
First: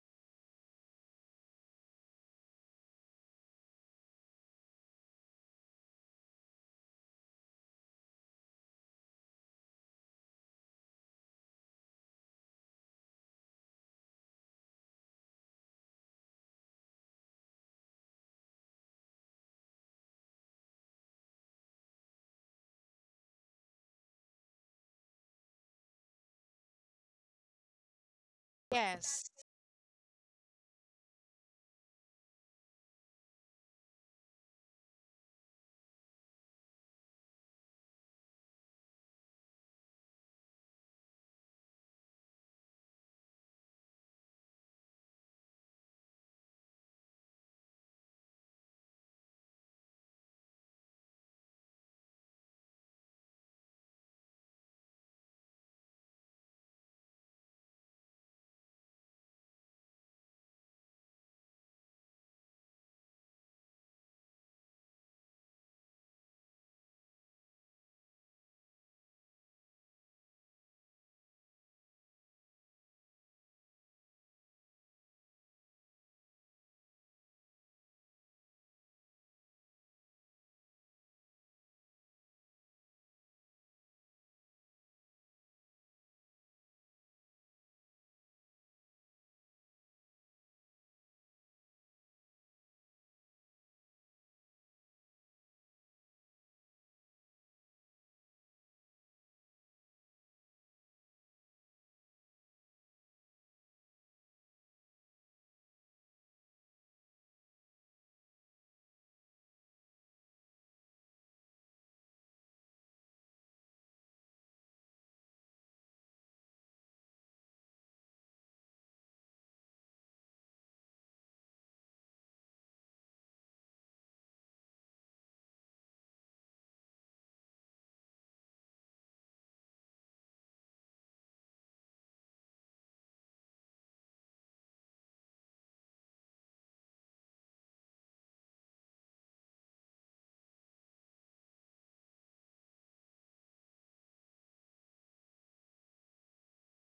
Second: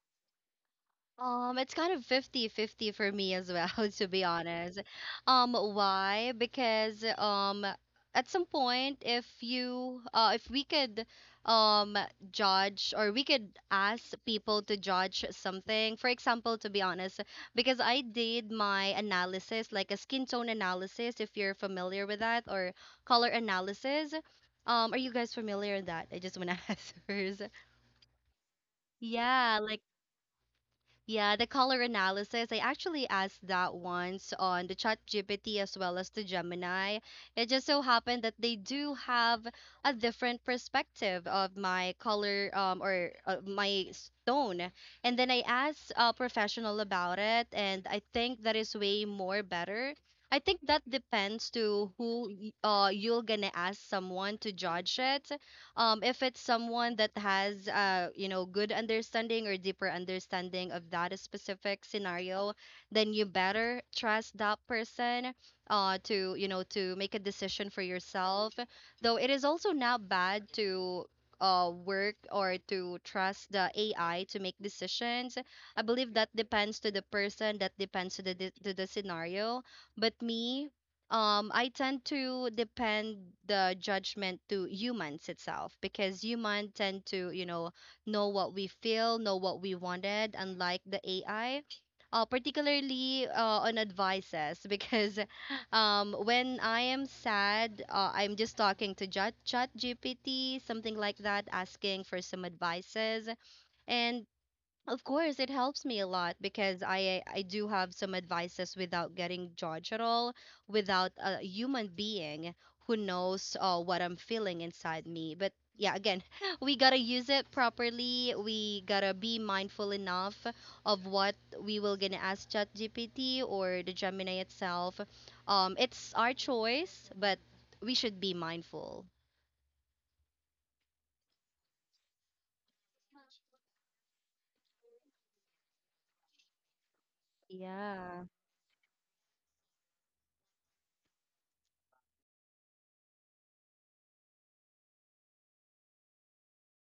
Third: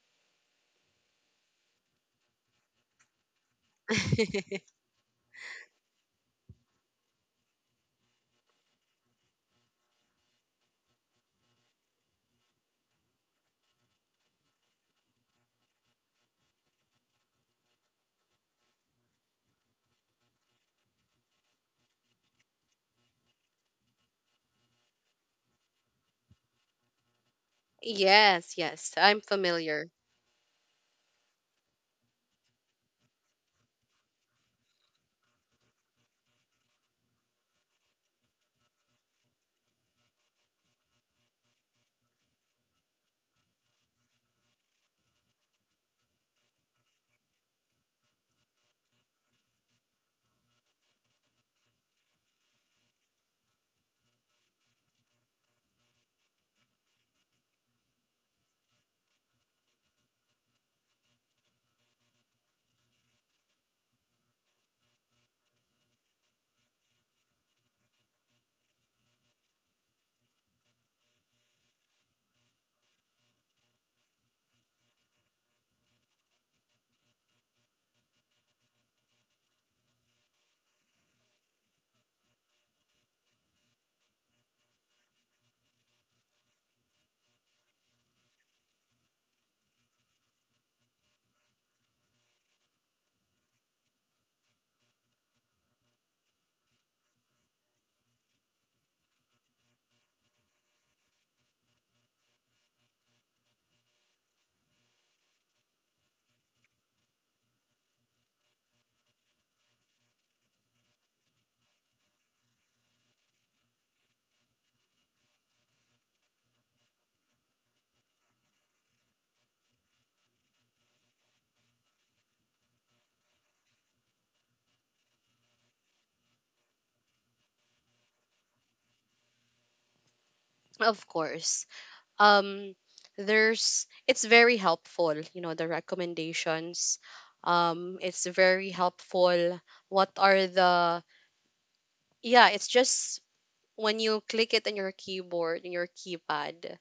Um, it's kind of fifty-fifty for me as well, to be honest. Um, why? Because um at some point if you uh if we could um judge or we could ask people to judge something. For example, to be honest, because I did my analysis, like a skin tone analysis, if you're familiar with that, or color analysis. Um, are you guys familiar with that? I just want to ask first. Yes, yes, I'm Yes. Yeah, like familiar. yeah, the color analysis. I actually asked that once on the Chat G P T as well as the Gemini. It just so happened that they do have a different perspective of my color um, or uh, my stone. And then I asked a professional about it, and I think that is way more better. I think that depends to who y- uh, you're gonna ask someone to judge it, um, if it's someone that has uh, you know good understanding or deeper understanding of that specific scenario, then you better trust that person uh, to you know to make a decision for yourself, though it is also not bad to uh, work or to trust the A I to make decisions. I believe that depends to the person, that depends to the to the scenario. But me, um I tend to depend the judgment to humans itself because human tend to, you know know what we feel, know what we wanted, unlike the AI, uh, particularly uh, on advices because um, when I am sad, uh, I'm just talking to Chat Chat G P T, something like that, asking for some advices. And of course, it helps me a lot because I I do have some advices without getting judged at all, without a human being who knows uh, what I'm feeling inside me. But yeah, again, we gotta use it properly. We gotta be mindful enough of what we will gonna ask ChatGPT or the Gemini itself. Um, it's our choice, but we should be mindful. Of course. um there's, it's very helpful, you know, the recommendations. um Yeah. It's very helpful. What are the Yeah, it's just when you click it on your keyboard, in your keypad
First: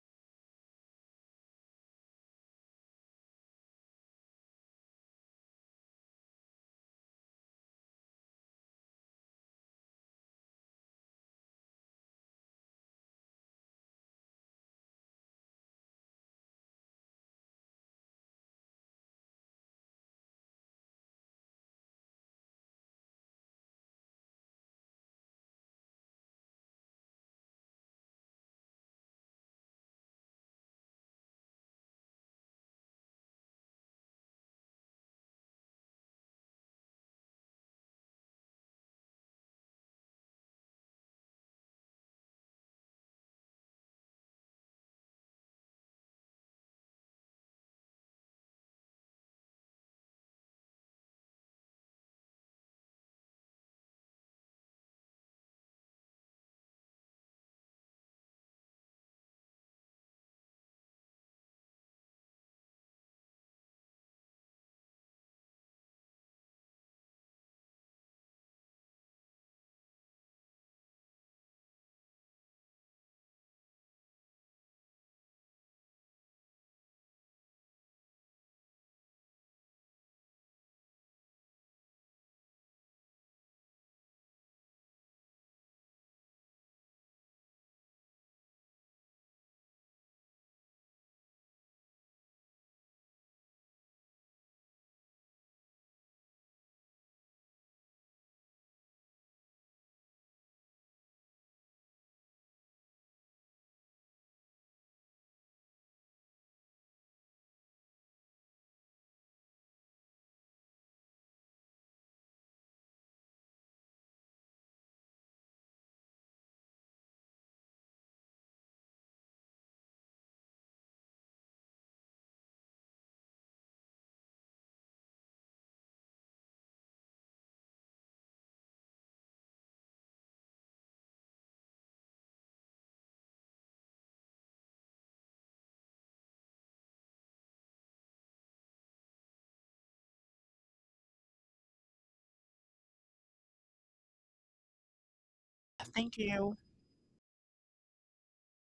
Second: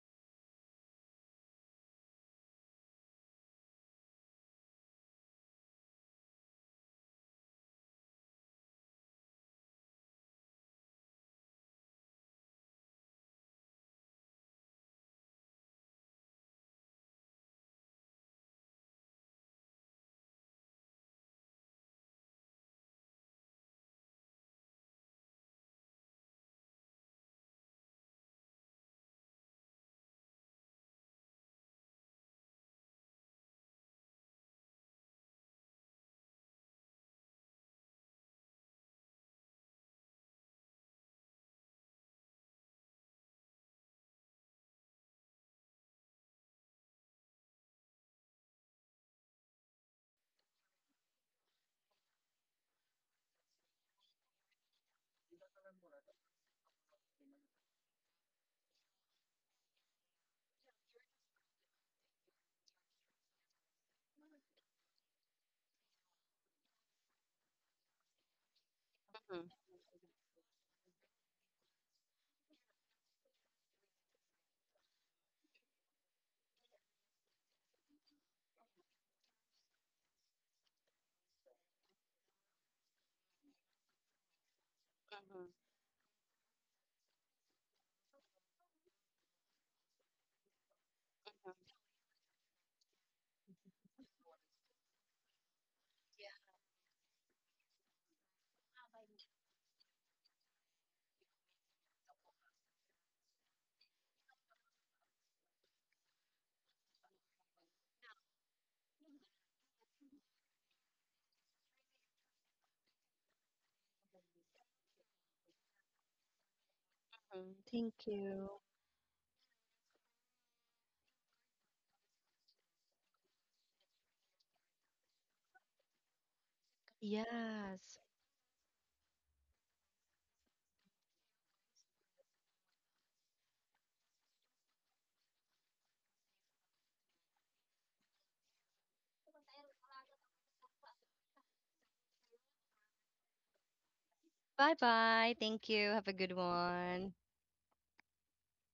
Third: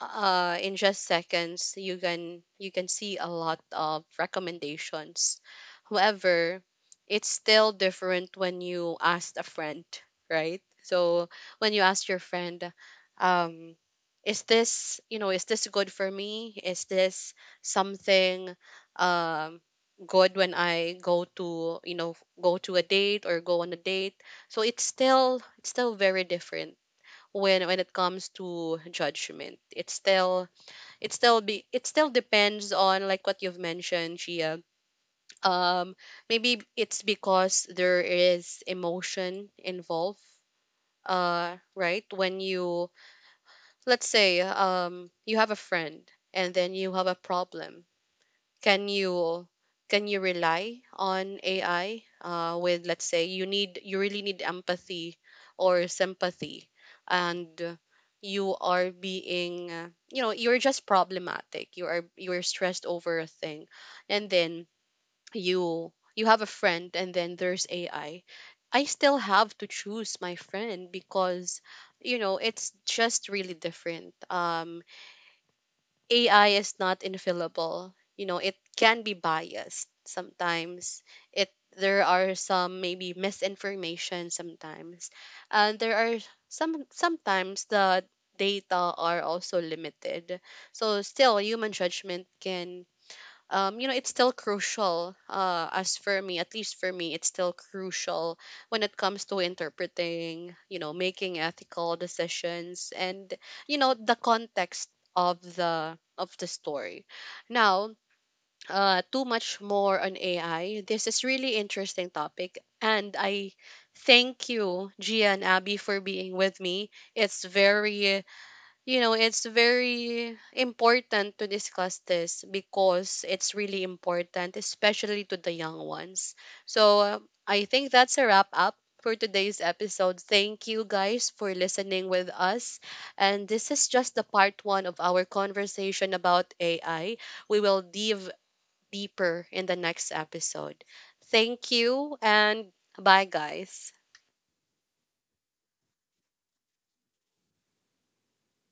uh in just seconds you can, you can see a lot of recommendations. However, it's still different when you ask a friend, right? So when you ask your friend, um is this, you know, is this good for me? Is this something um good when I go to, you know, go to a date or go on a date? So it's still, it's still very different. when when it comes to judgment, it's still, it still be it still depends on, like what you've mentioned, Gia. um Maybe it's because there is emotion involved. uh right when you, let's say, um you have a friend, and then you have a problem, can you, can you rely on A I uh, with, let's say you need you really need empathy or sympathy, and you are being, uh, you know, you're just problematic, you are you're stressed over a thing, and then you you have a friend, and then there's AI. I I still Mhm. have to choose my friend, because, you know, it's just really different. um A I is not infallible. You know, it can be biased sometimes. It There are some maybe misinformation sometimes, Mhm, and there are some, sometimes the data are also limited. So still, human judgment can, um, you know, it's still crucial. Uh, as for me, at least for me, it's still crucial when it comes to interpreting, you know, making ethical decisions, and, you know, the context of the of the story. Now, uh, too much more on A I. This is really interesting topic, and I thank you, Gia and Abby, for being with me. It's mhm. Thank very, you. you know, it's very important to discuss this because it's really important, especially to the young ones. So uh, I think Yes. that's a wrap up for today's episode. Thank you guys for listening with us. And this is just the part one of our conversation about A I. We will dive deeper in the next episode. Thank you, and bye, guys. Bye bye. Thank you. Have a Thank good you. one.